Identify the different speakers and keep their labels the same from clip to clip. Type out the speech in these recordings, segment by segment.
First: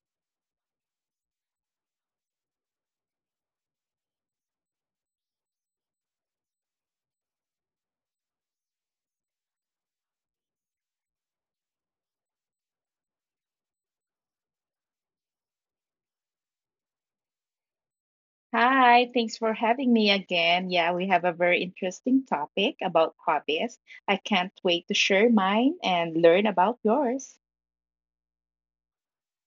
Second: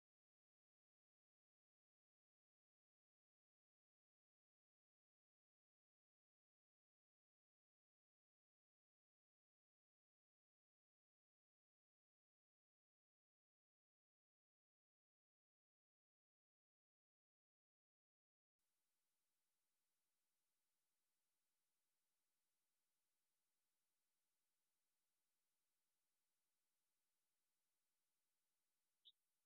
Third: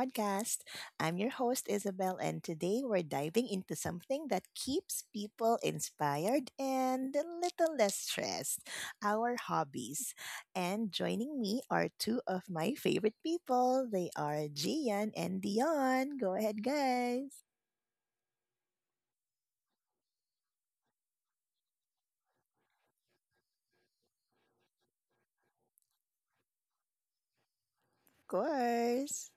Speaker 1: podcast. I'm your host, Isabel, and today we're diving into something that keeps people inspired and a little less stressed, our hobbies. And joining me are two of my favorite people. They are Gian and Dion. Go ahead, guys.
Speaker 2: Hi, thanks for having me again. Yeah, we have a very interesting topic about hobbies. I can't wait to share mine and learn about yours.
Speaker 1: Of course.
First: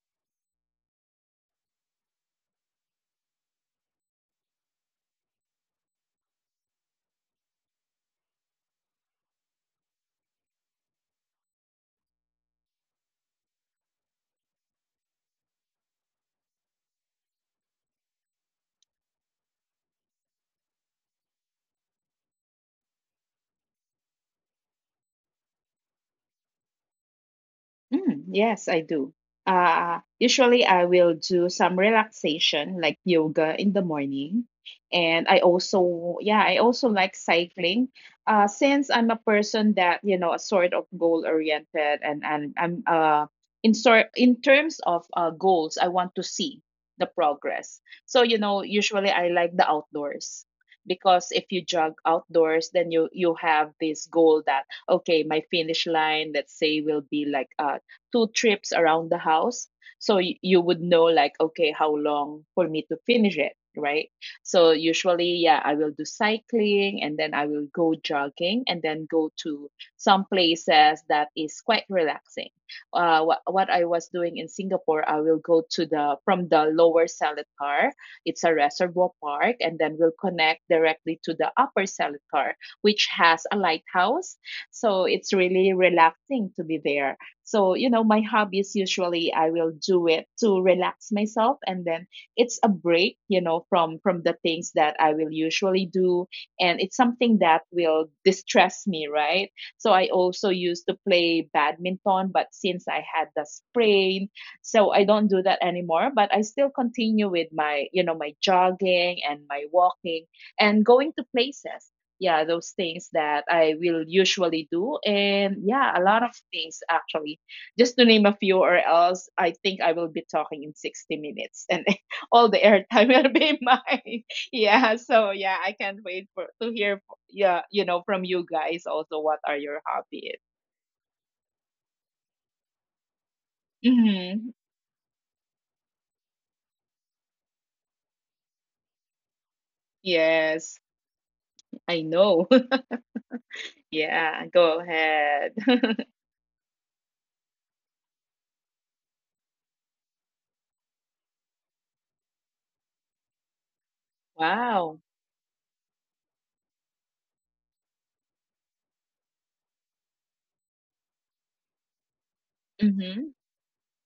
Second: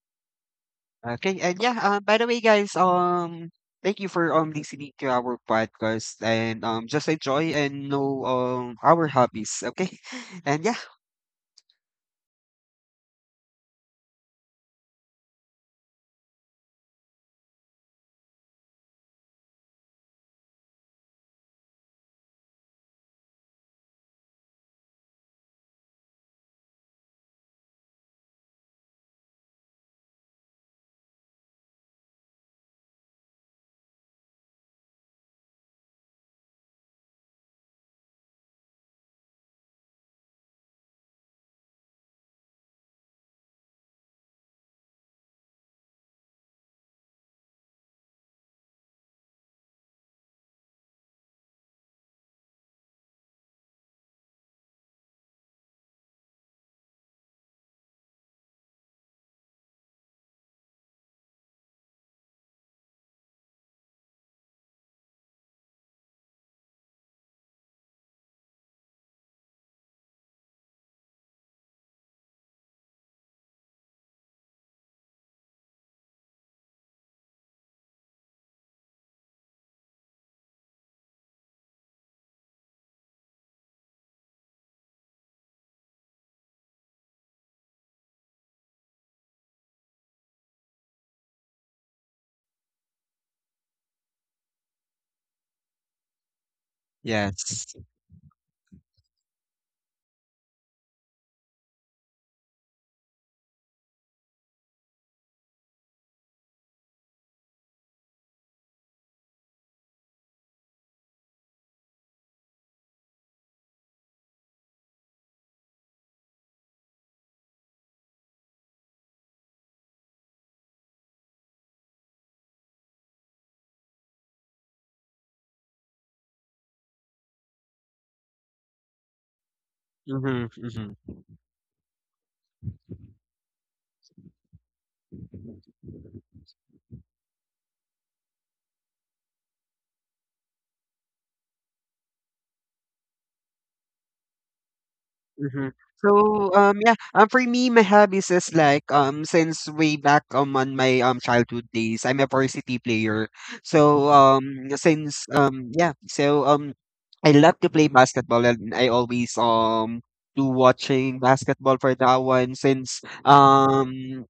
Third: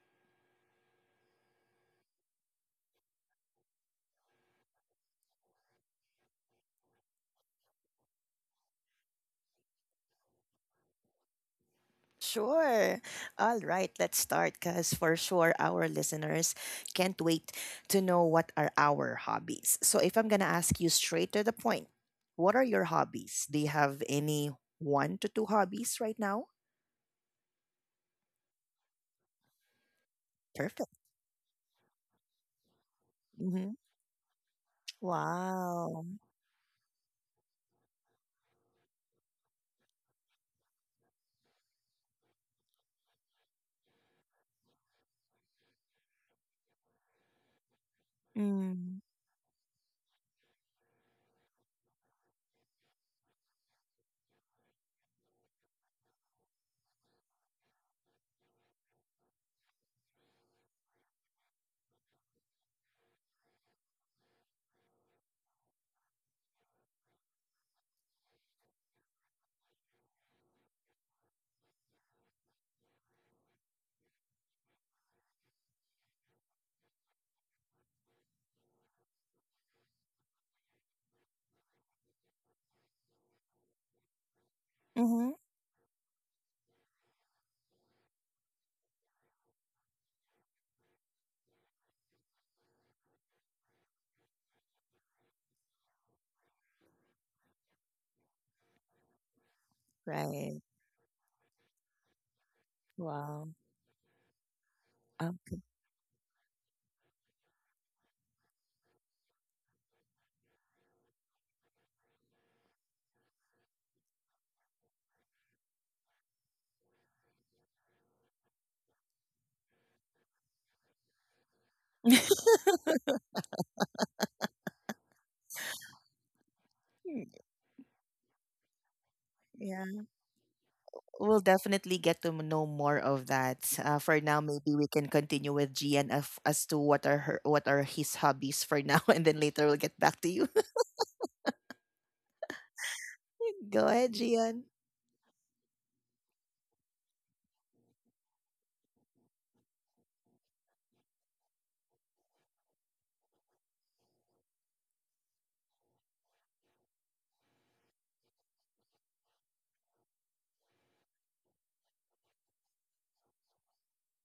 Speaker 3: Okay, and yeah, by the way, guys, thank you for listening to our podcast, and just enjoy and know our hobbies, okay? And yeah,
Speaker 1: Sure. All right, let's start because for sure our listeners can't wait to know what are our hobbies. So, if I'm going to ask you straight to the point, what are your hobbies? Do you have any one to two hobbies right now?
Speaker 2: Mm, yes, I do. Usually, I
Speaker 1: Perfect.
Speaker 2: will do some relaxation like yoga in
Speaker 1: Mm-hmm.
Speaker 2: the morning. And I
Speaker 1: Wow.
Speaker 2: also, yeah, I also like cycling. Since I'm a person that, you know, a sort of goal oriented and I'm in terms of goals, I want to see the progress. So, you know,
Speaker 1: Mm-hmm.
Speaker 2: usually I like the outdoors because if you jog outdoors, then you have this goal that okay, my finish line let's say will be like two trips around the house. So you would know, like, okay, how long for me to finish it, right? So usually, yeah, I will do cycling and then I will go jogging and then go to some places that is quite relaxing. What I was doing in Singapore, I will go to the from the lower Seletar, it's a reservoir park, and then we'll connect directly to the upper Seletar, which has a lighthouse. So it's really relaxing to be there. So, you know, my hobbies usually I will do it to relax myself and then it's a break, you know, from the things that I will usually do, and it's something that
Speaker 3: yes.
Speaker 2: will distress me, right? So I also
Speaker 1: Right.
Speaker 2: used to play badminton, but since I had the
Speaker 1: Wow.
Speaker 2: sprain, so I don't do
Speaker 1: Um,
Speaker 2: that anymore, but I still continue with my, you know, my jogging and my walking and going to places, yeah, those things that I will usually do. And yeah, a lot of things actually, just to name a few, or else I think I will be talking in 60 minutes and all the airtime will be mine. Yeah, so yeah, I can't wait for to hear, yeah, you know, from you guys also what are your hobbies.
Speaker 3: Mm-hmm, mm-hmm.
Speaker 1: We'll definitely get to know more of that. For now,
Speaker 2: Mm-hmm.
Speaker 1: maybe we can continue with GN of, as to what are her, what are his hobbies for now, and then later we'll get back to you.
Speaker 2: Yes, I know.
Speaker 1: Go ahead,
Speaker 2: Yeah,
Speaker 1: GN.
Speaker 2: go ahead.
Speaker 3: Mhm. So, yeah, for me, my hobbies is like, since way back, on my childhood days, I'm a varsity player. So, um,
Speaker 2: Wow.
Speaker 3: since um, yeah, so um, I love to play basketball, and I always do watching basketball for that one. Since
Speaker 2: Mm-hmm,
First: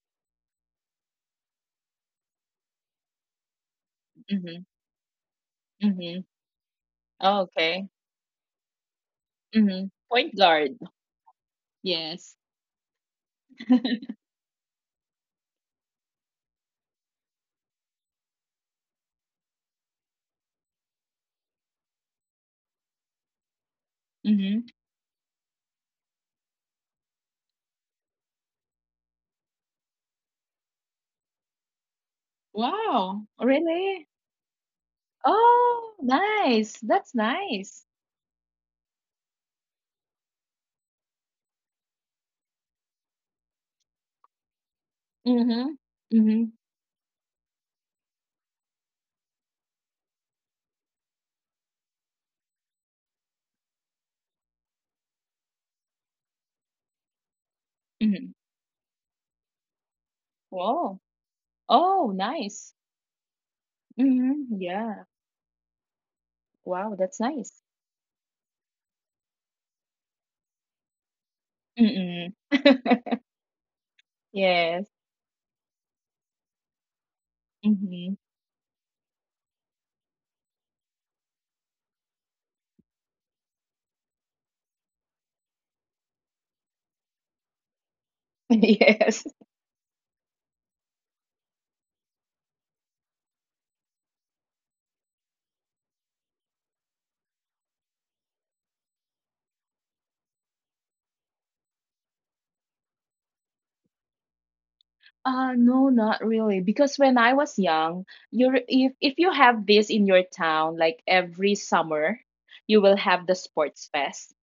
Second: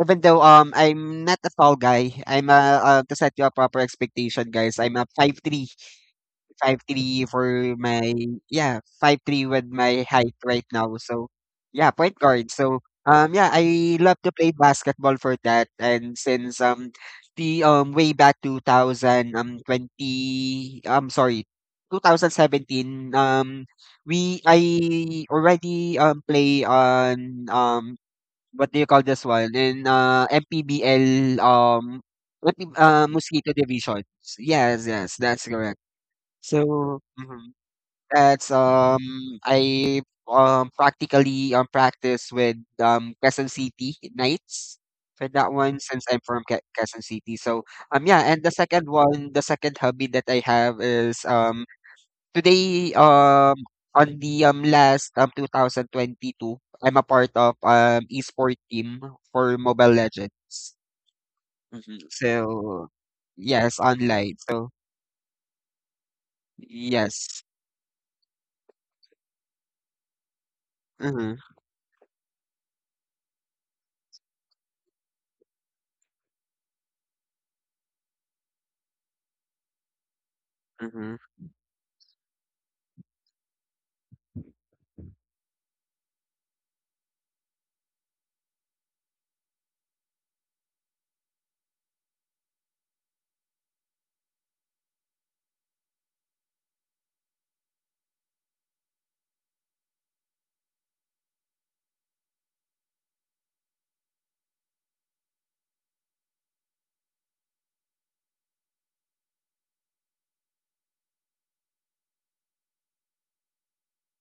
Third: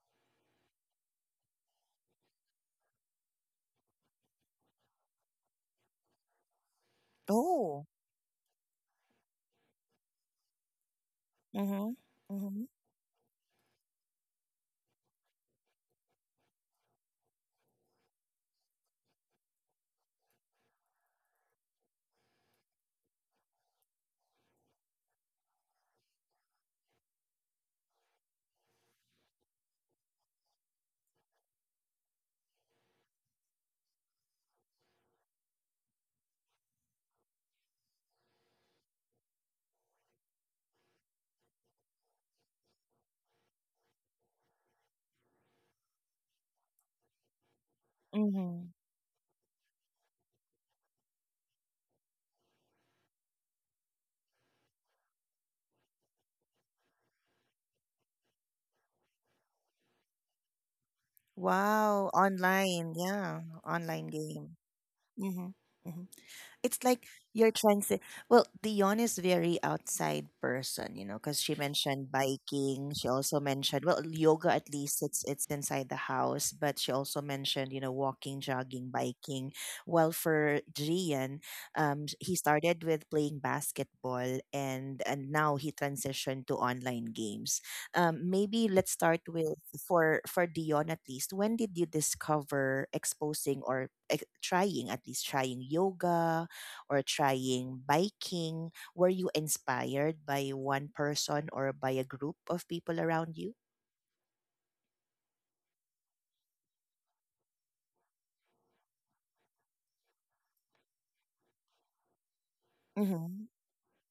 Speaker 3: even though I'm not a tall guy. I'm a To set you a proper expectation,
Speaker 2: mm-hmm,
Speaker 3: guys. I'm a 5'3".
Speaker 2: mm-hmm.
Speaker 3: 5'3" for
Speaker 1: Oh.
Speaker 2: Okay.
Speaker 3: my, yeah, 5'3" with
Speaker 2: Mm-hmm.
Speaker 3: my height
Speaker 2: Point
Speaker 3: right
Speaker 2: guard.
Speaker 3: now. So yeah,
Speaker 1: Mhm.
Speaker 3: point
Speaker 2: Yes.
Speaker 3: guard.
Speaker 1: Mhm.
Speaker 3: So yeah, I love to play basketball for that. And since the way back 2000, 20, I'm sorry, 2017, we
Speaker 2: Mhm.
Speaker 3: I already play on what do you call this one in MPBL, MP,
Speaker 2: Wow,
Speaker 3: Mosquito
Speaker 2: really?
Speaker 3: Division. Yes, yes, that's correct.
Speaker 2: Oh, nice.
Speaker 3: So,
Speaker 2: That's
Speaker 3: mhm,
Speaker 2: nice.
Speaker 3: that's I practically practice with Quezon City Knights for that
Speaker 2: Mhm.
Speaker 3: one, since I'm
Speaker 2: Mhm.
Speaker 3: from Quezon City. So yeah, and the
Speaker 1: Mhm.
Speaker 3: second one, the second hobby that I have is today, on the last 2022, I'm a part of
Speaker 2: Mhm.
Speaker 3: esport team for Mobile
Speaker 2: Wow.
Speaker 3: Legends.
Speaker 2: Oh,
Speaker 1: Wow.
Speaker 2: nice.
Speaker 1: Online.
Speaker 3: So,
Speaker 1: Yeah.
Speaker 3: yes,
Speaker 1: Online
Speaker 2: Mhm.
Speaker 3: online.
Speaker 1: game.
Speaker 3: So,
Speaker 2: Yeah.
Speaker 1: Mhm. Mhm.
Speaker 2: Wow,
Speaker 1: It's
Speaker 2: that's
Speaker 1: like
Speaker 2: nice.
Speaker 3: yes.
Speaker 1: you're trying to. Well, Dion is very outside person, you know, because
Speaker 3: Mm-hmm.
Speaker 1: she
Speaker 2: Mm-mm.
Speaker 1: mentioned biking. She also mentioned well yoga.
Speaker 2: Yes.
Speaker 1: At least it's inside the house, but she also mentioned you
Speaker 2: Mhm.
Speaker 1: know walking, jogging, biking. Well, for
Speaker 3: Mm-hmm.
Speaker 1: Gian, he started with playing basketball, and now he transitioned to online games. Maybe let's
Speaker 2: Yes.
Speaker 1: start with for Dion at least. When did you discover exposing or trying at least trying yoga? Or trying biking? Were you inspired by one person or by a group of people around you?
Speaker 2: No, not really. Because when I was young, you if you have this in your town, like every summer, you will have the
Speaker 1: Mm-hmm.
Speaker 2: sports fest.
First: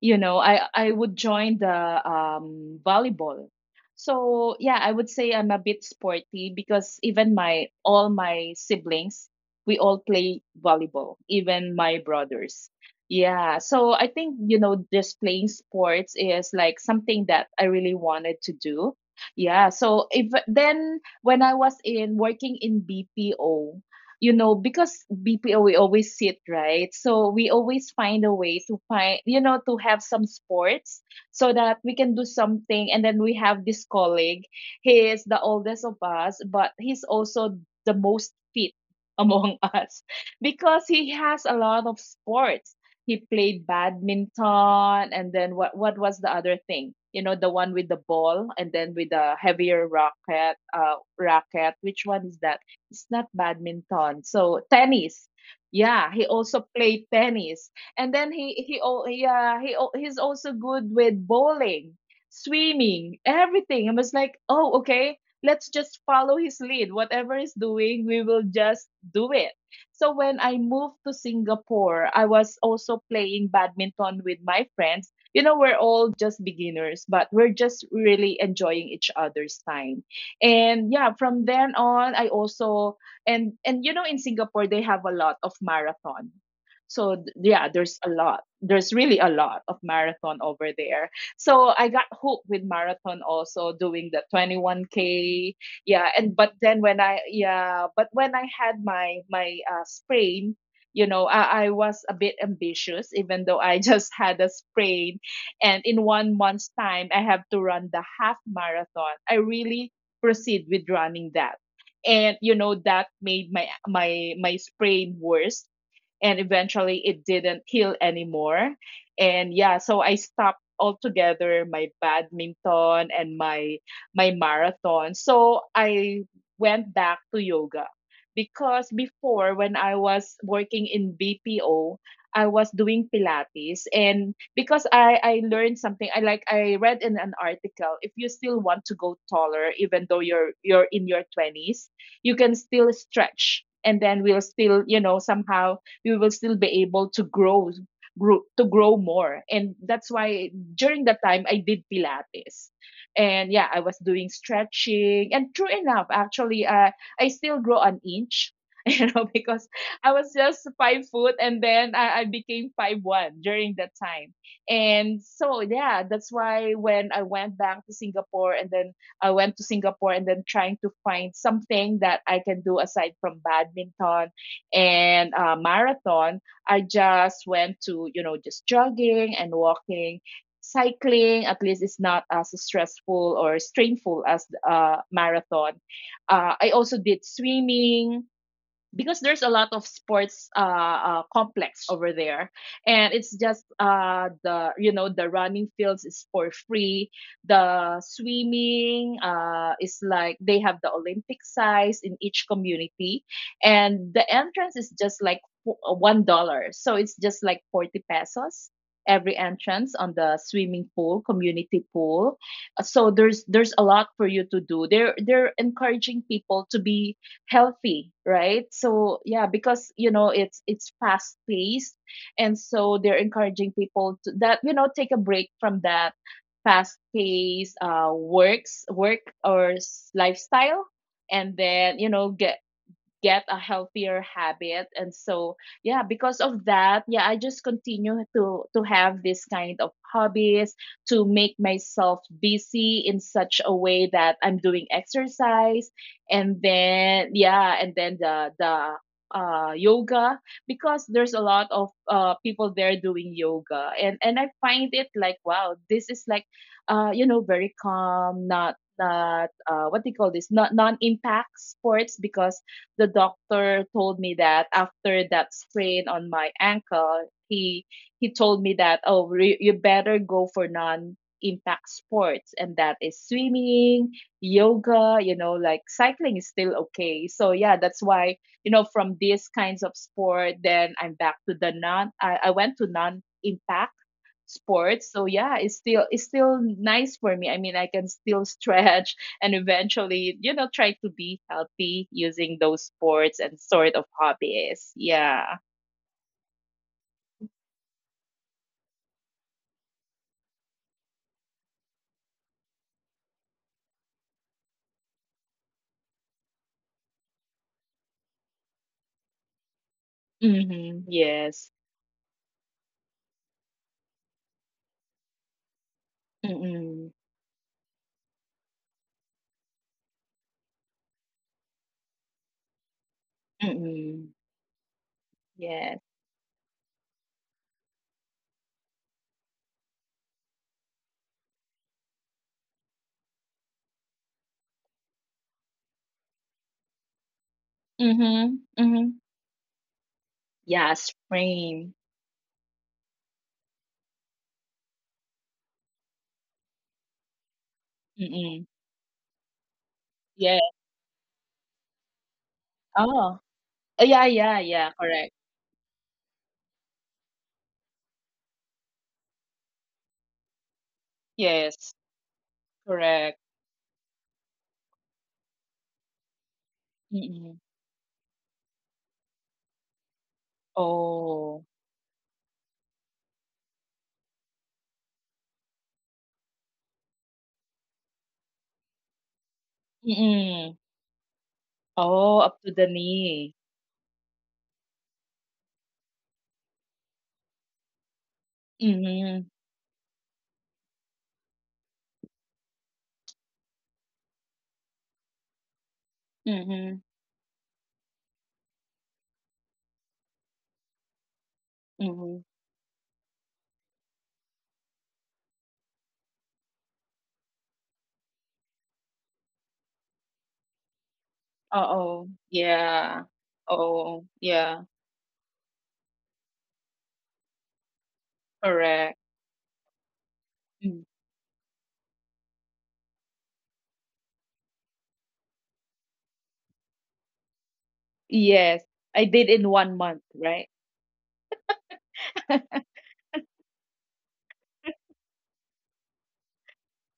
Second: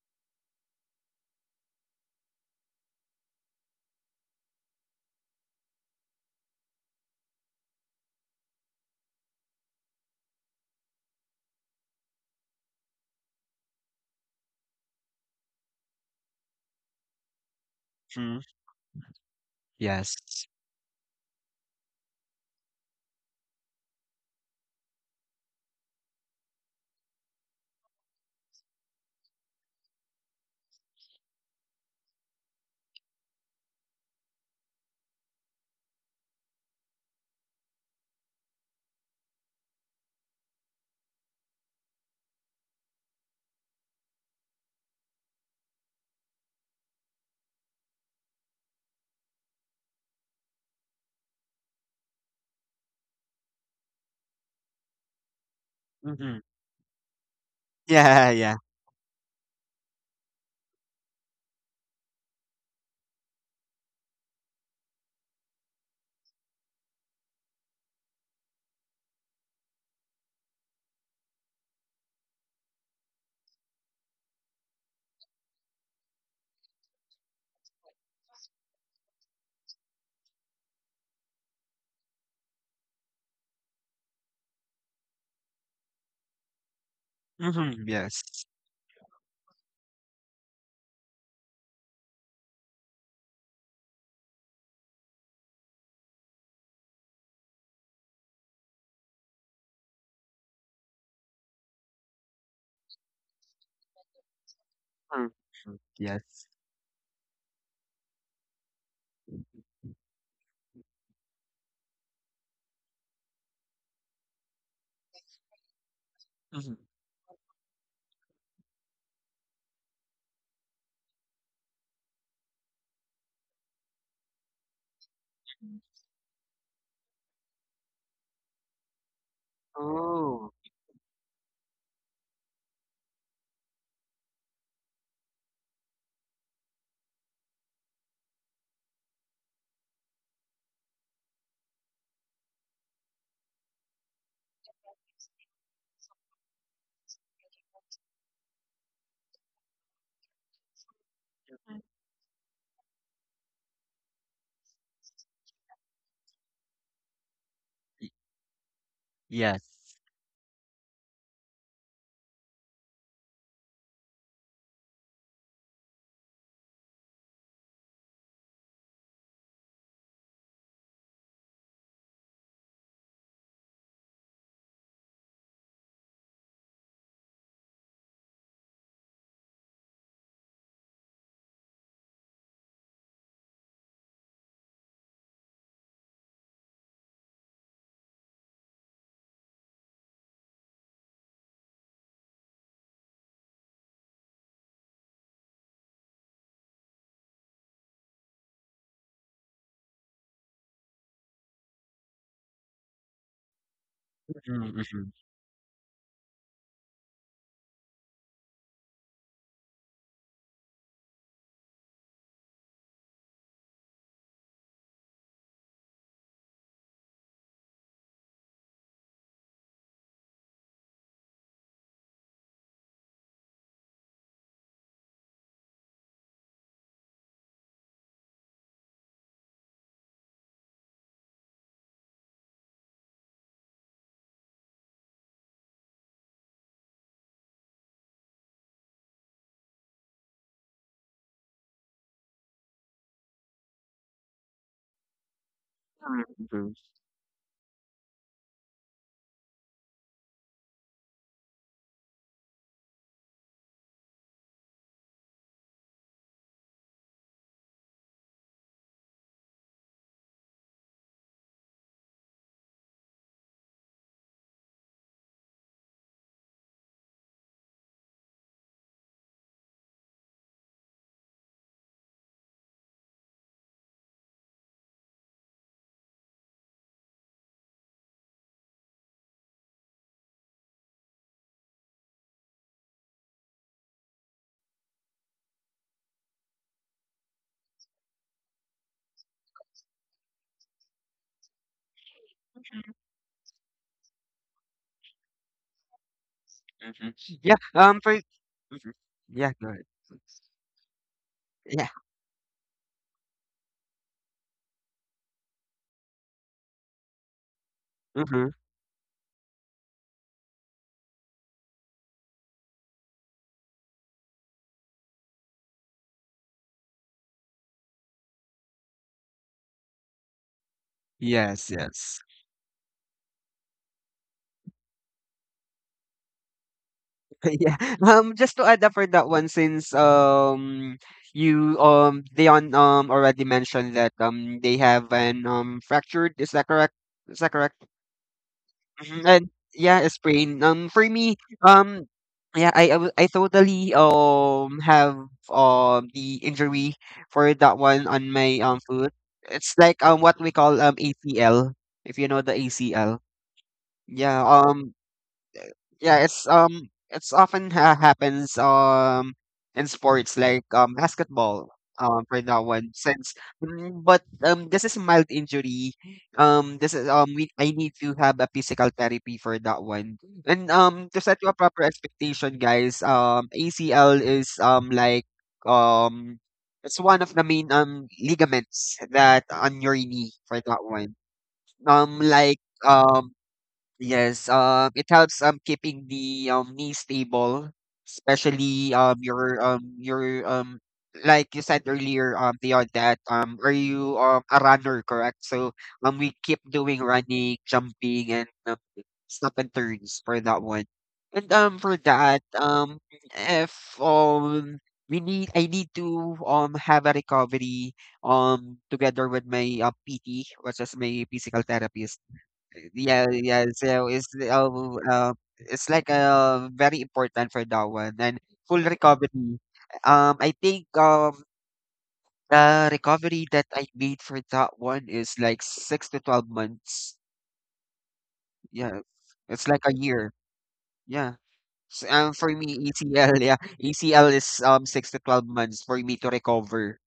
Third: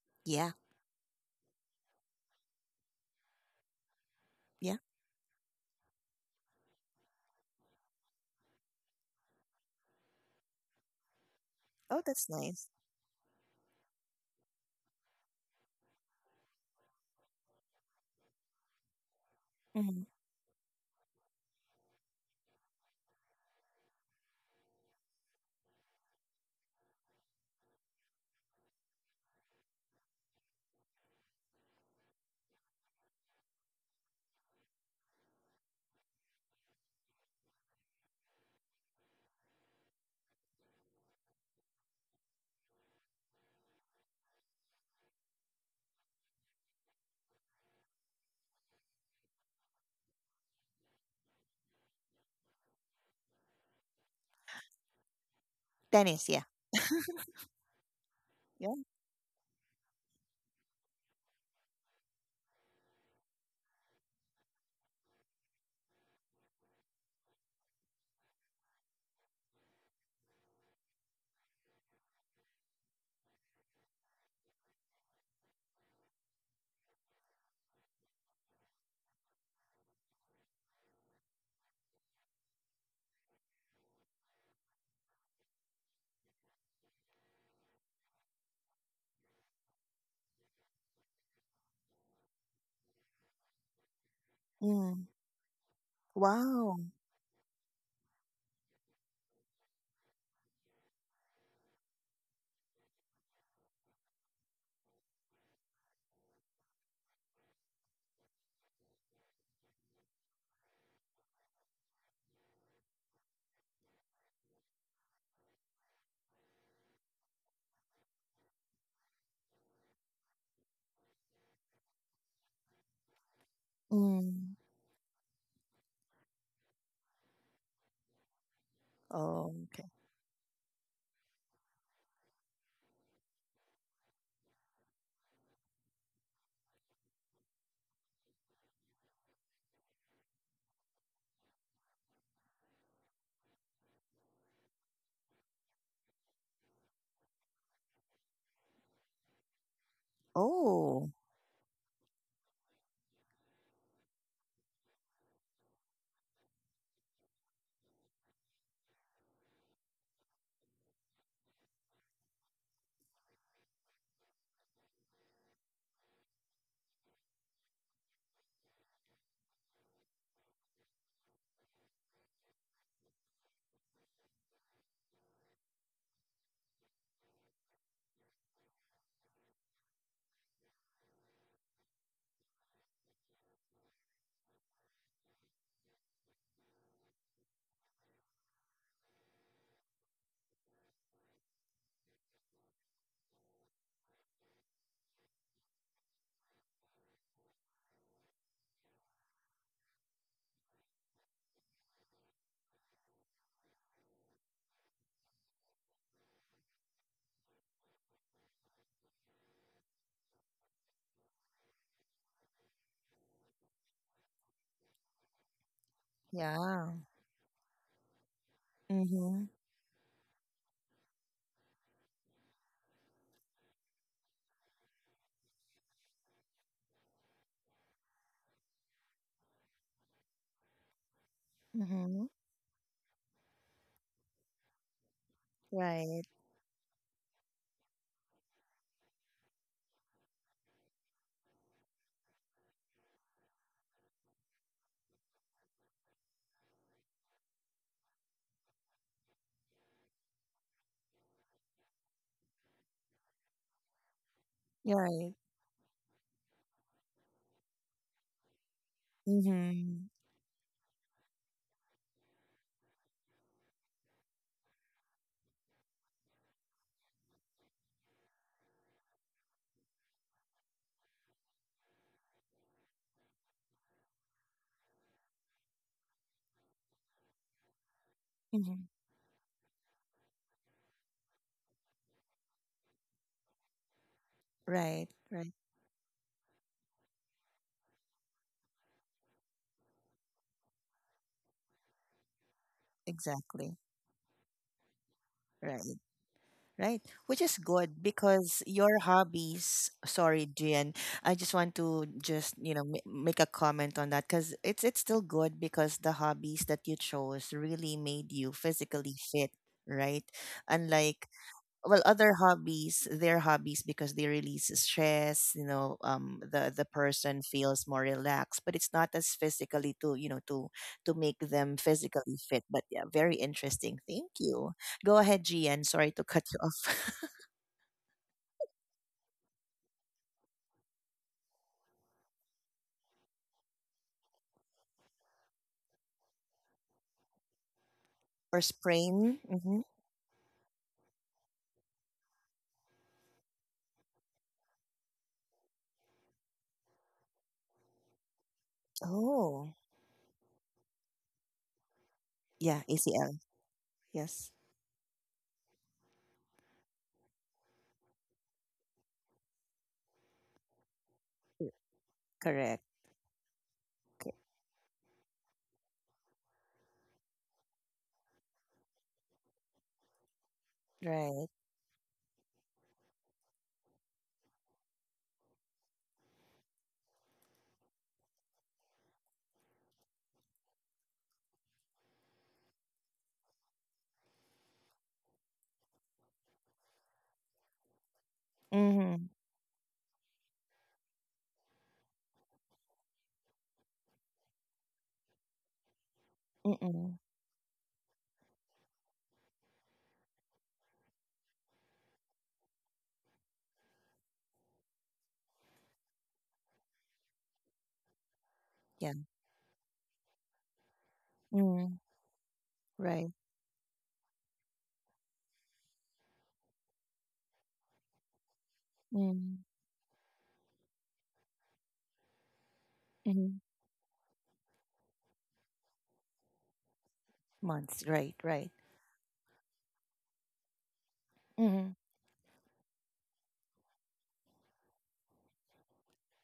Speaker 2: You know,
Speaker 1: Yeah.
Speaker 2: I would join the volleyball. So
Speaker 1: Yeah.
Speaker 2: yeah, I would say I'm a bit sporty because even my all my siblings, we all play volleyball, even my
Speaker 1: Oh, that's
Speaker 2: brothers.
Speaker 1: nice.
Speaker 2: Yeah, so I think, you know, just playing sports is like something that I really wanted to do, yeah.
Speaker 1: Mm-hmm.
Speaker 2: So
Speaker 3: Yes.
Speaker 2: if then when I was in working in BPO, you know, because BPO we always sit, right? So we always find a way to find, you know, to have some sports so that we can do something. And then we have this colleague. He is the oldest of us, but he's also the most fit among us because he has a lot of sports. He played badminton and then what was the other thing, you know, the one with the ball and then with the heavier racket, racket, which one is that? It's not badminton. So tennis. Yeah, he
Speaker 1: Tennis.
Speaker 3: Mhm.
Speaker 1: Yeah.
Speaker 2: also played tennis. And then
Speaker 3: Yeah,
Speaker 2: he
Speaker 3: yeah.
Speaker 1: Yeah.
Speaker 2: he oh, yeah, he's also good with bowling, swimming, everything. I was like, oh, okay, let's just follow his lead. Whatever he's doing, we will just do it. So when I moved to Singapore, I was also playing badminton with my friends. You know, we're all just beginners, but we're just really enjoying each other's time. And yeah, from then on, I also, and you know, in Singapore they have a lot of marathon. So yeah,
Speaker 3: Mhm.
Speaker 2: there's a
Speaker 3: Yes.
Speaker 2: lot. There's really a lot of marathon over there. So I got hooked with marathon, also doing the
Speaker 1: Mm.
Speaker 2: 21k. Yeah, and but then
Speaker 1: Wow.
Speaker 2: when I yeah but when I had my sprain, you know, I was a bit ambitious even though I just had a sprain,
Speaker 3: Mm. Mm.
Speaker 2: and in one
Speaker 3: Yes.
Speaker 2: month's time I have to run the half marathon. I really proceed with running that, and you know, that made my sprain worse, and
Speaker 3: Mhm.
Speaker 2: eventually it didn't heal anymore. And yeah, so I stopped altogether my badminton and my
Speaker 1: Mm.
Speaker 2: marathon. So I went back to yoga because
Speaker 1: Oh,
Speaker 2: before when
Speaker 1: okay.
Speaker 2: I was
Speaker 3: Oh.
Speaker 2: working in BPO, I was doing pilates. And because I learned something, I like, I read in an article, if you still want to go taller even though you're in your 20s, you can still stretch and then we'll still, you know, somehow we will still be able to grow more. And that's why during
Speaker 1: Oh,
Speaker 2: that time I did pilates, and yeah, I was doing stretching and true enough, actually, I still grow an
Speaker 3: Y
Speaker 2: inch you know,
Speaker 3: Yes.
Speaker 2: because I was just 5 foot and then I became 5'1" during that time. And so yeah, that's why when I went to Singapore and then trying to find something that I can do aside from badminton and marathon, I just went to, you know, just jogging and walking. Cycling, at least, is not as stressful or strainful as marathon. I also did swimming, because there's a lot of sports complex over there, and it's just the, you know, the running fields is for free. The swimming is like they have the olympic size in each community, and the
Speaker 3: Mhm,
Speaker 2: entrance is
Speaker 3: mhm.
Speaker 2: just like $1, so it's just like 40 pesos every entrance on the swimming pool, community pool. So there's a lot for you to do. They're encouraging people to
Speaker 1: yeah.
Speaker 2: be healthy, right? So
Speaker 1: Mm-hmm.
Speaker 2: yeah, because you know, it's fast paced, and so they're encouraging people to that, you know, take a break from that fast paced work or lifestyle, and then you
Speaker 1: Mm-hmm.
Speaker 2: know, get a healthier habit. And so yeah,
Speaker 1: Right.
Speaker 2: because of that, yeah, I just continue to have this kind of hobbies to make myself busy in such a way that I'm doing exercise.
Speaker 3: Mm,
Speaker 2: And
Speaker 3: mhm,
Speaker 2: then yeah, and then the yoga, because there's a lot of people there doing yoga, and I find it
Speaker 1: Right.
Speaker 2: like, wow, this is like you know, very calm, not what do
Speaker 1: Mm-hmm.
Speaker 2: you call this, not non impact sports, because the doctor told me that after that sprain on my ankle, he told me that, oh, you better go for non impact sports, and that is swimming, yoga, you know, like cycling is still okay. So yeah, that's why, you
Speaker 1: Mm-hmm.
Speaker 2: know, from these kinds of sport, then I'm back to the I went to non impact
Speaker 1: Right.
Speaker 2: sports. So
Speaker 1: Right.
Speaker 2: yeah, it's still, it's still nice for me. I mean, I can still stretch and eventually, you know, try to be healthy using those sports and
Speaker 1: Exactly.
Speaker 2: sort of hobbies. Yeah.
Speaker 1: Right. Right,
Speaker 3: mhm.
Speaker 1: which is
Speaker 3: Yeah,
Speaker 1: good
Speaker 3: for
Speaker 1: because
Speaker 3: mhm.
Speaker 1: your
Speaker 3: Yeah, go ahead.
Speaker 1: hobbies. Sorry, Gian. I just want
Speaker 3: Yeah.
Speaker 1: to just you know make a comment on that because it's still good because the hobbies that you chose really made you
Speaker 3: Mhm.
Speaker 1: physically fit. Right, unlike
Speaker 2: Mm-hmm.
Speaker 1: well
Speaker 2: Yes.
Speaker 1: other hobbies, their hobbies because they release stress. You know, the
Speaker 2: Mm-mm.
Speaker 1: person feels more relaxed, but it's not as physically to you know to make
Speaker 3: Yes,
Speaker 1: them
Speaker 3: yes.
Speaker 1: physically fit. But yeah, very interesting. Thank
Speaker 2: Mm-mm.
Speaker 1: you. Go ahead, Gian.
Speaker 2: Yes.
Speaker 1: Sorry to cut you off.
Speaker 3: Yeah. Just to add up for that one, since you Dion already mentioned that they have an fractured, is that correct? Is that correct?
Speaker 2: Mm-hmm.
Speaker 1: Or
Speaker 2: Mm-hmm.
Speaker 3: Mhm.
Speaker 1: sprain.
Speaker 3: And
Speaker 1: Mm-hmm.
Speaker 3: yeah, it's sprain.
Speaker 2: Yeah,
Speaker 3: For me,
Speaker 2: spring.
Speaker 3: um, yeah, I totally have the injury for that one on my
Speaker 2: Mm-mm.
Speaker 3: foot.
Speaker 1: Oh,
Speaker 3: It's like what we
Speaker 2: Yeah.
Speaker 3: call ACL, if you know the
Speaker 1: yeah,
Speaker 3: ACL.
Speaker 1: ACL.
Speaker 2: Oh. Yeah,
Speaker 3: Yeah.
Speaker 1: Yes,
Speaker 2: yeah, yeah. Correct.
Speaker 3: Yeah, it's often ha happens in sports like
Speaker 1: Y-
Speaker 3: basketball,
Speaker 2: Yes.
Speaker 3: for that
Speaker 1: correct.
Speaker 3: one,
Speaker 2: Correct.
Speaker 3: since but
Speaker 1: K-
Speaker 3: this is a mild injury. This is,
Speaker 2: Mm-mm.
Speaker 3: we I need to have a physical therapy for that one, and to set
Speaker 1: Right.
Speaker 3: you a
Speaker 2: Oh.
Speaker 3: proper expectation, guys. ACL is like, um it's one of the main ligaments that on your knee for
Speaker 2: Mm-mm.
Speaker 3: that one. um
Speaker 2: Oh, up
Speaker 3: like
Speaker 2: to the
Speaker 3: um.
Speaker 2: knee.
Speaker 3: Yes, it helps keeping the knee stable, especially
Speaker 1: Mm-hmm.
Speaker 2: Mm-hmm.
Speaker 3: your, like you said earlier, beyond that, are you a runner, correct? So we keep
Speaker 2: Mm-hmm.
Speaker 3: doing
Speaker 1: Mm-mm.
Speaker 3: running, jumping, and, snap and turns for that one, and for
Speaker 2: Mm-hmm.
Speaker 3: that if we need I need to have a recovery
Speaker 1: Yeah.
Speaker 3: together with my PT, which is my physical
Speaker 1: Mm,
Speaker 3: therapist.
Speaker 2: Uh-oh. Yeah.
Speaker 3: Yeah,
Speaker 1: right.
Speaker 3: yeah. So
Speaker 2: Oh, yeah.
Speaker 3: it's like very important for that one and full
Speaker 2: Correct.
Speaker 3: recovery.
Speaker 1: Mm,
Speaker 3: I think
Speaker 2: Mm-hmm.
Speaker 3: the recovery that
Speaker 1: Mm-hmm.
Speaker 3: I made for that one is like 6 to 12 months.
Speaker 1: Months.
Speaker 2: Yes,
Speaker 1: Right.
Speaker 3: Yeah,
Speaker 1: Right.
Speaker 2: I did in
Speaker 3: it's like
Speaker 2: one
Speaker 3: a
Speaker 2: month,
Speaker 3: year.
Speaker 2: right?
Speaker 3: Yeah.
Speaker 1: Mm-hmm.
Speaker 3: For me, ECL, yeah, ECL is 6 to 12 months for me to recover.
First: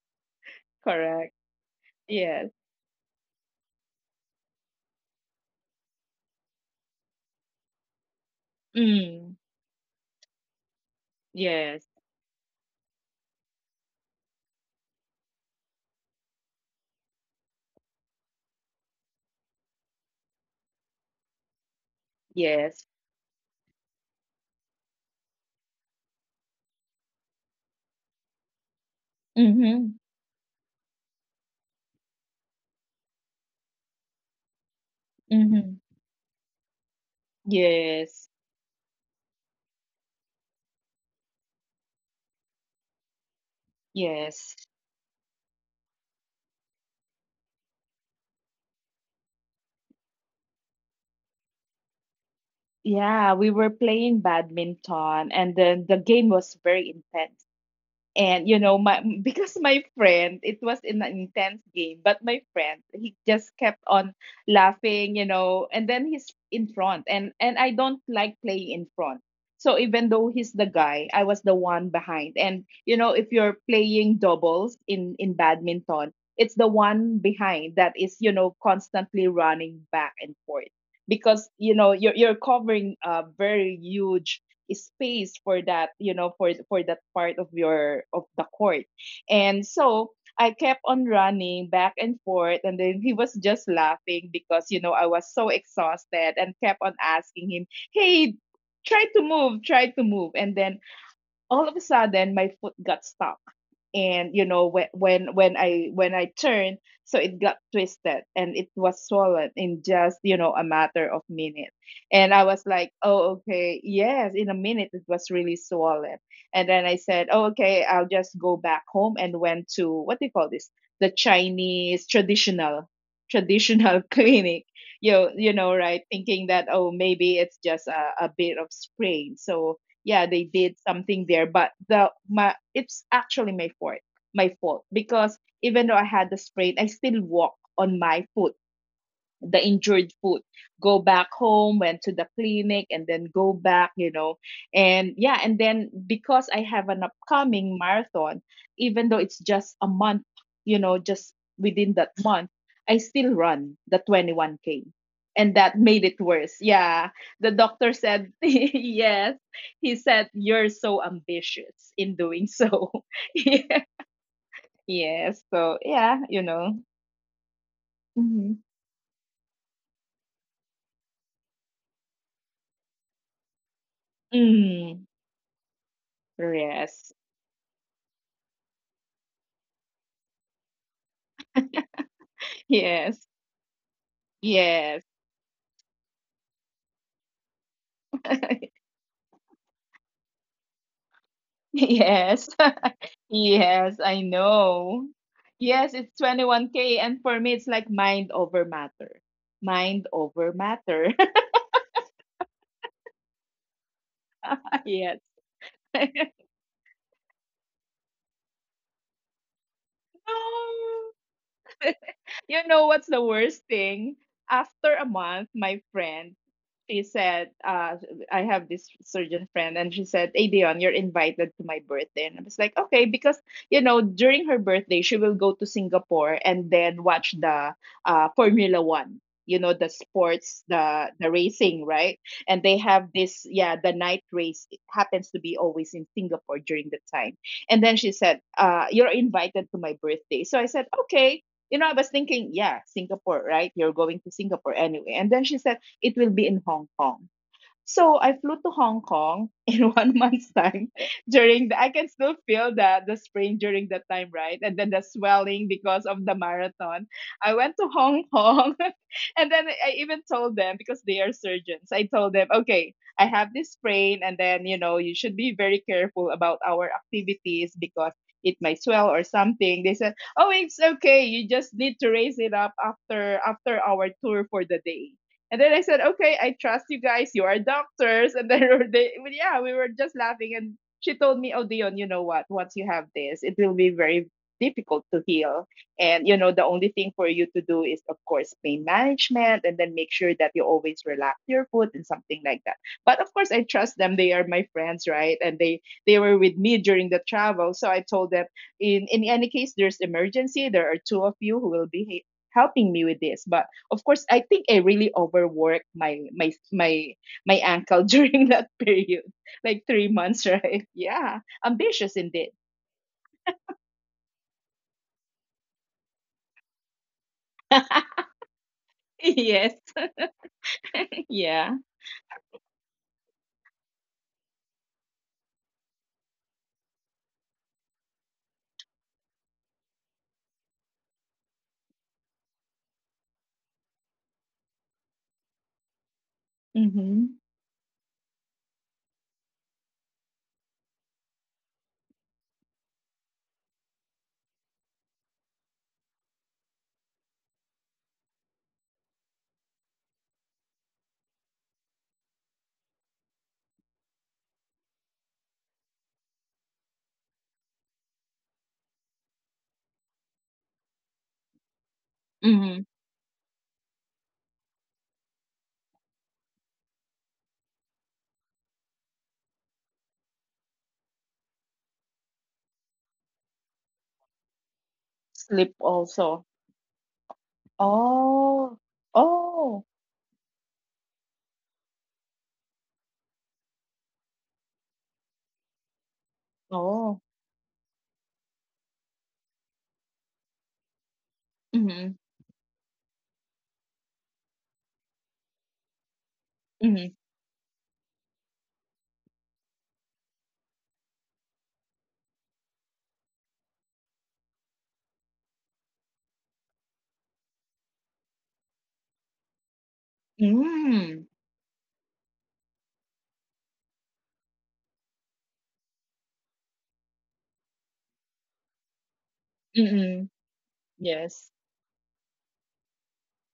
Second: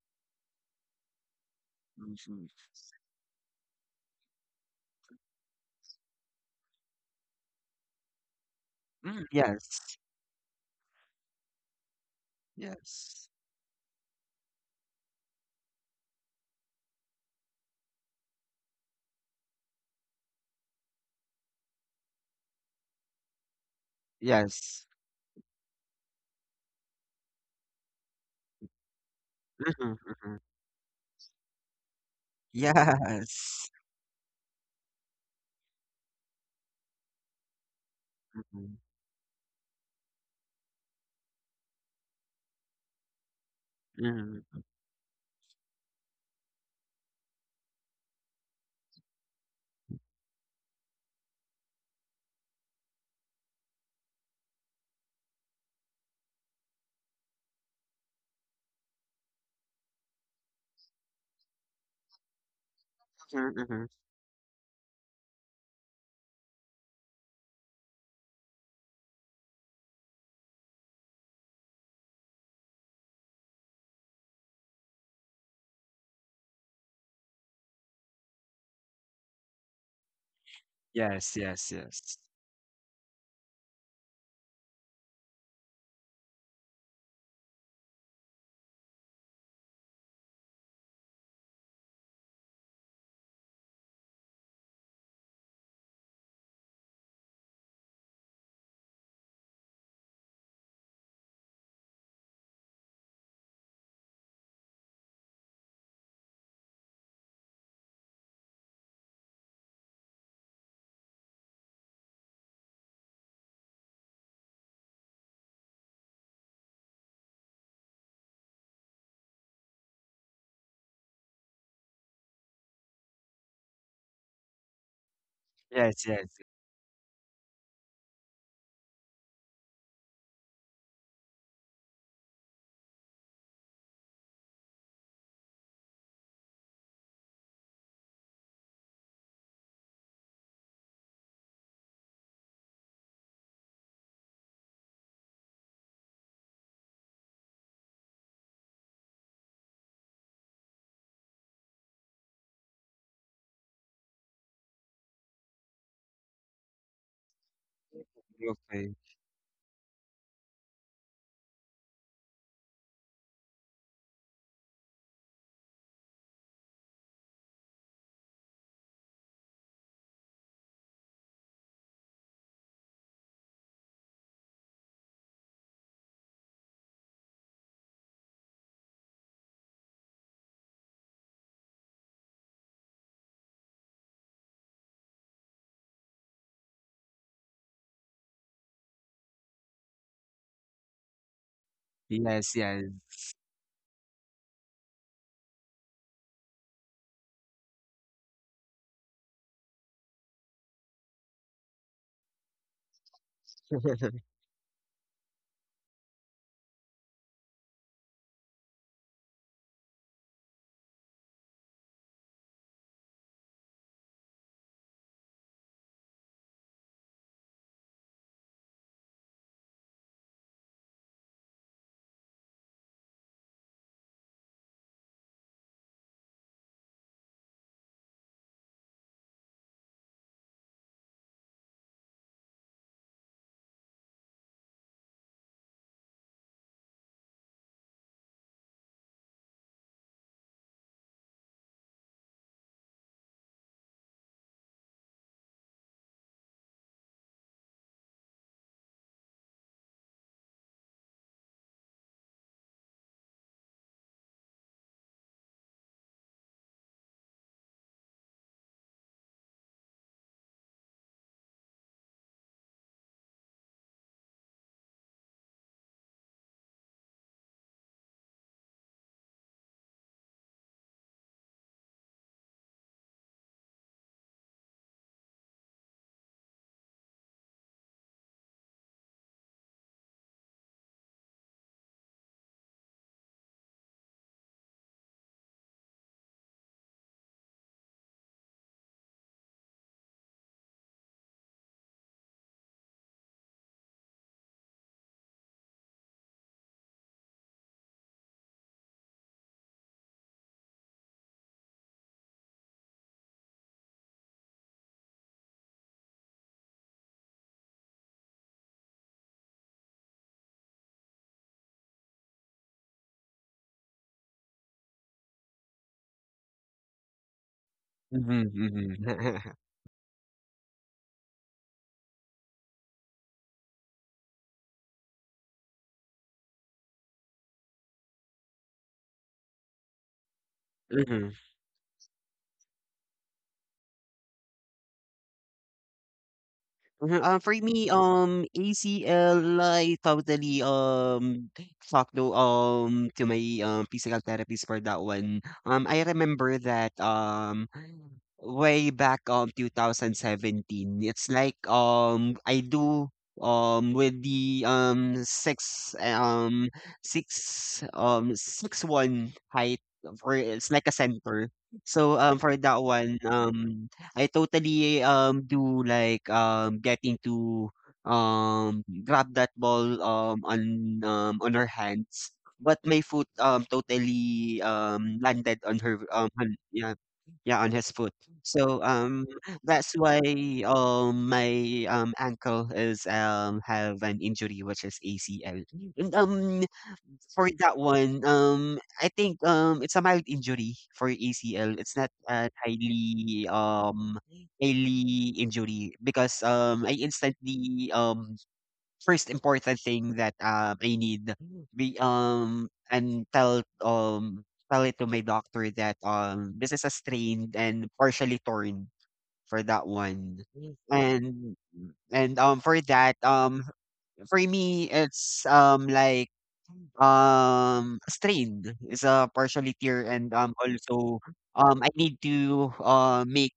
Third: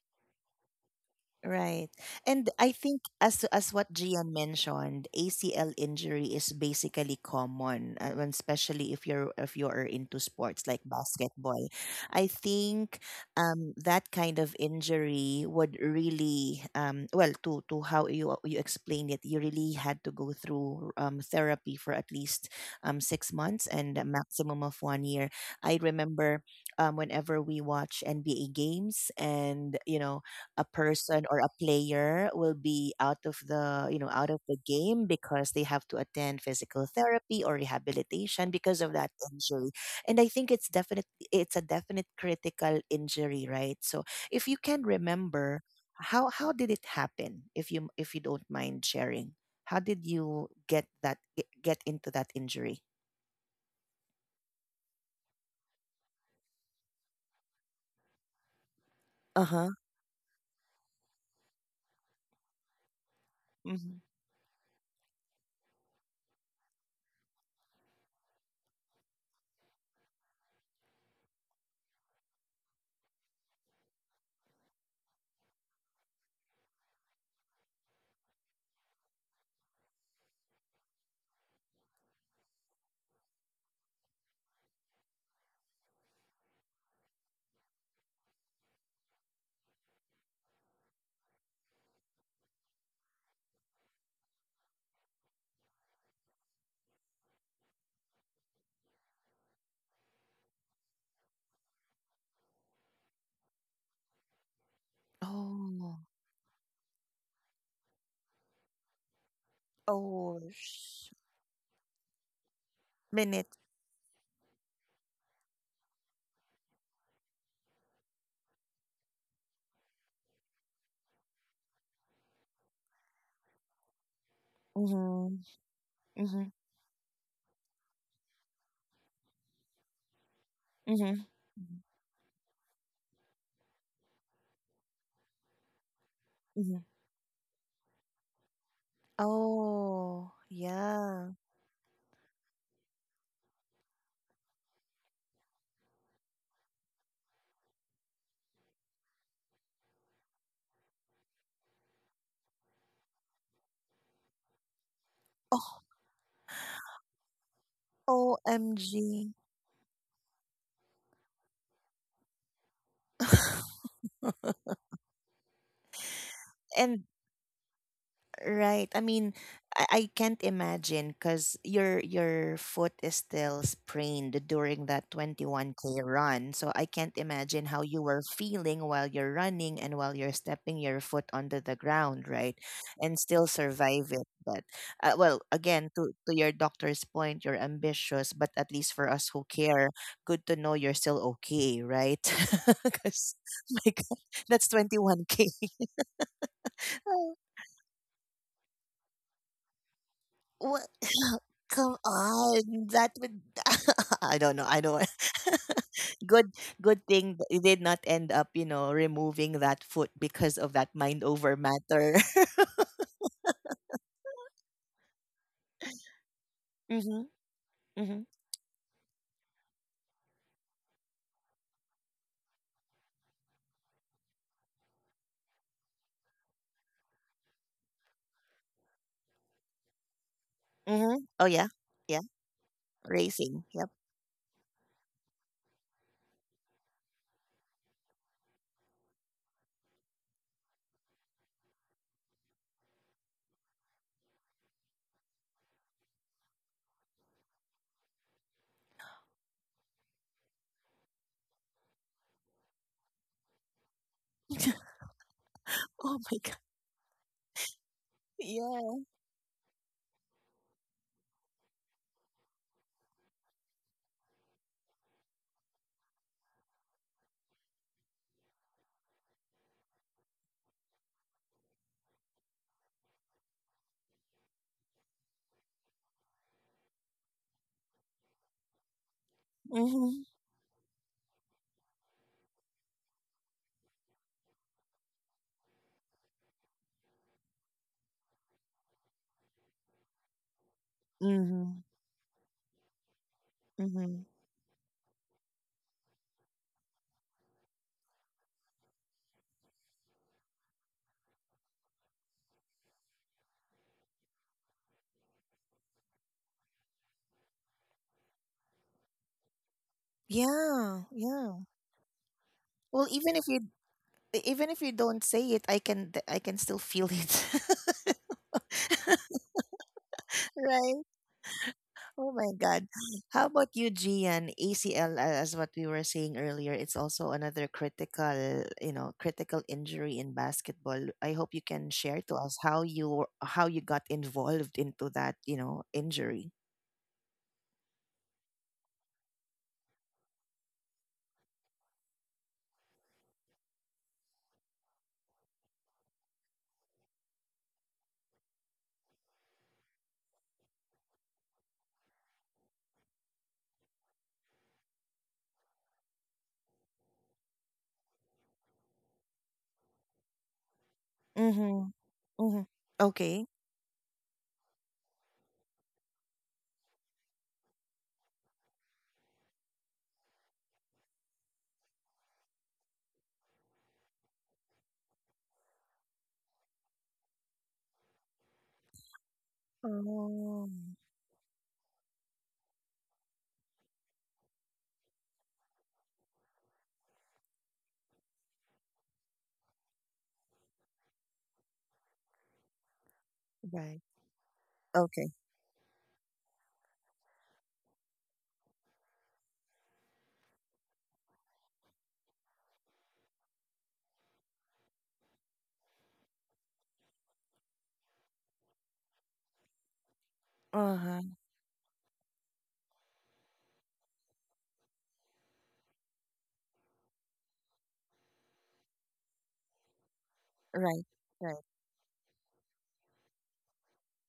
Speaker 2: Correct.
Speaker 1: Right.
Speaker 3: Mhm.
Speaker 2: Yes.
Speaker 1: And I think as what Gia mentioned, ACL injury is basically common, and especially if
Speaker 3: Mm,
Speaker 2: Mm.
Speaker 1: you're
Speaker 3: yes,
Speaker 1: into sports like basketball.
Speaker 2: Yes.
Speaker 1: I think
Speaker 3: yes,
Speaker 1: that kind of injury would really well to how you you explained it, you really had to go through therapy for at least
Speaker 2: Yes.
Speaker 1: 6 months and a maximum of 1
Speaker 3: yes.
Speaker 1: year. I remember whenever we watch NBA games and you know
Speaker 2: Mm-hmm.
Speaker 3: Mhm,
Speaker 1: a
Speaker 3: mhm.
Speaker 1: person or a player will be out of the you know
Speaker 3: Yes.
Speaker 1: out of the game because they have to
Speaker 2: Mm-hmm.
Speaker 1: attend physical therapy or rehabilitation because
Speaker 2: Yes.
Speaker 1: of that
Speaker 3: Mhm,
Speaker 1: injury, and I think it's definite it's a definite critical injury right so if you can
Speaker 2: Yes.
Speaker 3: mhm,
Speaker 1: remember how did it happen, if you don't mind sharing, how did you get into that injury?
Speaker 2: Yeah, we were playing badminton and then the game was very intense. And you know, my
Speaker 1: Uh-huh.
Speaker 2: because my friend, it was an intense game, but my friend,
Speaker 1: Hmm.
Speaker 2: he
Speaker 3: mhm,
Speaker 2: just
Speaker 3: mhm.
Speaker 2: kept on laughing, you know, and then he's in front and I don't like playing in front. So even though he's the guy, I was the one behind. And if you're playing doubles in badminton, it's the one behind that is, constantly running back and forth
Speaker 3: Yes, yes,
Speaker 2: because
Speaker 3: yes.
Speaker 2: you're covering a very huge space for that for that part of your of the court, and so I kept on running back and forth, and then he was just laughing because I was so exhausted and kept on asking him, "Hey, try to move, try to move." And then all of a sudden my foot got stuck, and you know when
Speaker 1: Oh.
Speaker 2: when when i when i turned, so it got twisted, and it was swollen
Speaker 1: oh
Speaker 2: in just
Speaker 1: sh-
Speaker 2: a matter of minutes. And I
Speaker 1: Minute.
Speaker 2: was like, "Oh, okay, yes, in a minute it was really swollen." And then I said, "Oh, okay, I'll just go back home," and went to, what do you call this, the Chinese traditional
Speaker 1: Mm-hmm.
Speaker 2: clinic. You know,
Speaker 3: Yes,
Speaker 2: right,
Speaker 3: yes.
Speaker 2: thinking that, oh, maybe it's just a bit of sprain. So yeah,
Speaker 1: Mm-hmm.
Speaker 2: they did something there, but the my it's actually my fault. My fault, because even
Speaker 1: Mm-hmm.
Speaker 2: though I had the sprain, I still walk on my foot,
Speaker 1: Oh,
Speaker 2: the injured foot.
Speaker 1: yeah.
Speaker 2: Go back home, went to the clinic, and then go back. And yeah, and then because I have an upcoming marathon, even though it's just a month, just within that month, I still run the 21K,
Speaker 1: Oh,
Speaker 2: and that made it worse. Yeah, the doctor said,
Speaker 1: OMG.
Speaker 3: Okay.
Speaker 2: yes, he said, "You're so ambitious in doing so." Yeah. Yes, so yeah
Speaker 1: And
Speaker 2: you know
Speaker 1: Right. I mean,
Speaker 2: Mm-hmm.
Speaker 1: I can't imagine because your foot is still sprained during that
Speaker 2: Mm,
Speaker 1: 21K run. So I can't imagine how
Speaker 2: yes.
Speaker 1: you were feeling while you're running and while you're stepping your foot onto the ground, right? And still
Speaker 2: Yes.
Speaker 1: survive it. But well,
Speaker 2: Yes.
Speaker 1: again, to your doctor's point, you're ambitious, but at least for us who care, good to know you're still okay, right?
Speaker 2: Yes.
Speaker 3: Yes,
Speaker 1: Because,
Speaker 3: yes.
Speaker 1: my God, that's
Speaker 2: Yes, I
Speaker 1: 21K.
Speaker 2: know. Yes, it's 21K. And for me, it's like mind over matter. Mind
Speaker 1: What?
Speaker 2: over matter.
Speaker 1: Come on, that would. I don't know. I don't.
Speaker 2: Yes.
Speaker 1: Good, good thing that it did not end up, you know, removing that foot because of that mind over
Speaker 2: No.
Speaker 1: matter.
Speaker 2: You know what's the worst thing? After a month, my friend,
Speaker 1: Mm-hmm.
Speaker 2: she
Speaker 1: Mm-hmm.
Speaker 2: said, I have this surgeon friend, and she said, "Hey, Dion, you're invited to my birthday." And I was like, "Okay," because, during her birthday, she will go to Singapore and then watch the Formula One. You know, the
Speaker 1: Mm-hmm. Oh
Speaker 2: sports,
Speaker 1: yeah,
Speaker 2: the
Speaker 1: yeah.
Speaker 2: racing, right? And they
Speaker 1: Racing. Yep.
Speaker 2: have this, yeah, the night race. It happens to be always in Singapore during the time. And then she said, "You're invited to my birthday." So I said, "Okay." You know, I was thinking, yeah, Singapore, right? You're going to Singapore anyway. And then she said it will be in Hong Kong. So I flew to Hong Kong in one month's time. During the I can still feel the sprain during that time, right? And then the
Speaker 1: Oh my
Speaker 2: swelling
Speaker 1: god.
Speaker 2: because of the marathon. I went to
Speaker 1: Yeah.
Speaker 2: Hong Kong and then I even told them because they are surgeons. I told them, "Okay, I have this sprain, and then, you know, you should be very careful about our activities because it might swell or something." They said, "Oh, it's okay. You just need to raise it up after after our tour for the day." And then I said, "Okay, I trust you guys. You are doctors." And then they, well,
Speaker 1: Mm-hmm.
Speaker 2: yeah, we were just laughing. And she told me, "Oh, Dion, you know what? Once you have this, it will be very difficult to heal. And, you know, the only thing for you to do is, of course, pain management, and then make sure that you always
Speaker 1: Mm-hmm.
Speaker 2: relax your foot and something like that." But of
Speaker 1: Mm-hmm.
Speaker 2: course, I trust them. They are my friends, right? And they were with me during the travel. So I told them, in any case, there's emergency, there are two of you who will be helping me with this. But of course, I think I really overworked my my my my ankle during that period, like three
Speaker 1: Yeah.
Speaker 2: months Right?
Speaker 1: Yeah.
Speaker 2: Yeah, ambitious
Speaker 1: Well,
Speaker 2: indeed.
Speaker 1: even if you don't say it, I can still feel it.
Speaker 3: Mhm, mhm. Mhm.
Speaker 2: Yes.
Speaker 1: Right. Oh
Speaker 2: Yeah.
Speaker 1: my God. How about you, Gian? ACL, as what we were saying earlier, it's also another critical, you know, critical injury in basketball. I hope you can share to us how you got involved into that, you know, injury.
Speaker 3: Uh huh.
Speaker 2: Mm-hmm.
Speaker 3: For me, ACL, I totally, talked to my, physical therapist for that one. I remember that, way back, 2017, it's like, I do, with the, 6'1" height for, it's like a
Speaker 1: Mm-hmm.
Speaker 3: center.
Speaker 1: Mm-hmm.
Speaker 3: So, for that
Speaker 1: Okay.
Speaker 2: Mm-hmm.
Speaker 3: one, I totally do like getting to grab that ball, on her hands, but my foot totally landed on
Speaker 2: Sleep
Speaker 3: her,
Speaker 2: also.
Speaker 3: on, yeah yeah on his foot. So
Speaker 2: Oh. Oh.
Speaker 3: that's
Speaker 1: Oh,
Speaker 3: why my ankle is have an injury, which is ACL. And
Speaker 2: Oh.
Speaker 3: for that one, I think, it's a mild injury for ACL. It's not
Speaker 2: Mm-hmm.
Speaker 3: a
Speaker 1: right. Okay.
Speaker 3: highly injury because I
Speaker 2: Mm-hmm.
Speaker 3: instantly, first important thing that I need be and tell tell it to my doctor that this is a strained and partially torn for that one,
Speaker 1: Uh-huh.
Speaker 2: Mm-hmm.
Speaker 3: and and for that for me it's strained. It's a partially tear
Speaker 2: Mm-hmm.
Speaker 3: and,
Speaker 1: Right. Right.
Speaker 3: also,
Speaker 2: Yes.
Speaker 3: I need to, make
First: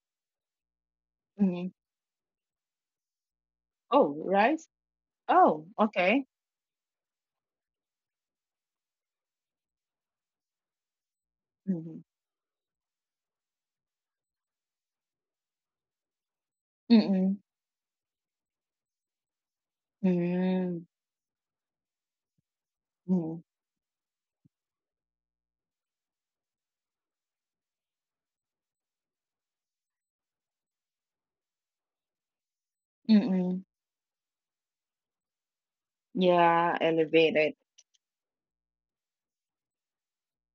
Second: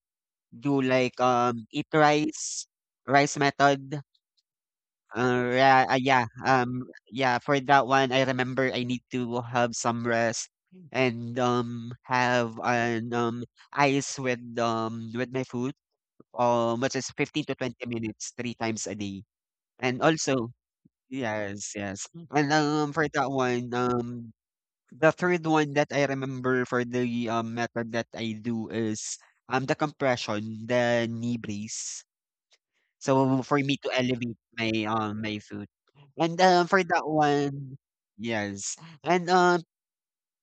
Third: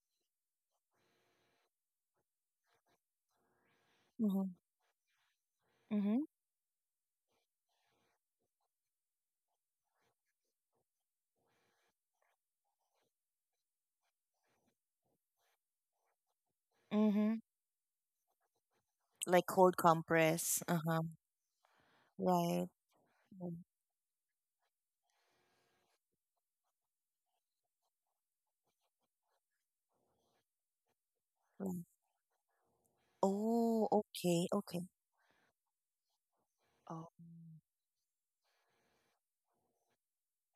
Speaker 3: do like,
Speaker 2: Mm-hmm.
Speaker 3: eat rice, rice method.
Speaker 2: Oh,
Speaker 1: Mm-hmm.
Speaker 2: rice. Oh,
Speaker 1: Mm-hmm.
Speaker 2: okay.
Speaker 3: Yeah, yeah, for that one, I remember I need to have some rest and,
Speaker 2: Mm-hmm.
Speaker 3: have an, ice with my food, which is
Speaker 1: Mm-hmm.
Speaker 2: Mm-hmm.
Speaker 3: 15 to 20 minutes, three times a day.
Speaker 1: Like cold
Speaker 3: And also,
Speaker 1: compress.
Speaker 2: Mm-hmm.
Speaker 1: Uh-huh.
Speaker 3: yes, yes. And,
Speaker 1: Right.
Speaker 3: for that
Speaker 2: Mm-hmm.
Speaker 1: Right.
Speaker 3: one, the third one that I remember for the, method that I do is the compression, the knee
Speaker 1: Right.
Speaker 3: brace. So
Speaker 2: Mm-hmm.
Speaker 3: for
Speaker 1: Oh,
Speaker 3: me to
Speaker 1: okay.
Speaker 3: elevate
Speaker 1: Okay.
Speaker 3: my foot. And
Speaker 2: Yeah,
Speaker 3: for
Speaker 1: Oh.
Speaker 3: that
Speaker 2: elevated.
Speaker 3: one, yes. And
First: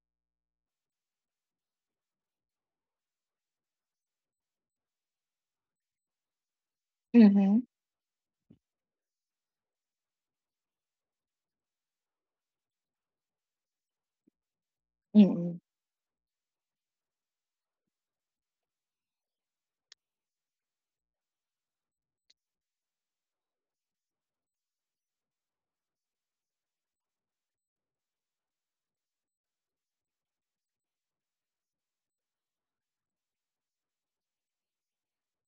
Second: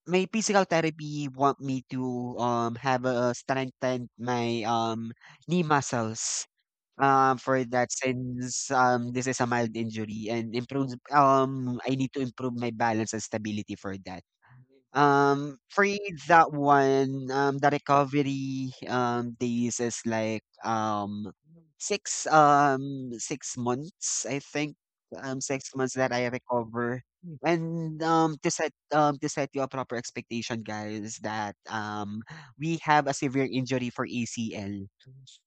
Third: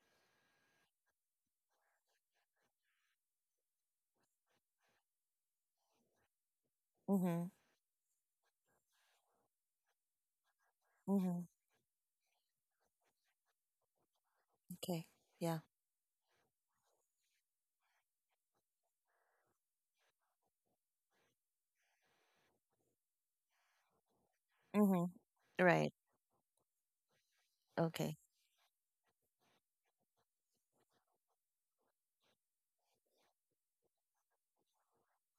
Speaker 3: my physical therapy want me to have a strengthen my knee muscles.
Speaker 1: Mm-hmm.
Speaker 2: Mm-hmm.
Speaker 3: For that, since this is a mild injury and improves,
Speaker 1: Mm-hmm.
Speaker 3: I need to improve my balance and stability for that.
Speaker 1: Okay.
Speaker 2: Mm-hmm.
Speaker 1: Yeah.
Speaker 3: For AIDS, that one, the recovery days is like 6 months, I think.
Speaker 1: Mm-hmm.
Speaker 3: 6 months
Speaker 1: Right.
Speaker 3: that I recover. And
Speaker 1: Okay.
Speaker 3: to set you a proper expectation, guys, that we have a severe injury for ACL.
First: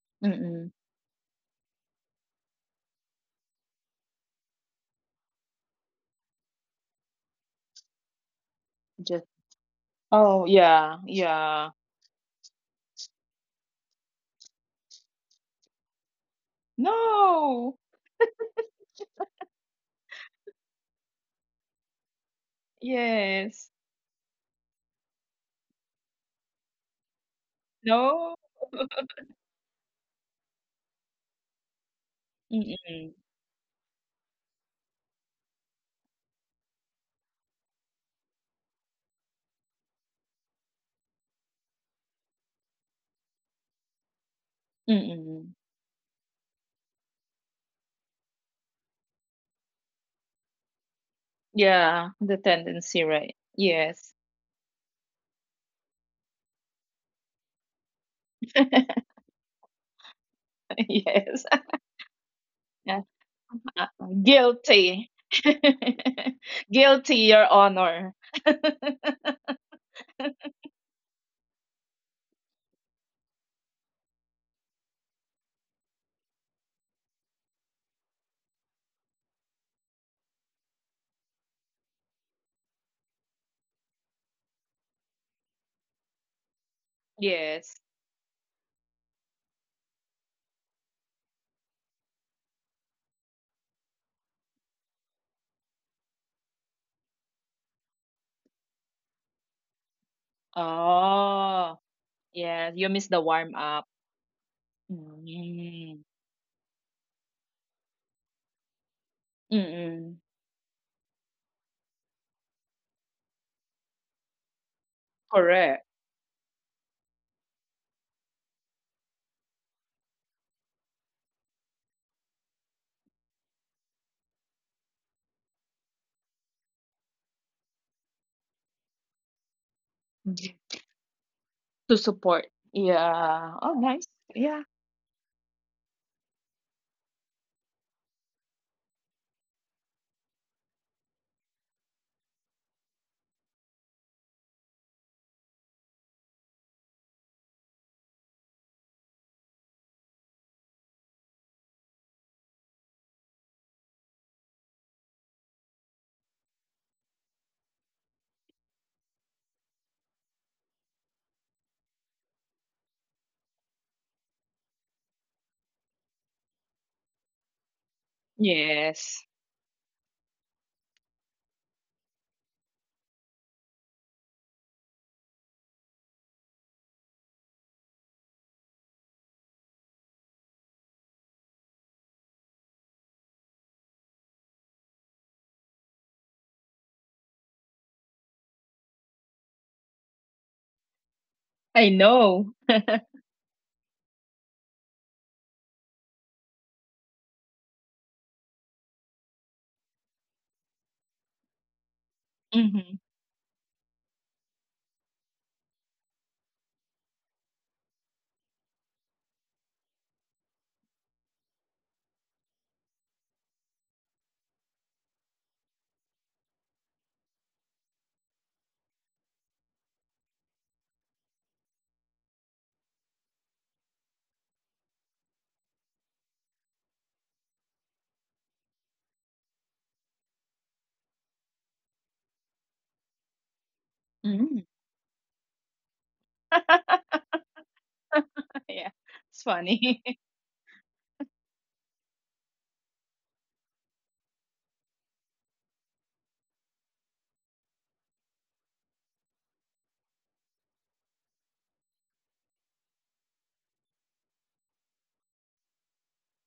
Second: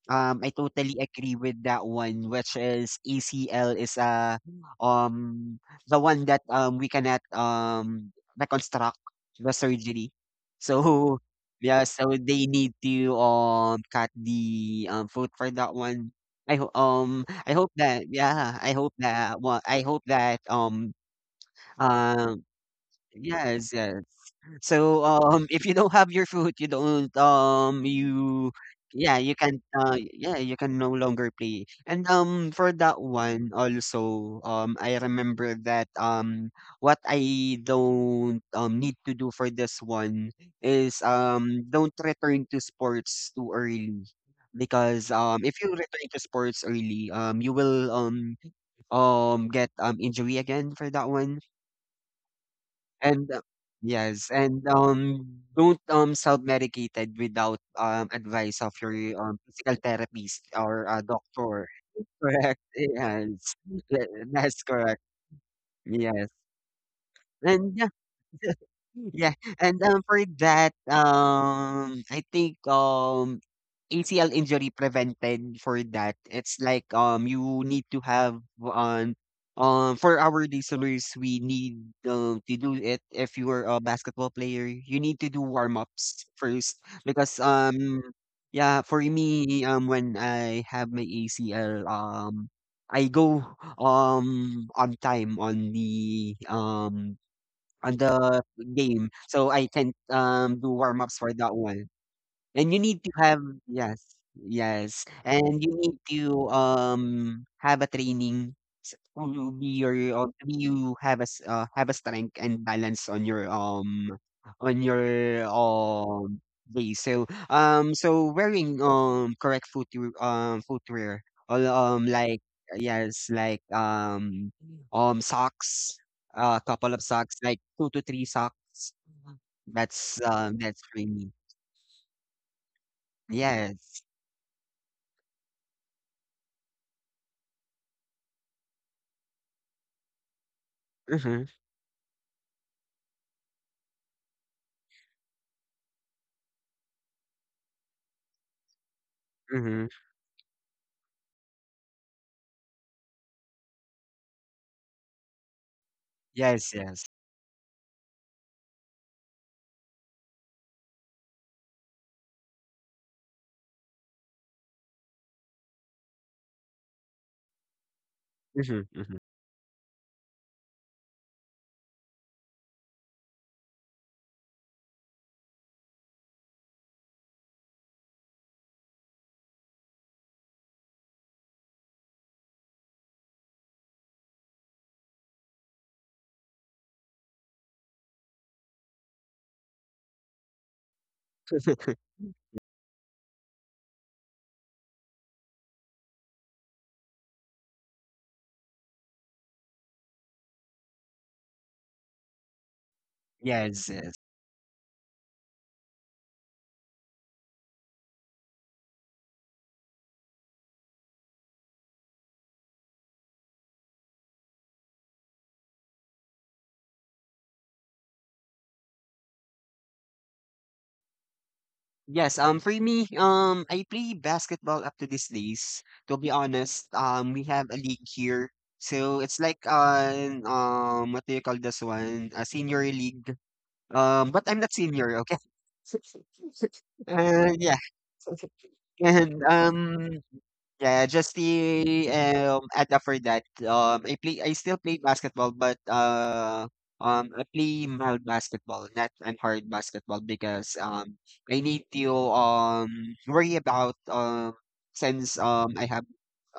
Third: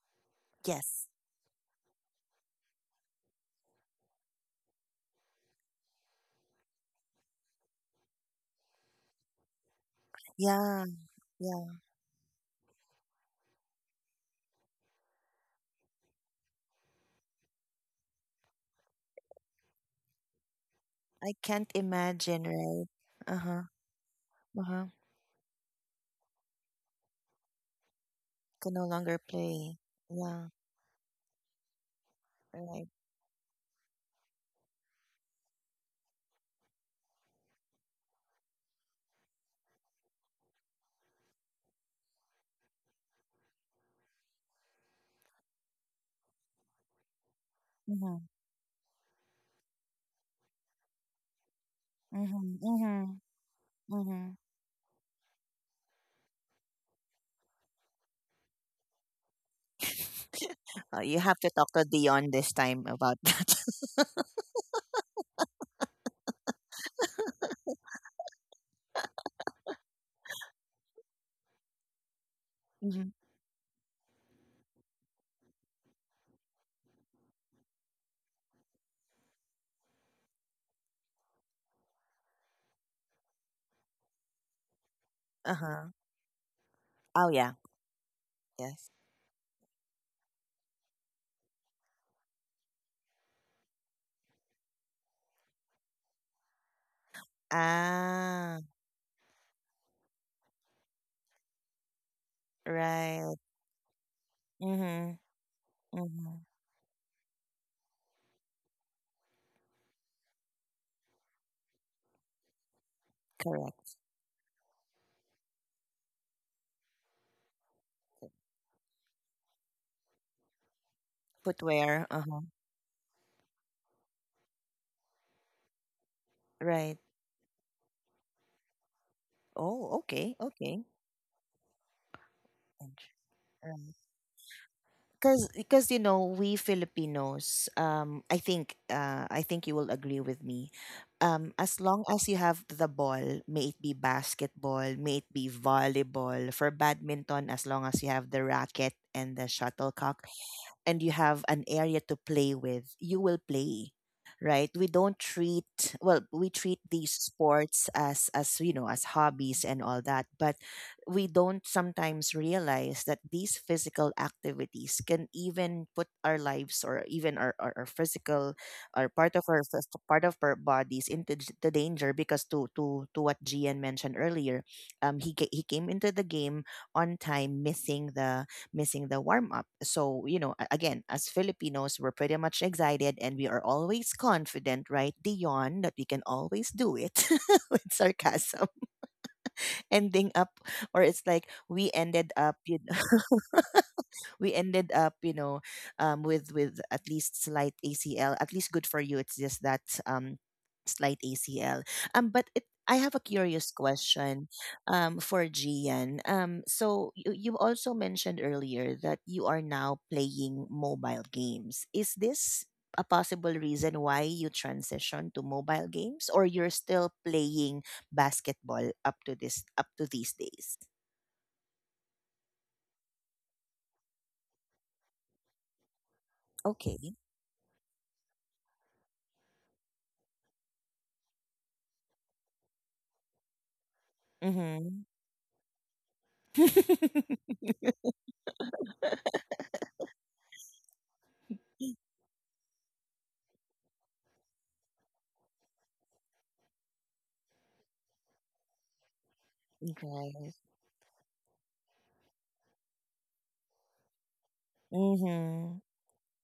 Speaker 3: I
Speaker 2: Mm-mm,
Speaker 3: totally
Speaker 1: Yes.
Speaker 3: agree with that one, which is ACL is um the one that we cannot reconstruct
Speaker 2: just.
Speaker 3: the surgery.
Speaker 2: Oh,
Speaker 1: Yeah.
Speaker 2: yeah,
Speaker 3: So,
Speaker 2: yeah.
Speaker 1: Yeah.
Speaker 3: yeah, so they need to cut the foot for that one.
Speaker 2: No.
Speaker 3: I hope that,
Speaker 1: I can't
Speaker 3: um
Speaker 1: imagine, right? Uh-huh.
Speaker 3: yes,
Speaker 2: Yes.
Speaker 3: yes.
Speaker 1: Uh-huh.
Speaker 3: So, if you don't have your food,
Speaker 2: No.
Speaker 1: Can no longer
Speaker 3: you can
Speaker 1: play. Yeah.
Speaker 3: you can no longer play. And for
Speaker 1: Right.
Speaker 3: that
Speaker 2: Mm-mm.
Speaker 3: one also, I remember that what I don't need to do for this one is don't return to sports too early. Because
Speaker 2: Mm-mm.
Speaker 3: if you return to sports early, you will
Speaker 1: Mm-hmm.
Speaker 3: get injury again for that one.
Speaker 2: Yeah, the
Speaker 1: Mm-hmm.
Speaker 2: tendency,
Speaker 1: Mm-hmm.
Speaker 3: And,
Speaker 2: right? Yes.
Speaker 1: Mm-hmm.
Speaker 3: yes. And, don't, self-medicated without, advice of your, physical therapist or a
Speaker 1: You have
Speaker 2: Yes.
Speaker 1: to
Speaker 3: doctor.
Speaker 1: talk to Dion this
Speaker 3: Correct.
Speaker 1: time about that.
Speaker 3: Yes.
Speaker 2: Uh,
Speaker 3: Tha
Speaker 2: uh,
Speaker 3: that's correct.
Speaker 2: guilty.
Speaker 3: Yes.
Speaker 2: Guilty, Your
Speaker 3: And, yeah.
Speaker 2: Honor.
Speaker 3: Yeah, and, for that, I think,
Speaker 1: Mm-hmm.
Speaker 3: ACL injury prevented for that, it's like, you need to have, for our listeners, we need, to do it. If you are a basketball player, you need to do warm
Speaker 1: Uh-huh.
Speaker 3: ups first
Speaker 1: Oh,
Speaker 3: because,
Speaker 1: yeah.
Speaker 2: Yes.
Speaker 3: yeah,
Speaker 1: Yes.
Speaker 3: for me, when I have my ACL, I go on time on the
Speaker 1: Ah,
Speaker 3: game, so I can do warm ups for that one.
Speaker 2: Oh,
Speaker 3: And you
Speaker 2: yeah. You
Speaker 3: need to
Speaker 2: missed the
Speaker 3: have,
Speaker 1: right.
Speaker 2: warm up.
Speaker 3: yes, yes,
Speaker 1: Mm-hmm.
Speaker 3: and you need
Speaker 2: Mm.
Speaker 1: Mm-hmm.
Speaker 3: to, have a training s to be your
Speaker 2: Mm-mm.
Speaker 3: to be you have a s have a strength and balance on
Speaker 1: Correct.
Speaker 3: on your,
Speaker 2: Correct.
Speaker 3: day. So, wearing, correct footwear or,
Speaker 1: Footwear.
Speaker 3: like,
Speaker 1: Uh-huh.
Speaker 3: yes, like, socks, a couple
Speaker 1: Right.
Speaker 3: of socks, like 2 to 3 socks.
Speaker 1: Oh, okay.
Speaker 3: That's
Speaker 1: Okay.
Speaker 3: for.
Speaker 2: To support.
Speaker 1: Int-
Speaker 2: Yeah. Oh,
Speaker 1: Right.
Speaker 3: Yes.
Speaker 2: nice. Yeah.
Speaker 1: Because you know we Filipinos I think you will agree with me
Speaker 3: Mhm,
Speaker 1: as long as you have the ball, may it be basketball, may it be volleyball, for badminton as long as you have the racket and the
Speaker 3: mhm.
Speaker 1: shuttlecock and you have an area to play with, you will play, right? We don't treat,
Speaker 3: Yes,
Speaker 1: well,
Speaker 3: yes.
Speaker 1: we treat these sports as you know as hobbies and all that, but we don't sometimes realize that these physical activities can even put our lives or even our
Speaker 3: Mhm, mhm.
Speaker 1: physical
Speaker 2: Yes.
Speaker 1: or part of our part of our bodies into the danger because to what Gian mentioned earlier, um, he came into the game on time missing the warm up so you know, again, as Filipinos, we're pretty much excited and we are always confident, right, Dion, that we can always do it with sarcasm, ending up, or it's like
Speaker 2: I
Speaker 1: we
Speaker 2: know.
Speaker 1: ended up you know, we ended up you know with at least slight acl, at least, good for you, it's just that slight acl but
Speaker 2: Mm-hmm.
Speaker 1: it I have a
Speaker 3: Yes, yes.
Speaker 1: curious question for gian so you also mentioned earlier that you are now playing mobile games, is this a possible reason why you transition to mobile games, or you're still playing basketball up to these days?
Speaker 3: Yes, for me, I play basketball up to these days. To be honest, we
Speaker 1: Okay.
Speaker 3: have a league here. So it's like an, what do you call this one? A senior league. But I'm not
Speaker 2: Mm-hmm.
Speaker 3: senior,
Speaker 1: Mhm.
Speaker 3: okay? Yeah.
Speaker 2: Yeah,
Speaker 3: And
Speaker 2: it's funny.
Speaker 3: yeah, just the add up for that. I play. I still play basketball, but, I play mild basketball, not an hard basketball,
Speaker 1: Right.
Speaker 3: because I need to worry about, since I
Speaker 1: Mhm.
Speaker 3: have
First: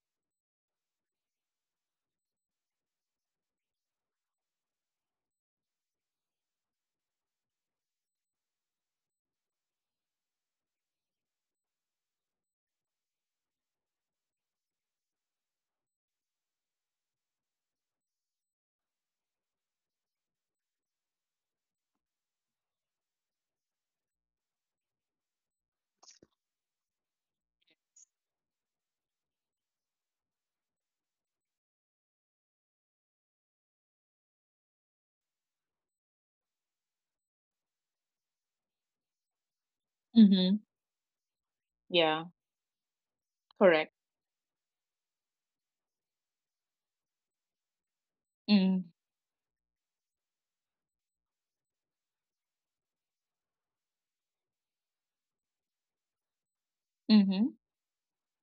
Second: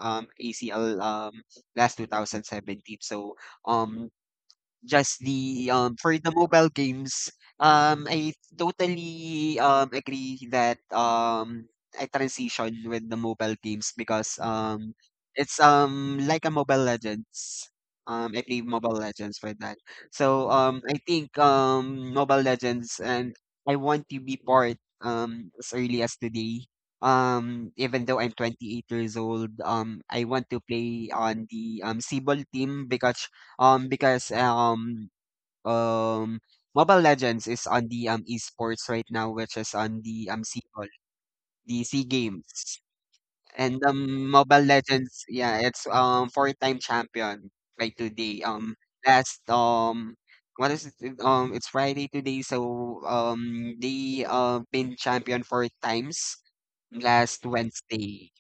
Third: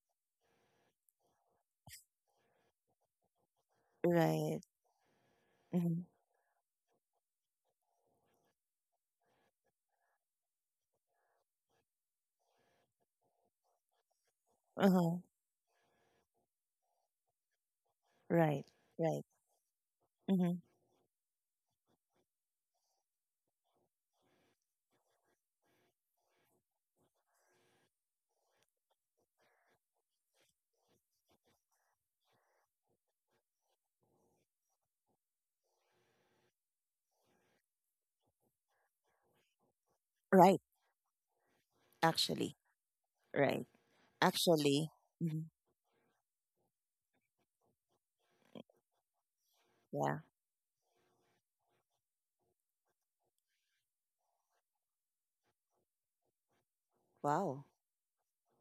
Speaker 3: ACL last 2017. So, um
Speaker 1: Right.
Speaker 3: just the
Speaker 1: Mhm.
Speaker 3: for the mobile games, I totally agree that I transition with the mobile games because
Speaker 1: Uh-huh.
Speaker 3: it's like a Mobile Legends. I
Speaker 1: Right.
Speaker 3: play Mobile
Speaker 1: Right.
Speaker 3: Legends for that.
Speaker 1: Mhm.
Speaker 3: So, I think, Mobile Legends, and I want to be part as early as today. Even though I'm 28 years old, I want to play on the Cebol team because, um because um um Mobile Legends is on the esports right now, which is on the
Speaker 1: Right.
Speaker 2: Mm-hmm.
Speaker 3: CBOL, the C
Speaker 2: Yeah,
Speaker 1: Actually.
Speaker 3: Games,
Speaker 1: Right.
Speaker 3: and
Speaker 2: correct.
Speaker 3: Mobile
Speaker 1: Actually.
Speaker 3: Legends,
Speaker 1: Mhm.
Speaker 3: yeah, it's four-time champion by today.
Speaker 2: Mm.
Speaker 3: Last
Speaker 1: Yeah.
Speaker 3: um. What is it? It's Friday today, so, they been champion four times
Speaker 1: Wow.
Speaker 3: last
Speaker 2: Mm-hmm.
Speaker 3: Wednesday.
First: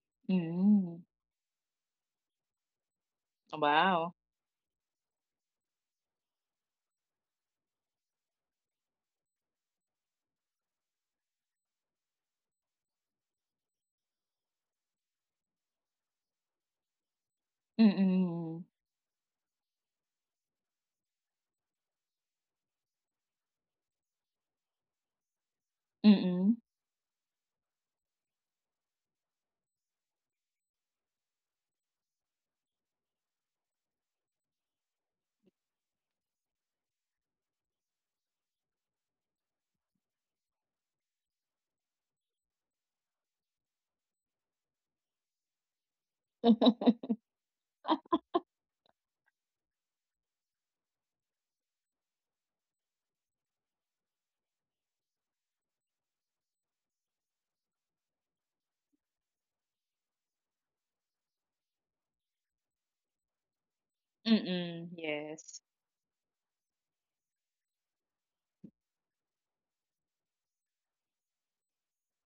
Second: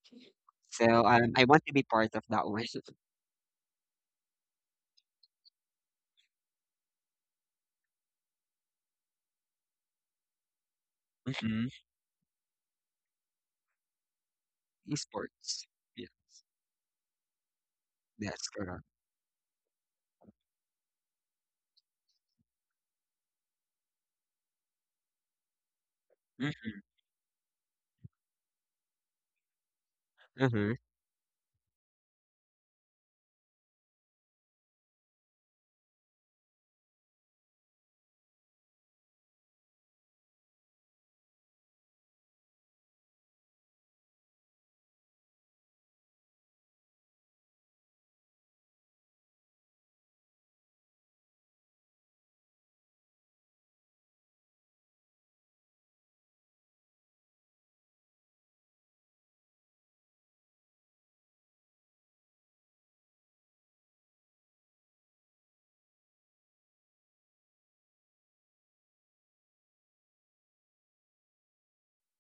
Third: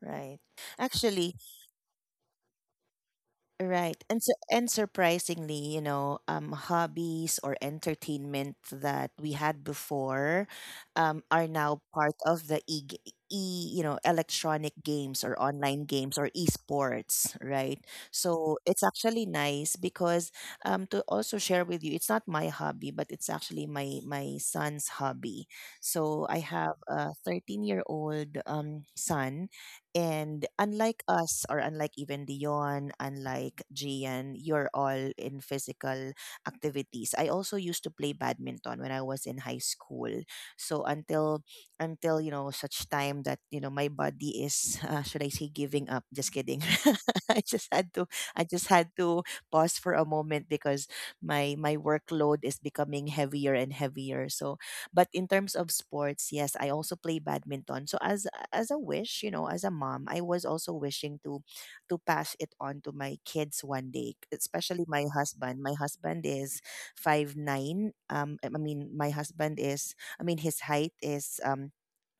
Speaker 1: Right.
Speaker 2: Mm.
Speaker 3: So,
Speaker 1: Actually,
Speaker 3: I want to be part of that one.
Speaker 1: right.
Speaker 2: Wow.
Speaker 1: And so, and surprisingly, you know, hobbies or entertainment that we had before are
Speaker 3: Mm-hmm.
Speaker 1: now part of the you know, electronic games or
Speaker 3: Esports.
Speaker 1: online
Speaker 3: Yeah,
Speaker 1: games or esports, right?
Speaker 3: that's
Speaker 1: So
Speaker 2: Mm-mm.
Speaker 3: correct.
Speaker 1: it's actually nice because to also share with you, it's not my hobby, but it's actually my son's hobby. So I
Speaker 2: Mm-mm.
Speaker 1: have a 13-year-old son, and
Speaker 3: Mm-hmm.
Speaker 1: unlike us, or unlike even Dion, unlike Gian, you're all in physical activities. I also used to play badminton when I was in high school. So until you know such time that you know my body is should I say giving up? Just kidding. I just had to I just had to pause for a moment because my workload is becoming heavier and heavier. So but in terms of sports, yes, I also play badminton. So as a wish, you know, as a mom, I was also wishing to pass it on to my kids one day,
Speaker 2: Mm-mm.
Speaker 1: especially my
Speaker 2: Yes.
Speaker 1: husband. My husband is 5'9". I mean, my husband is. I mean, his height is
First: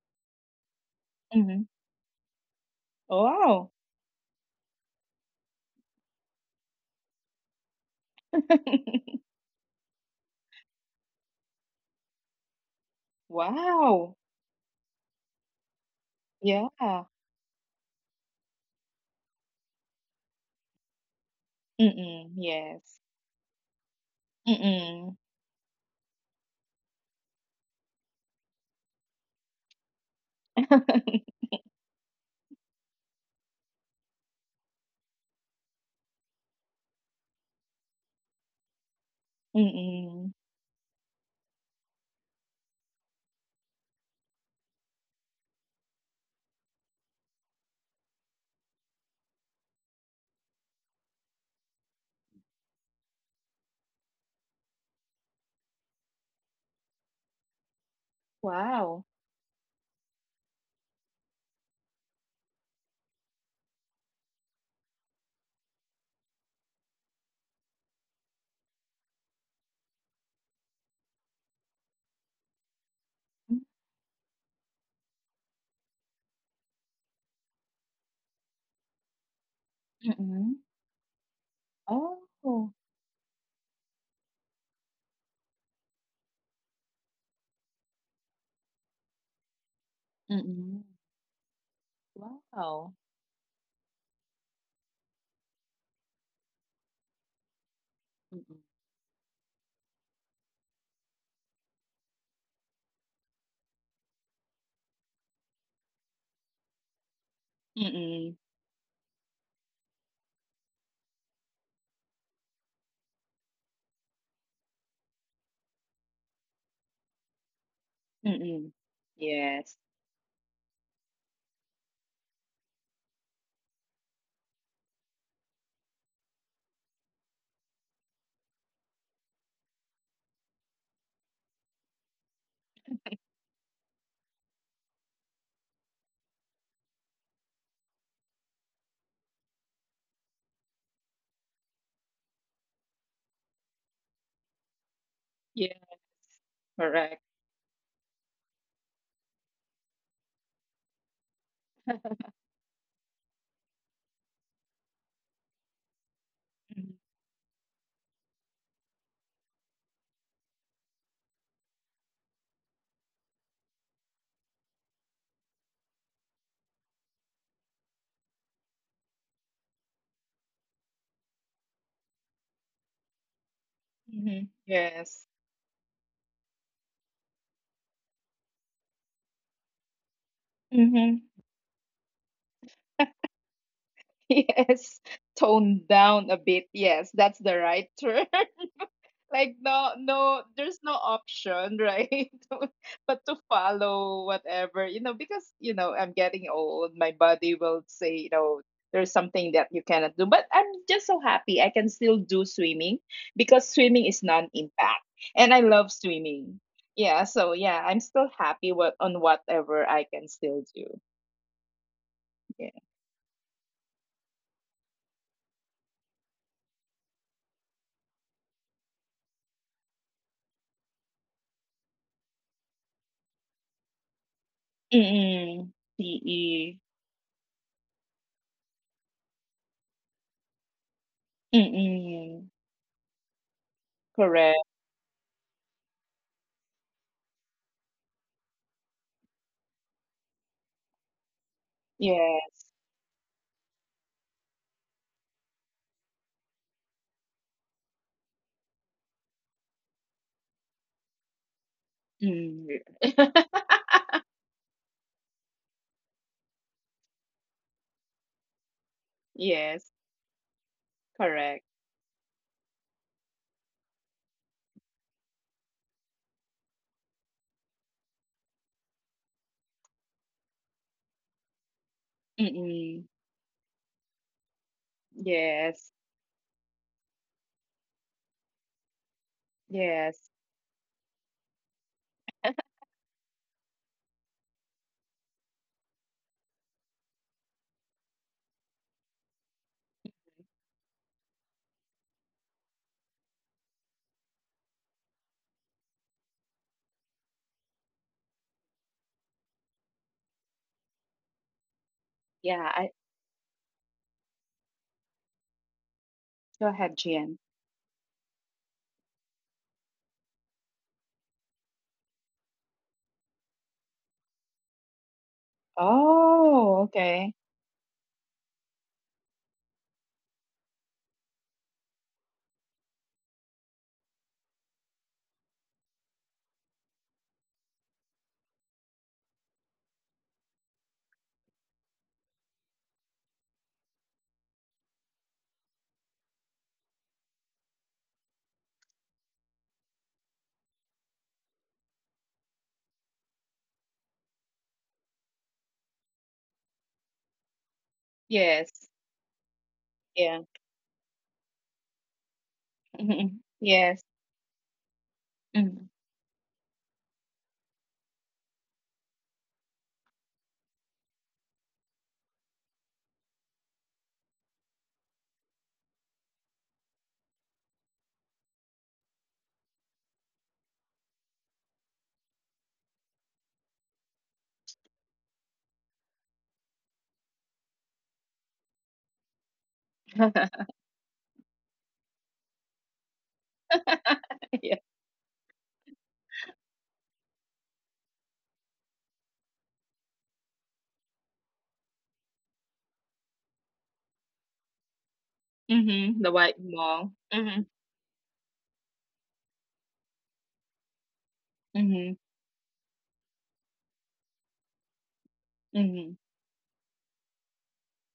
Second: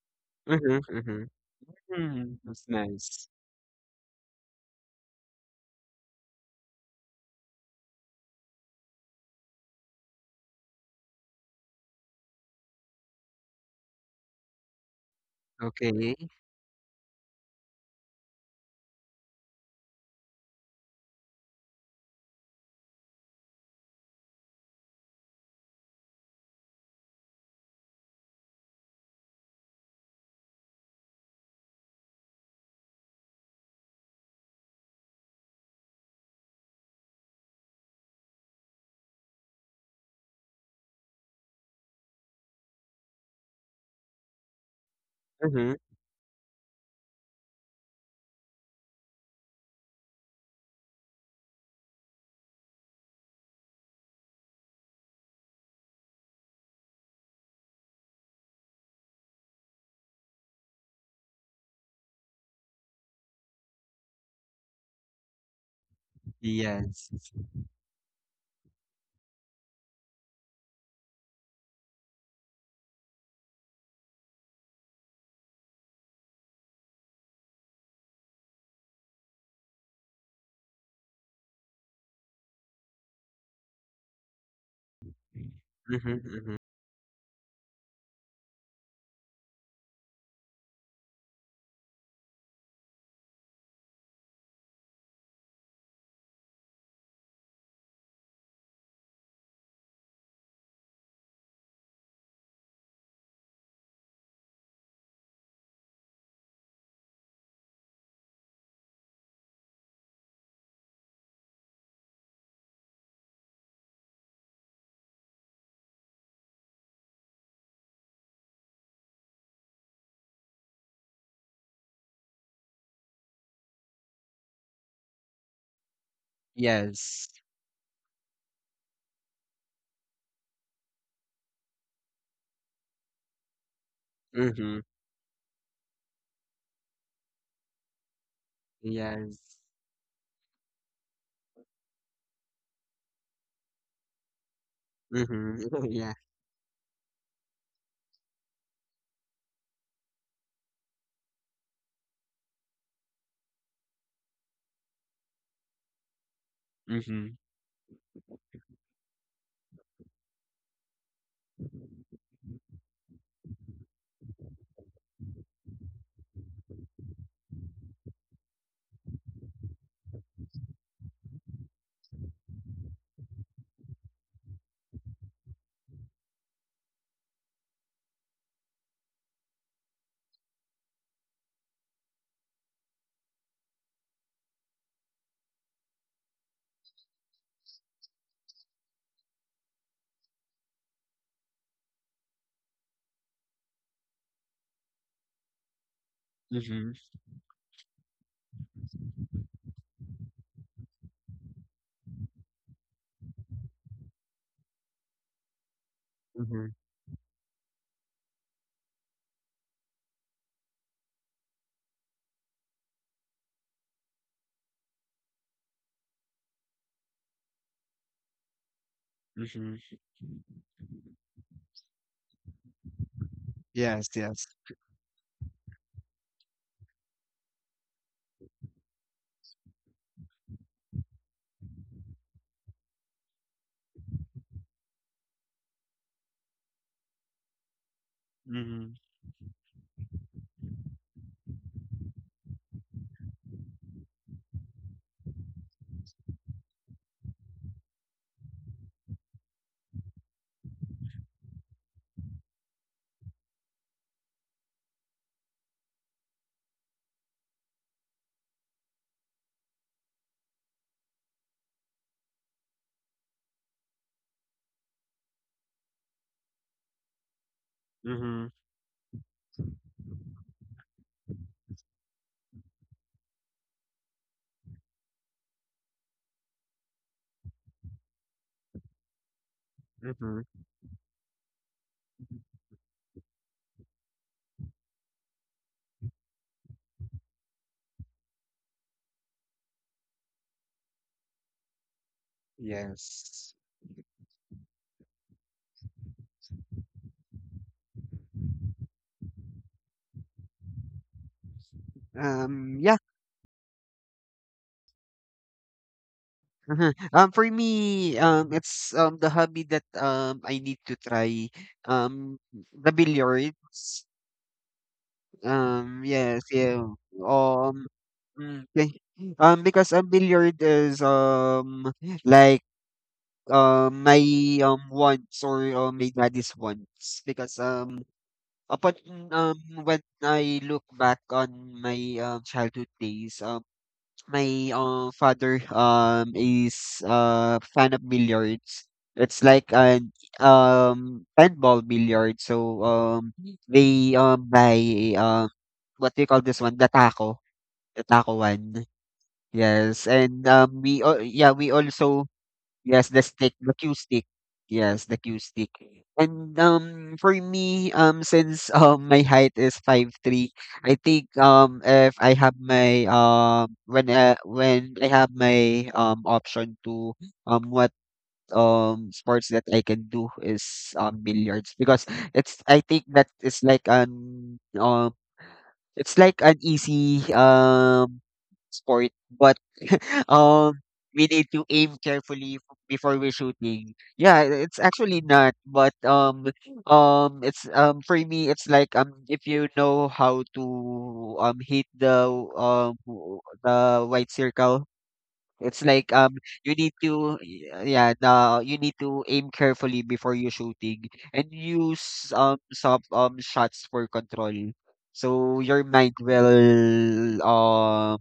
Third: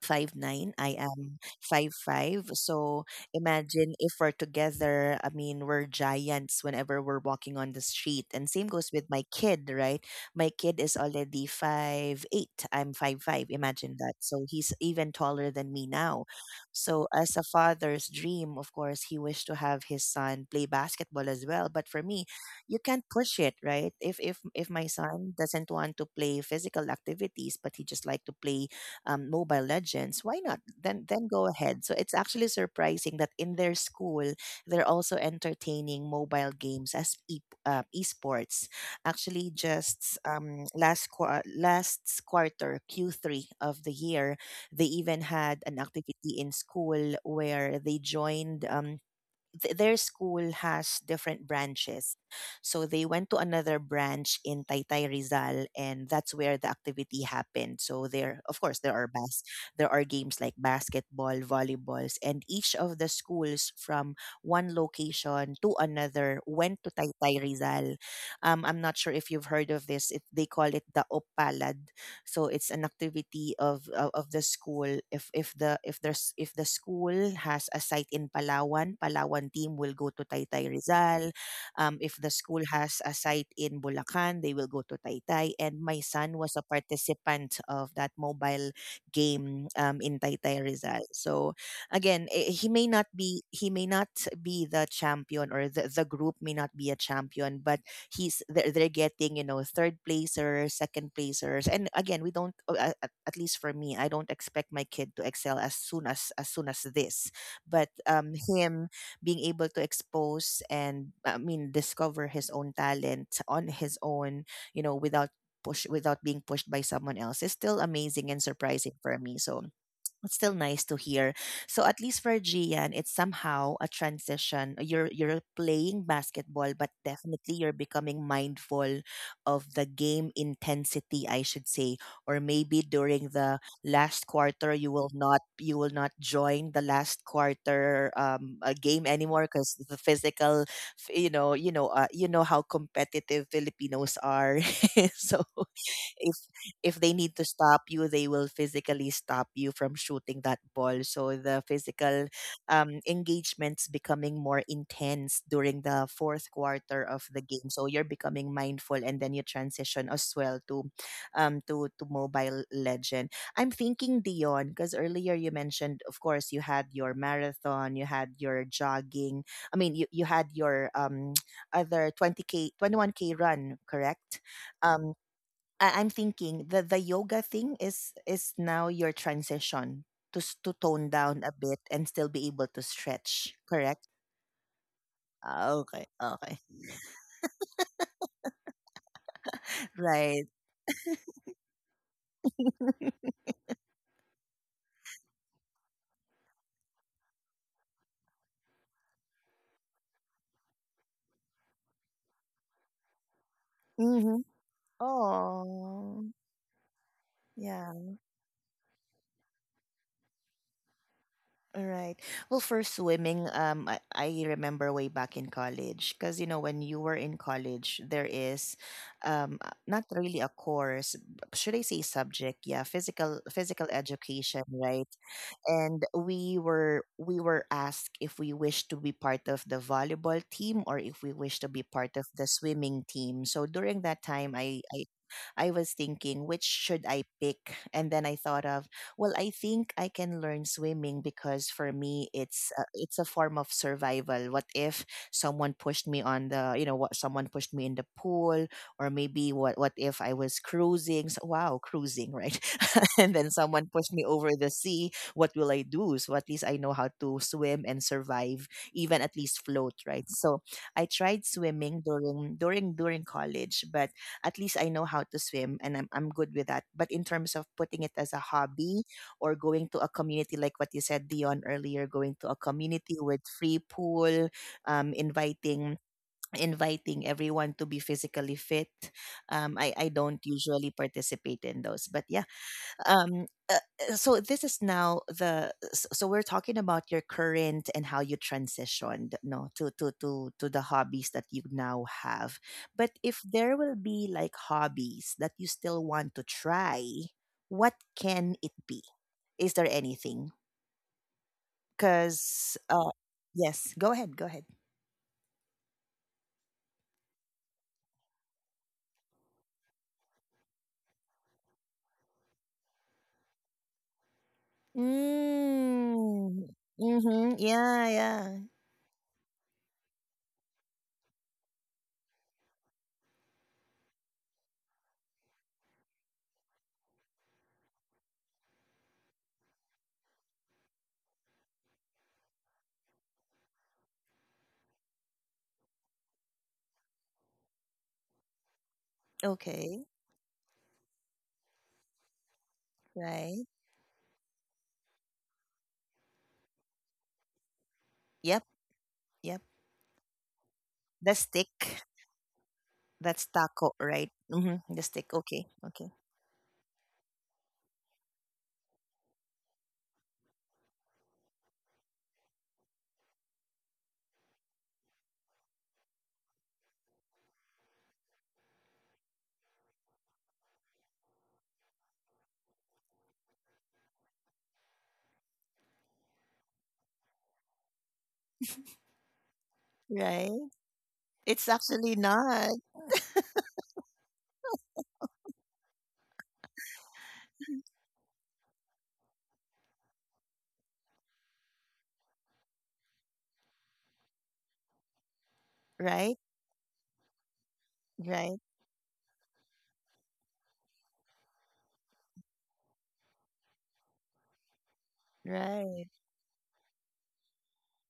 Speaker 1: 5'9".
Speaker 3: Mhm,
Speaker 1: I
Speaker 3: mhm.
Speaker 1: am
Speaker 2: Mm-hmm.
Speaker 1: five
Speaker 3: Mm,
Speaker 1: five.
Speaker 3: that's
Speaker 1: So
Speaker 3: nice.
Speaker 2: Wow.
Speaker 1: imagine if we're together. I mean, we're giants whenever we're walking on the street, and same goes with my kid, right? My kid is already 5'8". I'm 5'5". Imagine that.
Speaker 2: Wow.
Speaker 1: So he's even taller than me
Speaker 3: Okay.
Speaker 1: now.
Speaker 2: Yeah.
Speaker 1: So as a father's dream, of course, he wished to have his son play basketball as well. But for me,
Speaker 2: Mm-mm.
Speaker 1: you
Speaker 2: Yes.
Speaker 1: can't push it, right? If if my
Speaker 2: Mm-mm.
Speaker 1: son doesn't want to play physical activities, but he just like to play Mobile Legends, why not? Then go ahead. So it's actually surprising that in their school they're also entertaining mobile games as esports. Actually, just
Speaker 2: Mm-mm.
Speaker 1: last quarter Q3 of the year, they even had
Speaker 3: Mhm.
Speaker 1: an activity in school where they joined. Their school has different branches. So they went to another branch in Taytay Rizal and that's where the activity happened. So there of course there are
Speaker 2: Wow.
Speaker 1: there are games like basketball, volleyballs, and each of the schools from one location to another went to
Speaker 3: Yes.
Speaker 1: Taytay Rizal. I'm not sure if you've heard of this. It, they call it the Opalad, so it's an activity of the school. If the school has a site in Palawan, Palawan team will go to Taytay
Speaker 2: Mm-mm.
Speaker 1: Rizal. If the school
Speaker 2: Oh.
Speaker 1: has a site in Bulacan, they will go to Taytay, and my
Speaker 3: Mhm,
Speaker 1: son was
Speaker 3: mhm.
Speaker 1: a participant of that mobile game in Taytay
Speaker 2: Mm-mm.
Speaker 1: Rizal. So again,
Speaker 2: Wow.
Speaker 1: he may not be the champion, or the group may not be a champion, but he's they're,
Speaker 2: Mm-mm.
Speaker 1: they're getting, you know, third placers, second placers. And again, we don't at least for me, I don't expect my kid to excel as soon as this. But
Speaker 2: Mm-mm.
Speaker 1: him being able to expose, and I mean discover his own talent on his own, without push, without being pushed by someone else is still amazing and
Speaker 2: Mm-mm.
Speaker 1: surprising for me. So it's
Speaker 2: Yes.
Speaker 1: it's still nice to hear. So at least for Gian, it's somehow a transition. You're playing basketball, but
Speaker 3: Yes.
Speaker 1: definitely you're becoming mindful of the game intensity, I should say. Or maybe during the last quarter,
Speaker 3: Mhm.
Speaker 1: you will not join the last quarter game anymore
Speaker 3: Yes.
Speaker 1: because the physical, you know how competitive Filipinos are. So
Speaker 3: Mhm. Yeah.
Speaker 1: if they
Speaker 2: Correct.
Speaker 1: need to stop you, they will physically stop you from shooting that ball. So the physical engagement's becoming more intense during the fourth quarter of
Speaker 3: Mhm.
Speaker 1: the game. So you're becoming mindful, and then you transition as well to to Mobile Legend. I'm thinking Dion, because earlier you mentioned, of course, you had your marathon, you had your jogging. I mean, you had your other 20k, 21k run, correct?
Speaker 2: Mm-hmm.
Speaker 1: Um,
Speaker 2: Yes.
Speaker 1: I'm thinking the yoga thing is now your transition to to tone
Speaker 2: Mm-hmm.
Speaker 1: down a bit and still be able to stretch, correct?
Speaker 2: Yes,
Speaker 1: Ah,
Speaker 2: tone
Speaker 1: okay,
Speaker 2: down a
Speaker 1: okay,
Speaker 2: bit. Yes, that's the right term. Like, no,
Speaker 1: right.
Speaker 2: no, there's no option, right? But to follow whatever, you know, because you know, I'm getting
Speaker 3: Mhm.
Speaker 2: old. My body will say, you know, there's something that you cannot do. But I'm just so happy I can still do swimming, because swimming
Speaker 1: Mm-hmm.
Speaker 2: is non-impact, and I love
Speaker 1: Oh,
Speaker 3: Mhm.
Speaker 2: swimming. Yeah, so
Speaker 1: yeah,
Speaker 2: yeah, I'm still happy what on whatever I can still do.
Speaker 1: right. Well,
Speaker 2: Yeah.
Speaker 1: for swimming, I remember way back in college, because you know when you were in college, there is,
Speaker 3: Mhm.
Speaker 1: not really a course. Should I say subject? Yeah, physical
Speaker 3: Yes, yes.
Speaker 1: education, right?
Speaker 2: Mm,
Speaker 1: And
Speaker 2: PE.
Speaker 1: we were asked if we wish to be part of the volleyball team, or if we wish to be part of the
Speaker 2: Mm,
Speaker 1: swimming team. So during that time,
Speaker 2: correct.
Speaker 1: I I was thinking which should I pick. And then I thought
Speaker 3: Mhm.
Speaker 1: of, well, I think I can learn swimming, because for me
Speaker 2: Yes.
Speaker 1: it's it's a form of survival. What if someone pushed me on the, what, someone pushed me in the pool, or maybe what if I was cruising, so, wow, cruising, right?
Speaker 2: Mm.
Speaker 1: And then someone pushed me over the sea, what will I do? So at least I know how to swim and survive, even at least float,
Speaker 2: Yes,
Speaker 1: right? So I tried
Speaker 2: correct.
Speaker 1: swimming during college, but at least I know how to swim, and I'm good with that. But in terms of putting it as a
Speaker 3: Mhm.
Speaker 1: hobby, or going to a community like what you said, Dion, earlier, going to a
Speaker 2: Mm,
Speaker 1: community with free pool, inviting
Speaker 2: yes.
Speaker 1: inviting everyone to be physically fit, I
Speaker 2: Yes.
Speaker 1: don't
Speaker 3: Mhm.
Speaker 1: usually participate in those, but yeah. um uh, so this is now the so we're talking about your current and how you transitioned, no, to the hobbies that you now have. But if
Speaker 3: Yes.
Speaker 1: there will be like hobbies that you still want to try, what can it be? Is there anything? Because
Speaker 2: Yeah,
Speaker 3: Yeah.
Speaker 2: I
Speaker 1: uh, yes, go ahead, go ahead.
Speaker 2: go
Speaker 3: Mhm.
Speaker 2: ahead,
Speaker 3: For
Speaker 2: Gian.
Speaker 3: me, it's the hobby that I need to try um the billiards. Yes,
Speaker 1: Mm,
Speaker 3: yeah.
Speaker 2: Oh, okay.
Speaker 1: mm-hmm,
Speaker 3: Um,
Speaker 1: yeah, yeah.
Speaker 3: mm, thank- because a billiard is like my wants or my daddy's wants because upon um when I look back on my childhood days my father is fan of billiards. It's like
Speaker 1: Okay,
Speaker 3: an 10-ball billiard. So
Speaker 1: right.
Speaker 3: they buy um what do you call this one? The taco
Speaker 1: Yep,
Speaker 3: one.
Speaker 2: Yes.
Speaker 1: yep.
Speaker 3: Yes, and
Speaker 2: Yeah.
Speaker 1: The
Speaker 3: yeah, we
Speaker 1: stick.
Speaker 3: also yes, the
Speaker 2: Mm-hmm.
Speaker 3: stick,
Speaker 1: That's
Speaker 3: the Q
Speaker 1: taco,
Speaker 2: Yes.
Speaker 3: stick.
Speaker 1: right? Mm-hmm.
Speaker 3: Yes,
Speaker 1: The
Speaker 3: the
Speaker 1: stick.
Speaker 3: Q stick.
Speaker 1: Okay.
Speaker 2: Mm.
Speaker 1: Okay.
Speaker 3: And for me, since my height is 5'3". I think if I have my when I have my option to what sports that I can do is billiards because it's I think that it's like an easy sport, but
Speaker 1: Right.
Speaker 3: um we need to
Speaker 1: It's
Speaker 3: aim
Speaker 1: actually
Speaker 3: carefully
Speaker 1: not.
Speaker 3: before we're shooting. Yeah, it's
Speaker 2: Yeah.
Speaker 3: actually not, but it's for me it's like if you know how to hit the the white circle. It's like
Speaker 2: Mm-hmm. The
Speaker 1: Right.
Speaker 2: White
Speaker 3: you need
Speaker 2: Mall.
Speaker 3: to
Speaker 2: Mm-hmm.
Speaker 3: yeah, the
Speaker 1: Right.
Speaker 3: you need to aim carefully before you shooting and
Speaker 2: Mm-hmm.
Speaker 3: use some shots for control. So your mind
Speaker 2: Mm-hmm.
Speaker 1: Right.
Speaker 3: will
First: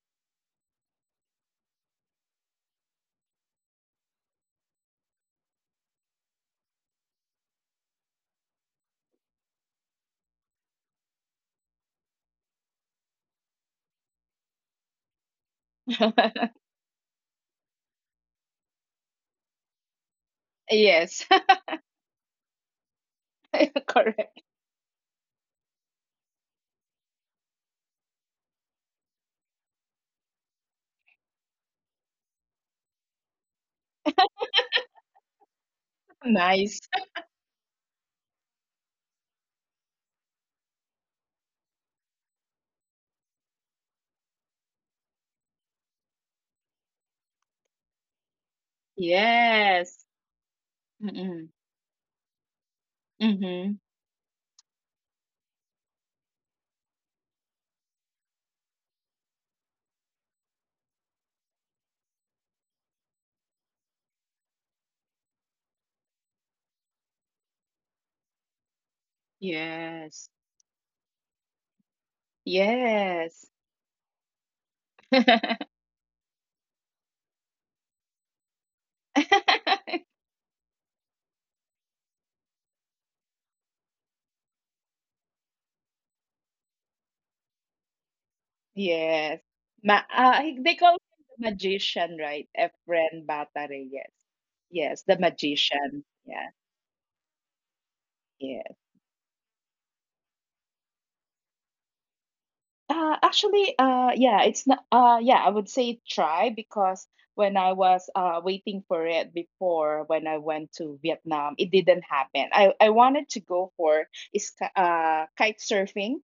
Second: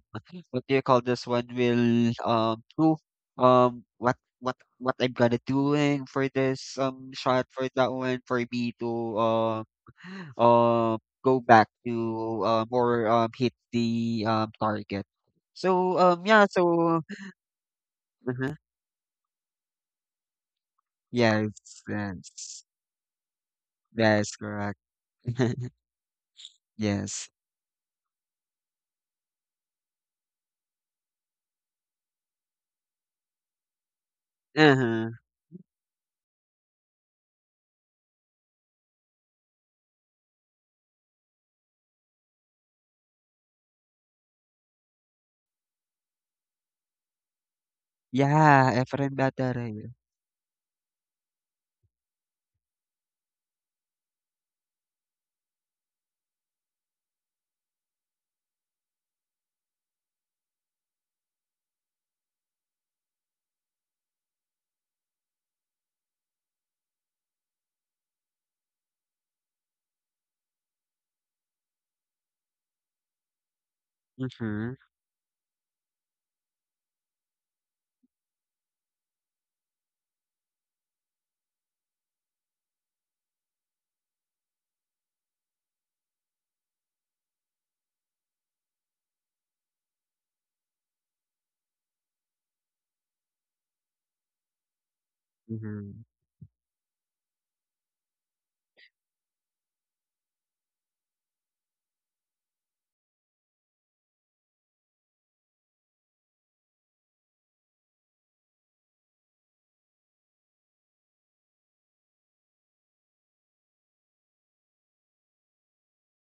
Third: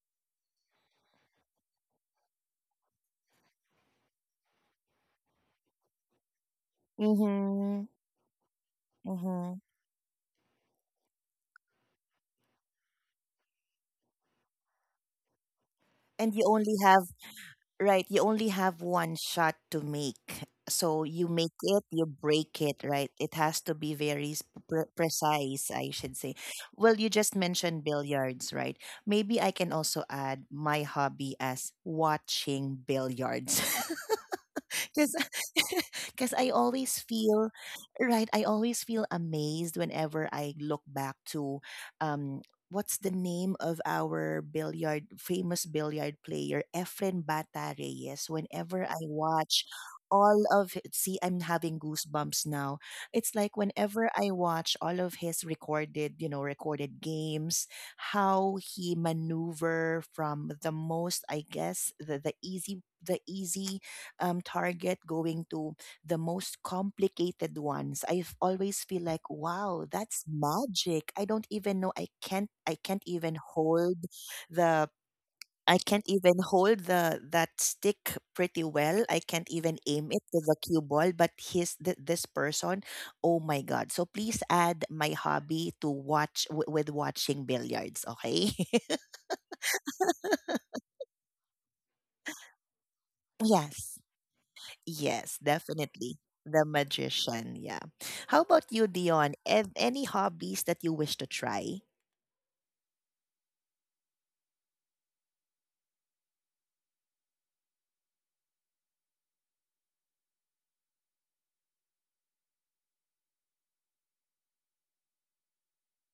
Speaker 3: what do you call this one will do what I'm gonna doing for this shot for
Speaker 1: Mm-hmm.
Speaker 3: that one for me to
Speaker 1: Mm-hmm.
Speaker 3: um go back to or hit the target. So
Speaker 1: And you
Speaker 3: yeah,
Speaker 1: only
Speaker 3: so
Speaker 1: have, right. You only
Speaker 3: uh-huh.
Speaker 1: have one shot to make. So
Speaker 2: Yes.
Speaker 1: you make
Speaker 3: Yes,
Speaker 1: it, you
Speaker 3: yes.
Speaker 1: break it, right? It has to be
Speaker 3: That's
Speaker 2: Correct.
Speaker 1: very
Speaker 3: correct.
Speaker 1: pre- precise, I should say. Well, you
Speaker 3: Yes.
Speaker 1: just mentioned billiards, right? Maybe I can also add my hobby as watching billiards.
Speaker 3: Uh-huh.
Speaker 1: Because because I
Speaker 2: Nice.
Speaker 1: always feel, right. I always feel amazed whenever I look back to um what's the name of our billiard, famous billiard player Efren Bata Reyes.
Speaker 3: Yeah,
Speaker 1: Whenever I
Speaker 3: Efren
Speaker 1: watch
Speaker 3: Bataray.
Speaker 2: Yes.
Speaker 1: see, I'm
Speaker 2: Mm-hmm.
Speaker 1: having goosebumps now. It's like
Speaker 2: Mm-hmm.
Speaker 1: whenever I watch all of his recorded, you know, recorded games, how he maneuver from the most, I guess, the easy target, going to the most complicated ones, I always feel like, wow, that's
Speaker 2: Yes.
Speaker 1: magic. I don't even know, I can't even
Speaker 2: Yes.
Speaker 1: hold
Speaker 3: Mm-hmm.
Speaker 1: the, I can't even hold the, that stick pretty well. I can't even aim it to the cue ball. But his, this person, oh my god! So please add my hobby to watch, with watching billiards. Okay.
Speaker 2: Yes. They call him the magician, right? Efren Bata
Speaker 1: Yes.
Speaker 2: Reyes. Yes, the
Speaker 1: Yes,
Speaker 3: Mm-hmm.
Speaker 2: magician.
Speaker 1: definitely.
Speaker 2: Yeah.
Speaker 1: The magician, yeah. How about
Speaker 2: Yeah.
Speaker 1: you, Dion? Any hobbies that you wish to try?
Speaker 2: Actually, yeah, it's not. Yeah, I would say try, because when I was waiting for it before, when I went to Vietnam, it didn't happen. I wanted to go for is kite surfing,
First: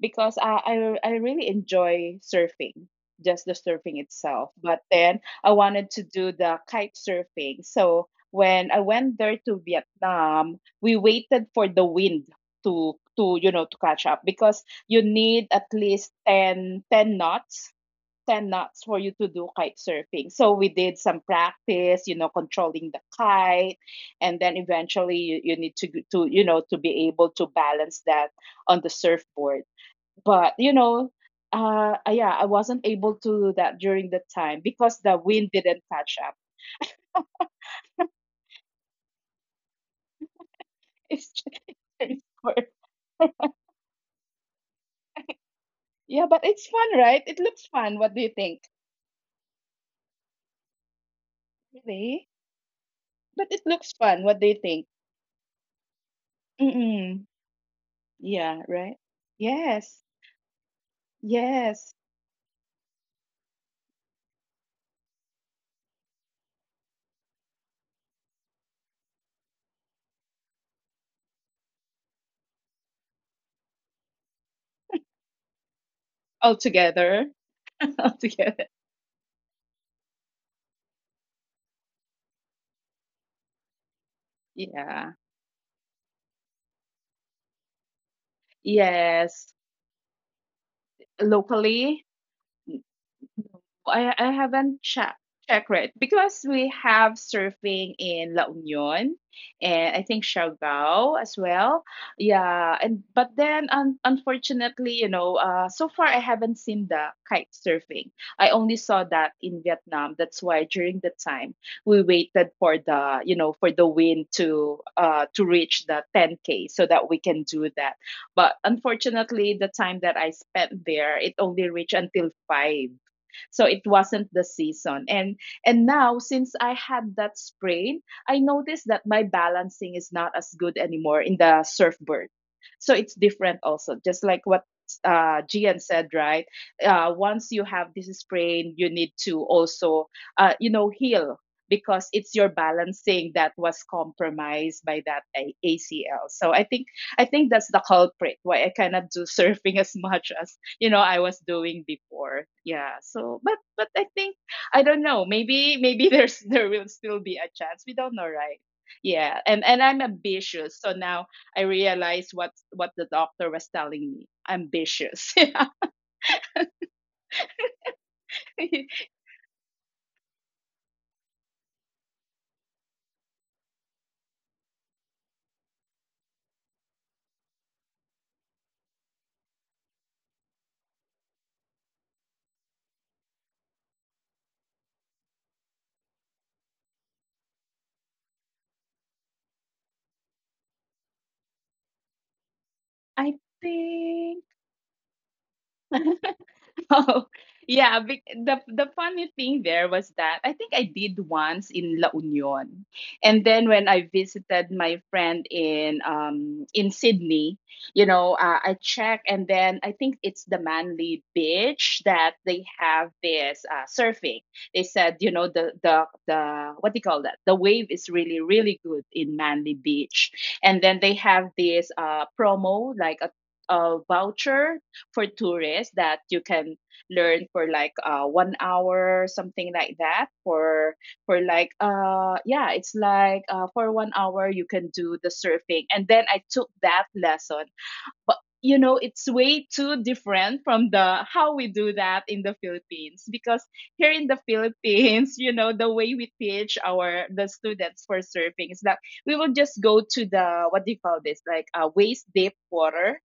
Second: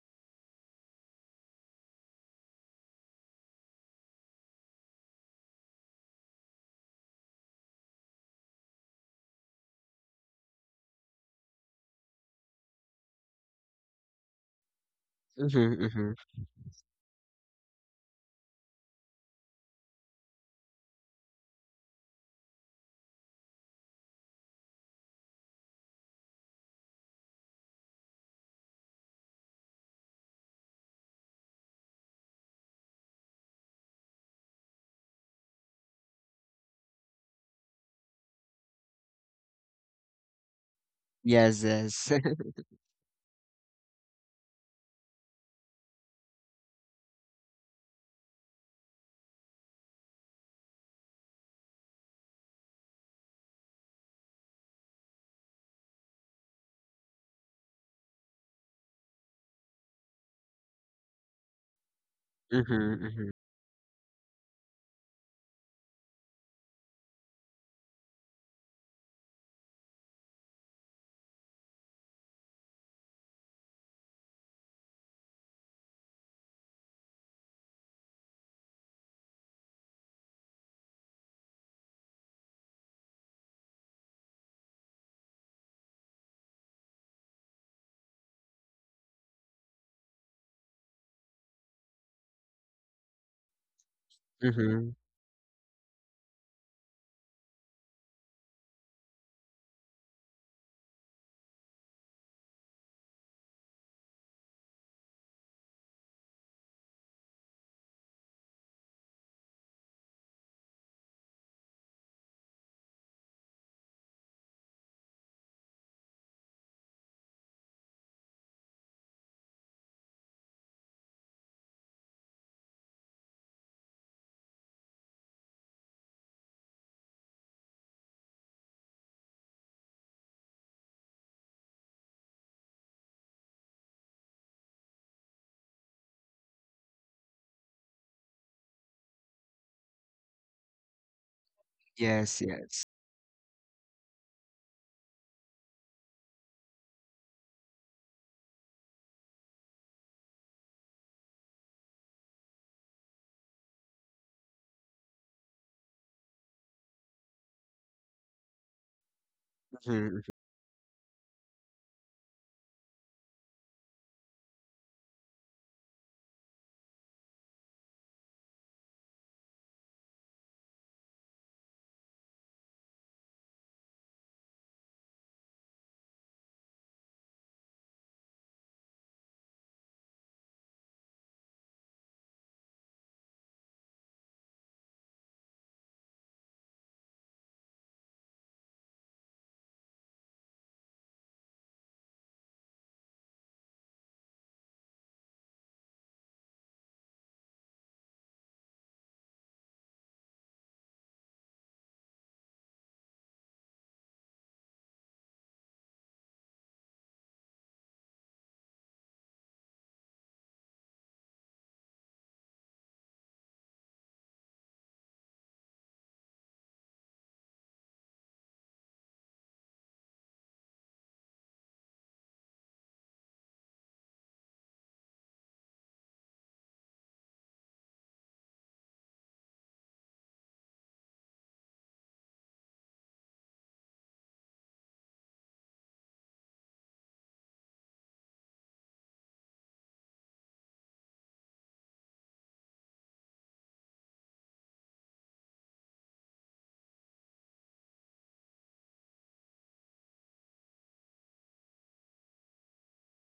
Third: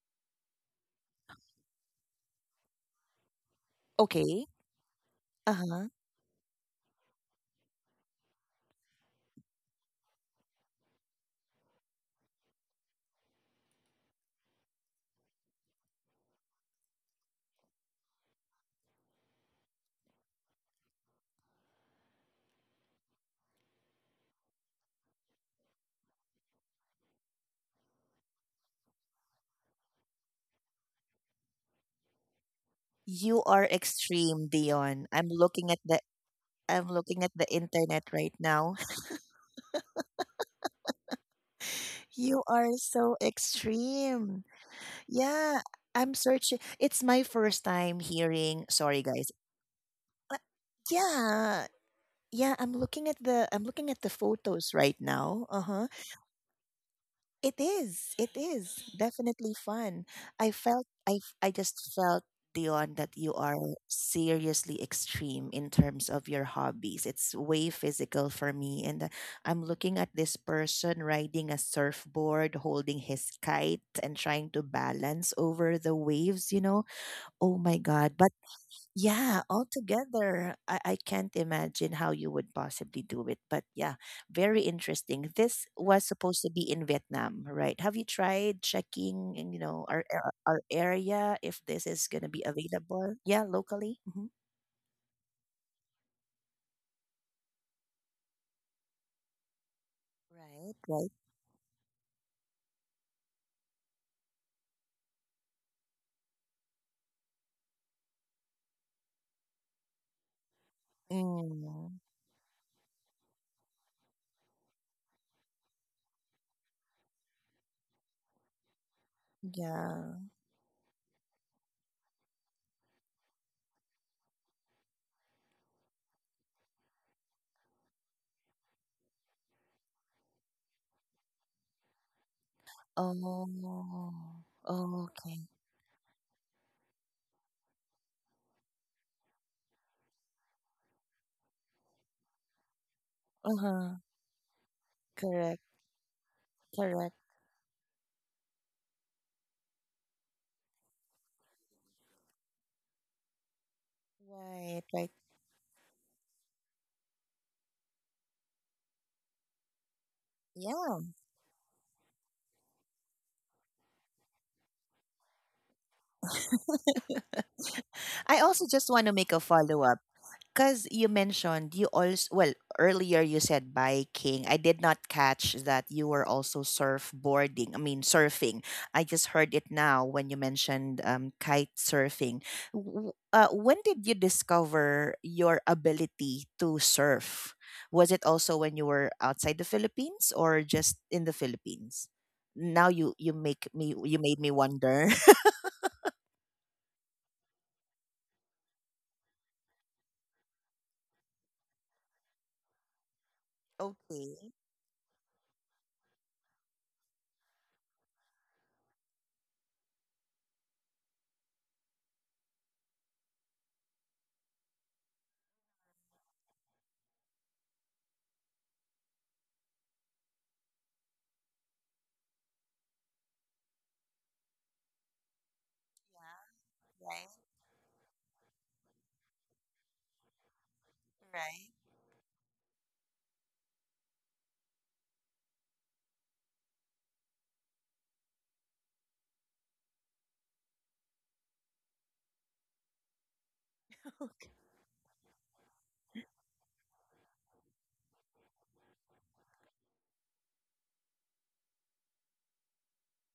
Speaker 2: because I really enjoy surfing, just the surfing
Speaker 1: Okay.
Speaker 2: itself. But then I
Speaker 1: Uh-huh.
Speaker 2: wanted to do the kite surfing. So when I went there to Vietnam, we waited for the wind to catch up, because you need at
Speaker 3: Mm-hmm. Mm-hmm.
Speaker 2: least ten knots, 10 knots, for you to do kite surfing. So we did some practice, controlling the kite, and then eventually you need to g- to you know to be able to balance that on the surfboard. But yeah, I wasn't able to do
Speaker 1: You
Speaker 2: that
Speaker 1: are
Speaker 2: during the time
Speaker 1: extreme,
Speaker 2: because the
Speaker 1: Dion. I'm
Speaker 2: wind didn't
Speaker 1: looking at
Speaker 2: catch
Speaker 1: the,
Speaker 2: up.
Speaker 1: I'm looking at the internet right now.
Speaker 2: it's
Speaker 3: Yes,
Speaker 2: just,
Speaker 3: yes.
Speaker 2: it's
Speaker 1: You
Speaker 2: hard.
Speaker 1: are so extreme. Yeah,
Speaker 2: Yeah,
Speaker 1: I'm
Speaker 2: but it's
Speaker 1: searching.
Speaker 2: fun, right?
Speaker 1: It's
Speaker 2: It
Speaker 1: my
Speaker 2: looks
Speaker 1: first
Speaker 2: fun. What
Speaker 1: time
Speaker 2: do you think?
Speaker 1: hearing. Sorry, guys. Uh, yeah.
Speaker 2: Really?
Speaker 1: Yeah, I'm looking at
Speaker 2: But it
Speaker 1: the, I'm
Speaker 2: looks
Speaker 1: looking
Speaker 2: fun,
Speaker 1: at the
Speaker 2: what do you think?
Speaker 1: photos right now. Uh-huh.
Speaker 2: Mm-mm.
Speaker 1: It is. It
Speaker 2: Yeah, right?
Speaker 1: is definitely
Speaker 2: Yes.
Speaker 1: fun. I felt, I
Speaker 2: Yes.
Speaker 1: just felt,
Speaker 3: Mm-hmm. Mm-hmm.
Speaker 1: Dion, that you are seriously extreme in terms of your hobbies. It's way physical for me, and I'm looking at this person riding a surfboard, holding his kite and trying to balance over the
Speaker 2: All
Speaker 1: waves, you know.
Speaker 2: together.
Speaker 1: Oh my
Speaker 2: All
Speaker 1: god. But
Speaker 2: together.
Speaker 1: yeah, altogether, I can't imagine how you would possibly do it. But yeah, very
Speaker 2: Yeah.
Speaker 1: interesting. This was supposed to be in Vietnam, right? Have you tried
Speaker 2: Yes.
Speaker 1: checking, in, you know, our area if
Speaker 2: Locally.
Speaker 1: this is going to be available? Yeah,
Speaker 2: I
Speaker 1: locally.
Speaker 2: I
Speaker 1: Hmm.
Speaker 2: haven't
Speaker 3: Mm-hmm.
Speaker 2: checked it, because we have surfing in La Union, and I think
Speaker 1: Right,
Speaker 2: Siargao
Speaker 1: right.
Speaker 2: as well. Yeah, and but then unfortunately, so far I haven't seen the kite surfing. I only saw that in Vietnam. That's why during the time we
Speaker 1: Mm,
Speaker 2: waited for the you know for the wind to reach the 10K, so that we can do that. But unfortunately, the time that I
Speaker 1: yeah.
Speaker 2: spent there, it only reached until five, so it wasn't the season. And now since I had that sprain, I noticed that my balancing is not as good anymore in the surfboard. So it's different also, just like what
Speaker 1: Oh, okay.
Speaker 2: Gian said, right? Once you have this sprain, you need to also, heal, because it's
Speaker 3: Yes,
Speaker 2: your
Speaker 3: yes.
Speaker 2: balancing that was
Speaker 1: Uh-huh.
Speaker 2: compromised by that A-
Speaker 1: Correct,
Speaker 2: ACL. So I think I
Speaker 1: correct.
Speaker 2: think that's the culprit why I cannot do surfing as much as I was doing before. Yeah. So but I think I
Speaker 1: Right,
Speaker 2: don't
Speaker 1: right.
Speaker 2: know. Maybe there will still be a chance. We don't know, right? Yeah. And
Speaker 3: Mm-hmm.
Speaker 2: I'm ambitious.
Speaker 1: Yeah.
Speaker 2: So now I realize what the doctor was telling me. Ambitious.
Speaker 1: I also just want to make a follow up, because you mentioned you also, well, earlier you said biking. I did not catch that you were also surfboarding, I mean surfing. I just heard it now when you mentioned kite surfing. When did you discover your ability to surf? Was it also when you were outside the Philippines, or just in the Philippines? Now you
Speaker 2: I
Speaker 1: make me you made me
Speaker 2: think.
Speaker 1: wonder.
Speaker 2: Oh, yeah. The funny thing there was that I think I did once in La Union, and then when I
Speaker 1: Okay,
Speaker 2: visited my friend in Sydney, I checked, and then I think it's the Manly Beach that they have this surfing. They said, the what do you call that? The wave is really really good in Manly Beach, and then they have this promo, like a voucher for tourists, that you can learn for like one hour, something like that, for
Speaker 1: right,
Speaker 2: like yeah, it's like for one hour you can do the surfing. And then I took that lesson. But it's way too different from the how we do that in the Philippines. Because here in the Philippines the way we teach our the students for surfing is that we will just go to the, what do you call this, like, waist deep water.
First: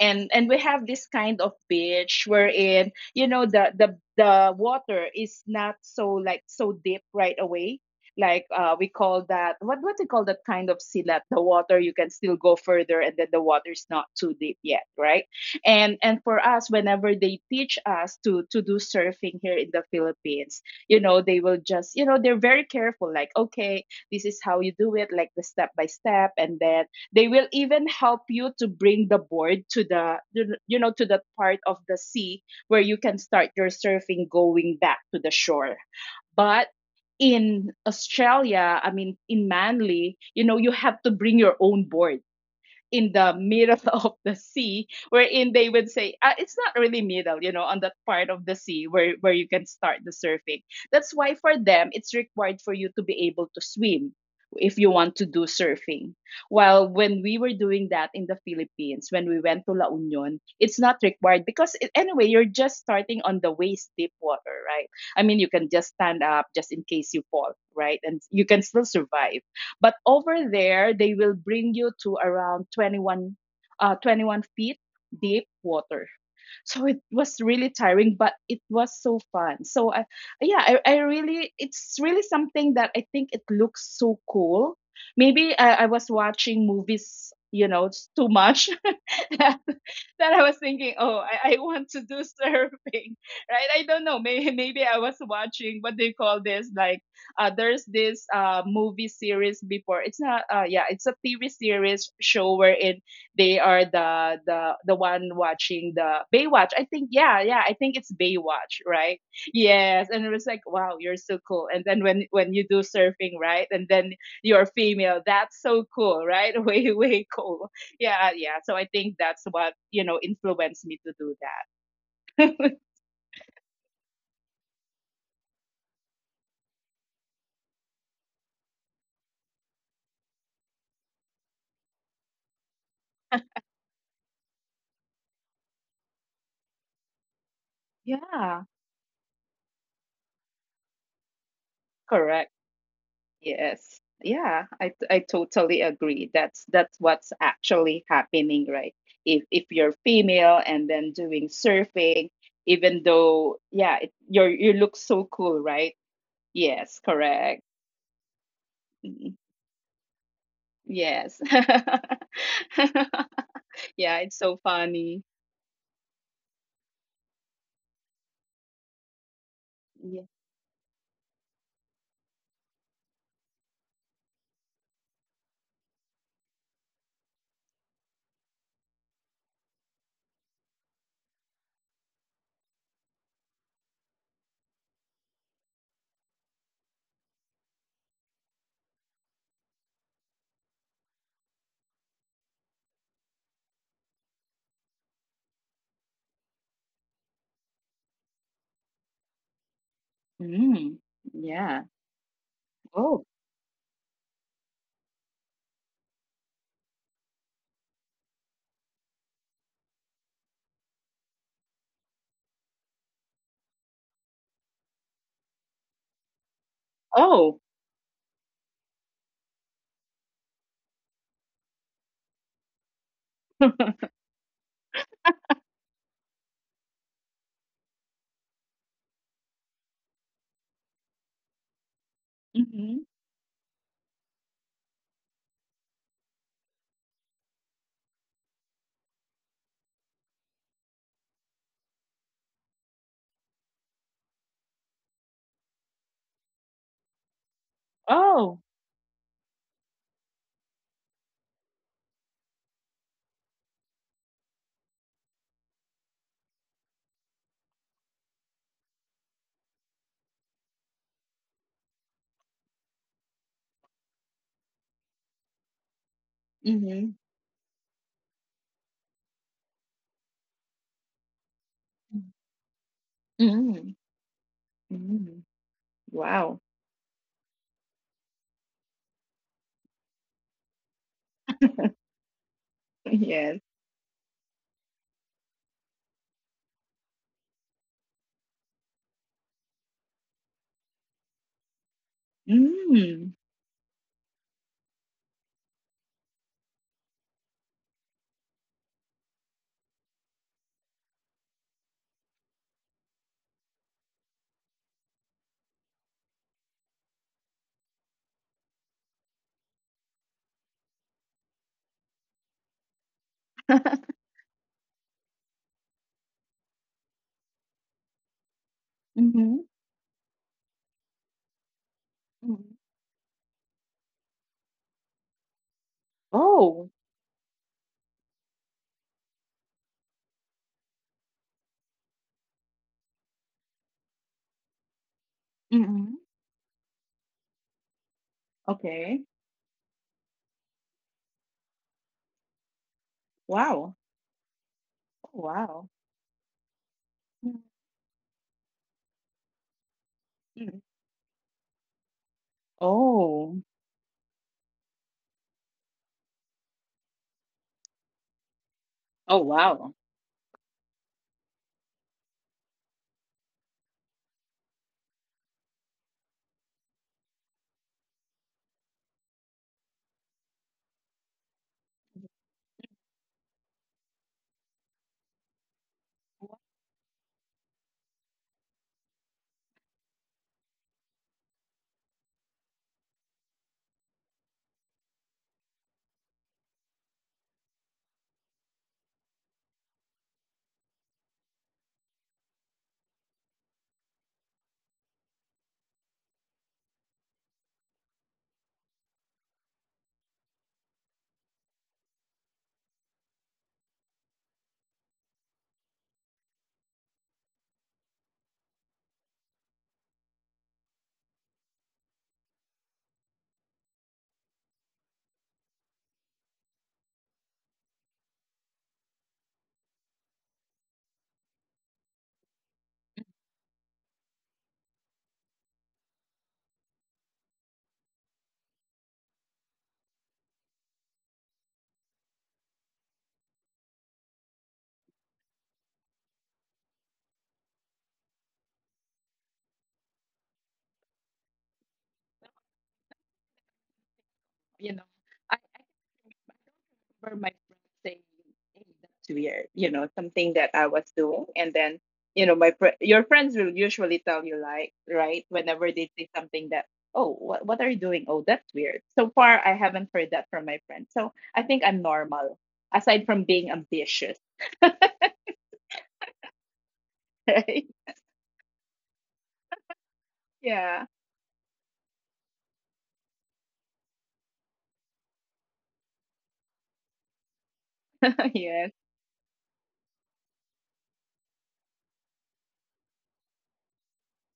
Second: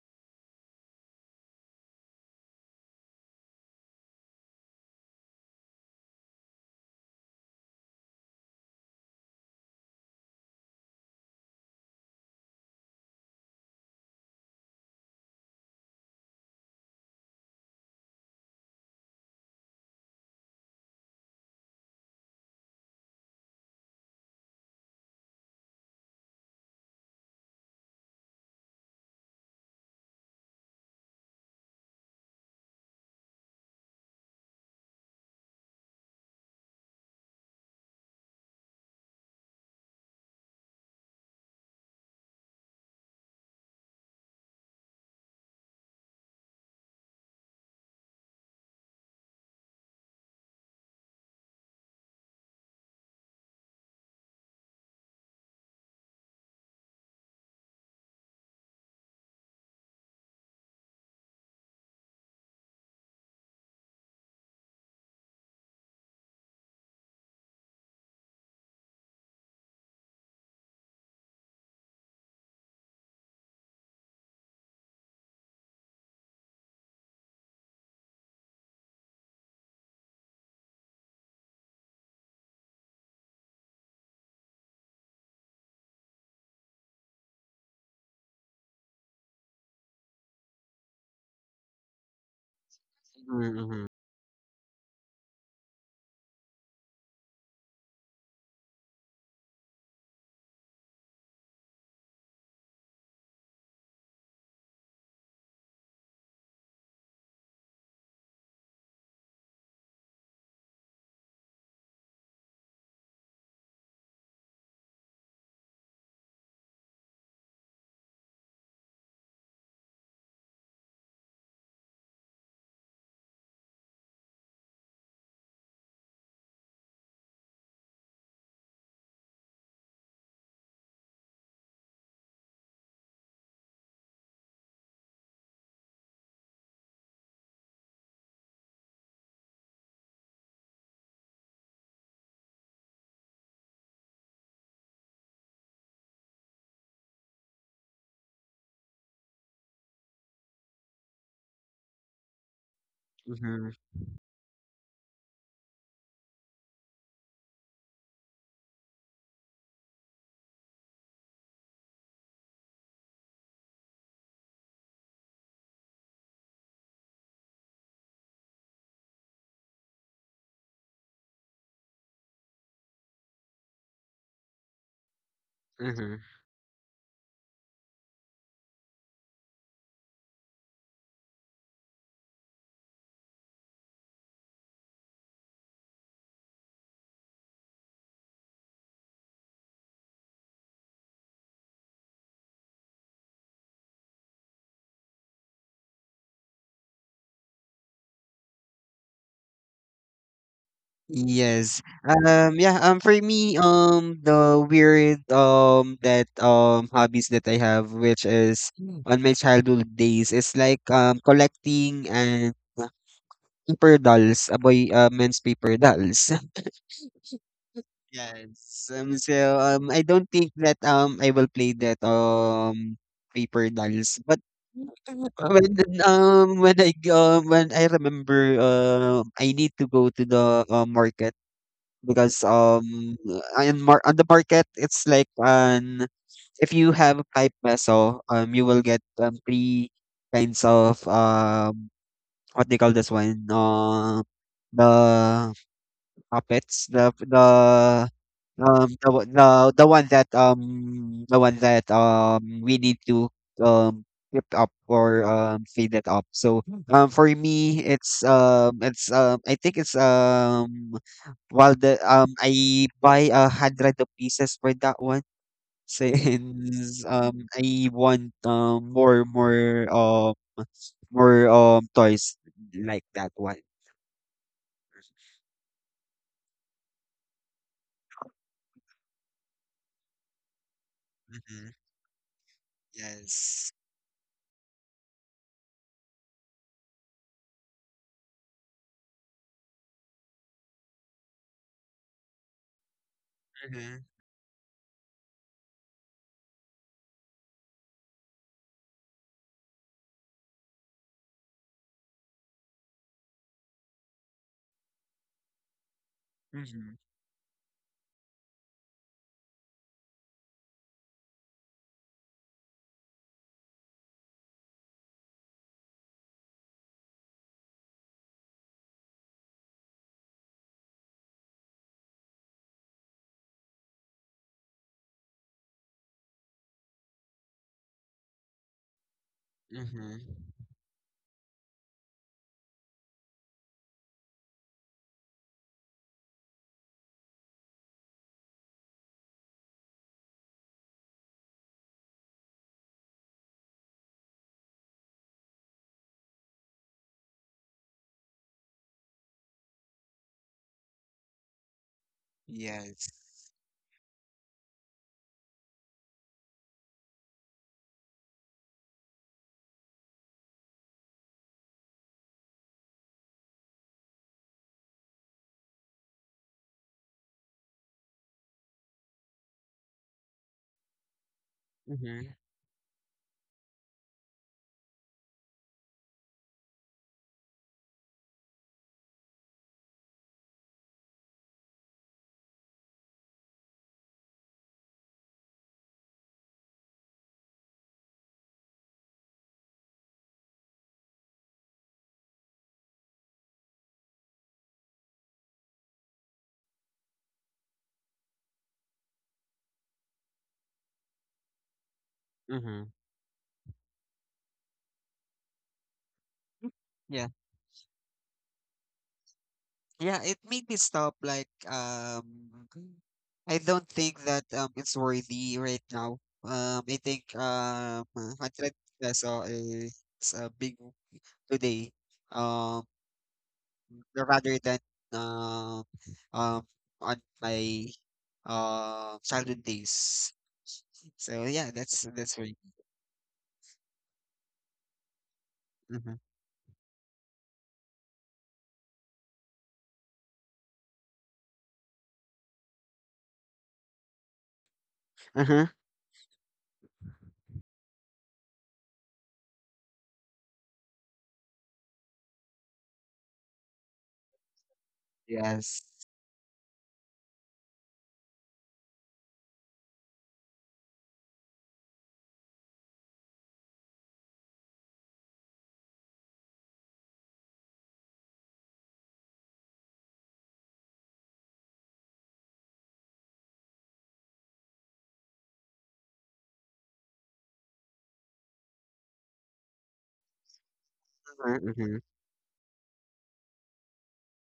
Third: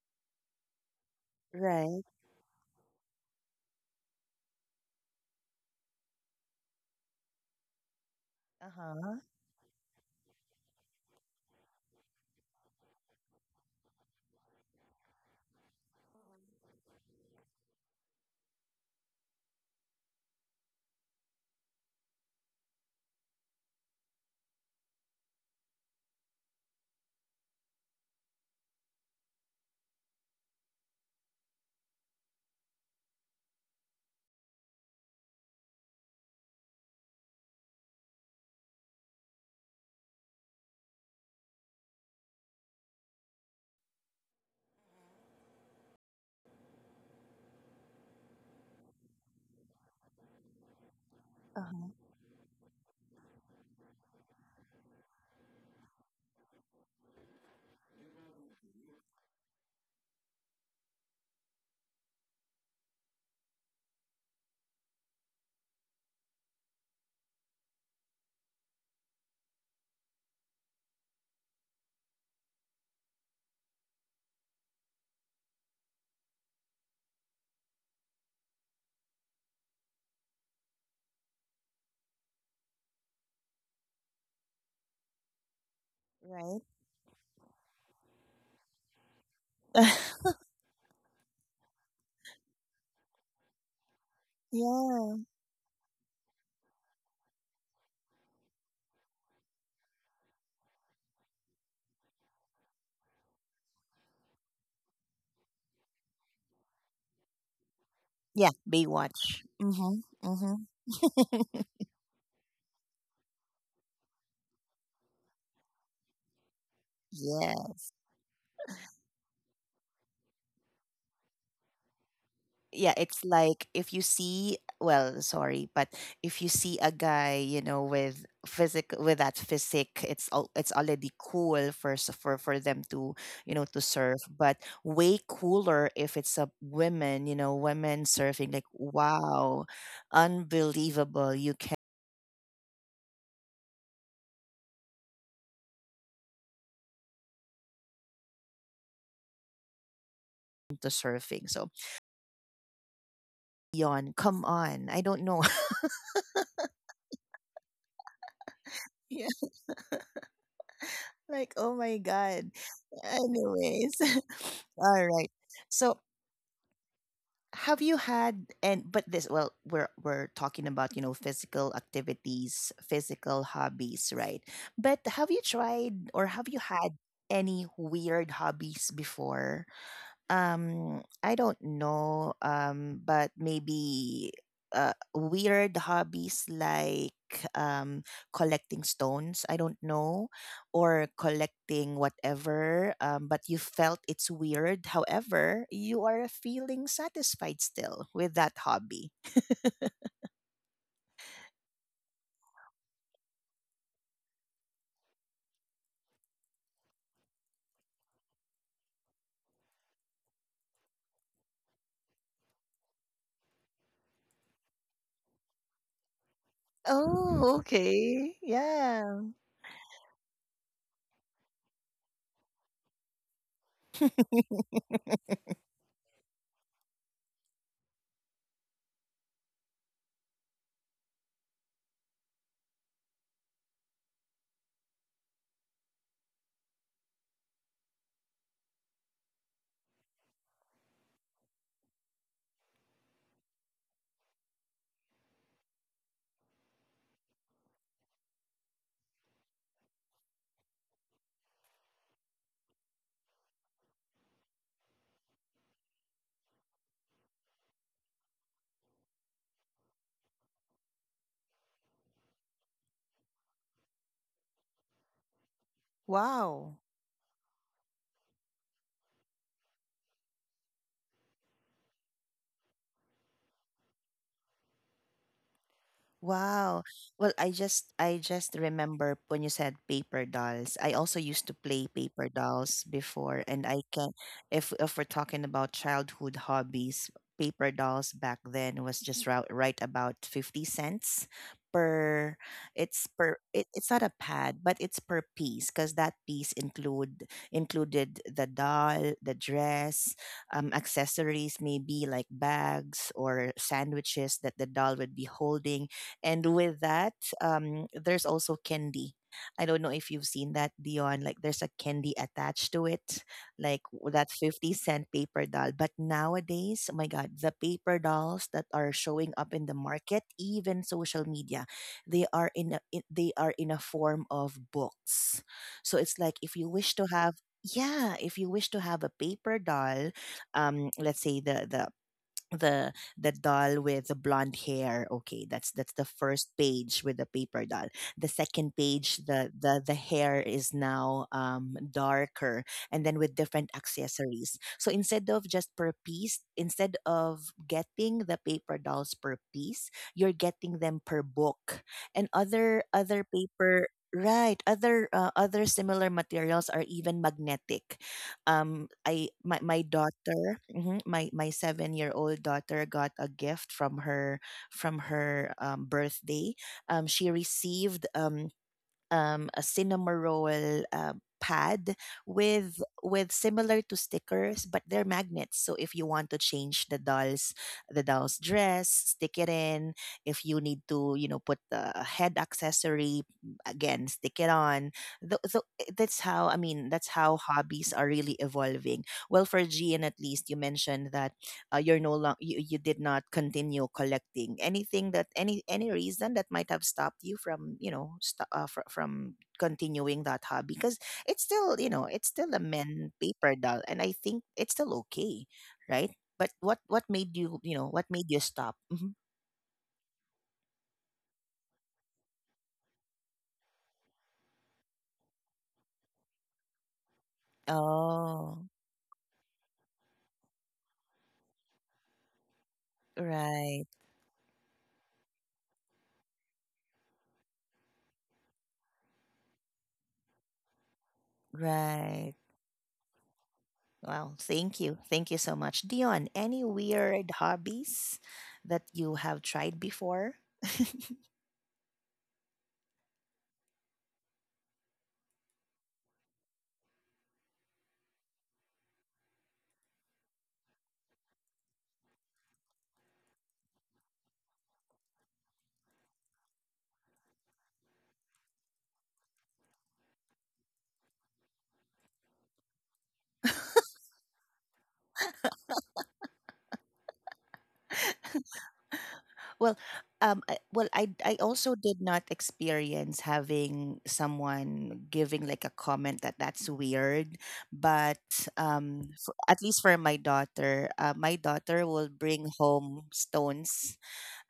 Speaker 2: And we have this kind of
Speaker 1: right.
Speaker 2: beach, wherein the water is not so, like, so deep right away. Like we
Speaker 1: Uh-huh,
Speaker 2: call that, what do you call that kind of silat, the water, you can still go further, and then the water is not too deep yet, right? And for us, whenever they teach us to do surfing here in the Philippines, they will just, they're very careful, like, okay, this is how you do it, like, the step by step, and then they will even help you to bring the board to the, to the part of the sea where you can start your surfing going back to the shore. But in Australia, I mean in Manly, you have to bring your own board in the middle of the sea, wherein they would say, it's not really middle, on that part of the sea where, you can start the surfing. That's why for them,
Speaker 1: uh-huh,
Speaker 2: it's required for you to be able to swim if you want to do surfing. While when we were doing that in the Philippines, when we went to La Union, it's not required, because it, anyway, you're just starting on the waist deep water, right? I mean, you can just stand up just in case you fall, right? And you can still survive. But over there, they will bring you to around 21 feet deep water. So it was really tiring, but it was so fun. So yeah, I really, it's really something that I think it looks so cool. Maybe I was
Speaker 1: right.
Speaker 2: watching movies, it's too much. That I was thinking, oh, I want to do surfing, right?
Speaker 3: Mm-hmm.
Speaker 2: I don't know. Maybe I
Speaker 1: Yeah.
Speaker 2: was watching what they call this. Like, there's this movie series before. It's not. Yeah, it's a TV series show where it they are the one watching the Baywatch. I think. Yeah, yeah. I think it's
Speaker 1: Yeah,
Speaker 2: Baywatch, right?
Speaker 1: Baywatch. Mhm.
Speaker 2: Yes. And it was
Speaker 1: Mhm.
Speaker 2: like, wow, you're so cool. And then when you do surfing, right? And then you're female. That's so cool, right? Way
Speaker 1: Yeah.
Speaker 2: cool, yeah, yeah. So I think that's what influenced me to do that.
Speaker 1: Yeah, it's like if you see, well, sorry, but if you see a guy, you know, with physic with that physique, it's all, it's already cool for for them to, you know, to surf, but way cooler if it's a women, you know, women surfing, like
Speaker 2: Yeah,
Speaker 1: wow, unbelievable. You can,
Speaker 2: correct. Yes. Yeah, I totally agree. That's what's actually happening, right? If you're female
Speaker 1: to
Speaker 2: and then
Speaker 1: surfing.
Speaker 2: doing
Speaker 1: So,
Speaker 2: surfing, even though
Speaker 3: Mm-hmm.
Speaker 2: yeah,
Speaker 1: Yon,
Speaker 2: it,
Speaker 1: come
Speaker 2: you're you
Speaker 1: on. I
Speaker 2: look
Speaker 1: don't
Speaker 2: so
Speaker 1: know.
Speaker 2: cool, right? Yes, correct. Mm. Yes.
Speaker 1: Like, oh my God. Anyways,
Speaker 2: Yeah, it's so
Speaker 1: all right.
Speaker 2: funny.
Speaker 1: So, have you had, and but this, well, we're
Speaker 2: Yeah.
Speaker 1: talking about, you know, physical activities, physical hobbies, right? But have you tried, or
Speaker 3: Mm-hmm.
Speaker 1: have you had any weird hobbies before? I don't know. But maybe weird hobbies like um collecting stones, I don't know, or collecting whatever. But you felt it's weird. However, you are feeling satisfied still with that hobby.
Speaker 2: Mm,
Speaker 3: Yes.
Speaker 2: yeah.
Speaker 3: Yeah, for
Speaker 2: Oh.
Speaker 3: me, the weird, hobbies that I have, which is on my childhood days, is like, collecting and paper dolls, a boy, men's paper dolls.
Speaker 1: Oh,
Speaker 2: Oh.
Speaker 1: okay.
Speaker 3: Yes.
Speaker 1: Yeah.
Speaker 3: I don't think that I will play that paper dolls. But when when I remember I need to go to the market because
Speaker 2: Mhm.
Speaker 3: on the market it's like an if you have 5 peso you will get three kinds of what they call this one the puppets,
Speaker 2: Oh.
Speaker 3: um the one- the the one that um the one that we need to flip up or fade it up. So for me it's I think it's while the I buy a hundred of pieces for that one
Speaker 1: Wow.
Speaker 3: since
Speaker 2: Mhm.
Speaker 3: I want more toys like that one.
Speaker 2: Mm. Mm. Wow.
Speaker 1: Wow. Well, I just remember when you said paper dolls. I also used to play
Speaker 3: Mhm.
Speaker 1: paper dolls before, and
Speaker 2: Yes.
Speaker 1: I
Speaker 3: Yes.
Speaker 1: can, if we're talking about childhood hobbies, paper dolls back then was just right, right about 50¢ per, it's per,
Speaker 2: Mm.
Speaker 1: it's not a pad, but it's per piece, because that piece included the doll, the dress, accessories, maybe like bags or sandwiches that the doll would be holding. And with
Speaker 3: Mm-hmm.
Speaker 1: that, there's also candy. I don't know if you've seen that, Dion. Like there's a candy attached to it, like that 50 cent paper doll. But nowadays, oh my God, the paper dolls that are showing up in
Speaker 2: Mhm.
Speaker 1: the market, even social media, they are in,
Speaker 2: Mm.
Speaker 1: they are in a form of books. So it's like if you wish
Speaker 2: Oh.
Speaker 1: to have, yeah, if you wish to have a paper doll,
Speaker 3: Mhm.
Speaker 1: let's say the the doll with the blonde hair, okay, that's the
Speaker 2: Mhm.
Speaker 1: first page with the paper doll. The second page,
Speaker 2: Okay.
Speaker 1: the hair is now darker, and then with different
Speaker 2: Wow.
Speaker 1: accessories. So instead
Speaker 2: Oh,
Speaker 1: of just per
Speaker 2: wow.
Speaker 1: piece, instead of
Speaker 2: Mm.
Speaker 1: getting the paper dolls per piece, you're getting
Speaker 2: Mm.
Speaker 1: them per book. And
Speaker 3: Yes.
Speaker 1: other
Speaker 2: Oh.
Speaker 1: paper, right. Other other similar materials are even magnetic.
Speaker 2: Oh,
Speaker 1: My
Speaker 2: wow.
Speaker 1: daughter, mhm, my 7 year old daughter got a gift from her, from her birthday. She received a cinema roll uh, pad,
Speaker 3: Mhm.
Speaker 1: with similar to stickers, but they're magnets. So if you want to change the doll's dress, stick it in. If you need to, you know, put the head accessory, again, stick it on. Th- th- that's how I mean. That's how hobbies are really evolving. Well, for Gian, at least you mentioned that you're no longer you did not continue collecting anything that any reason that might have stopped you from from continuing that hobby because it's still it's still a
Speaker 3: Mhm.
Speaker 1: men paper doll, and I think it's still okay, right? But
Speaker 3: Mm,
Speaker 1: what made
Speaker 3: yeah.
Speaker 1: you, you know what made you stop? Mhm.
Speaker 3: Yeah, it made me stop like I don't think that it's worthy right now. I think
Speaker 1: Oh,
Speaker 3: 100 peso is a big today. Um
Speaker 1: right,
Speaker 3: rather than um um on my childhood days. So yeah, that's right.
Speaker 1: right. Well, thank you, so much,
Speaker 3: Mm-hmm.
Speaker 1: Dion. Any weird hobbies that you have tried before?
Speaker 2: you know, I,
Speaker 3: Uh-huh.
Speaker 2: I remember my friend saying, hey, that's weird, something that I was doing. And then, my your friends will usually tell you, like, right,
Speaker 3: Yes.
Speaker 2: whenever they say something that, oh, what are you doing? Oh, that's weird. So far, I haven't heard that from my friends. So I think I'm normal, aside from being ambitious, right?
Speaker 1: Well, I,
Speaker 2: Yeah.
Speaker 1: I also did not experience having someone giving like a comment that that's weird, but
Speaker 2: Yes.
Speaker 1: for, at least for my daughter
Speaker 3: Mm-hmm.
Speaker 1: will bring home stones,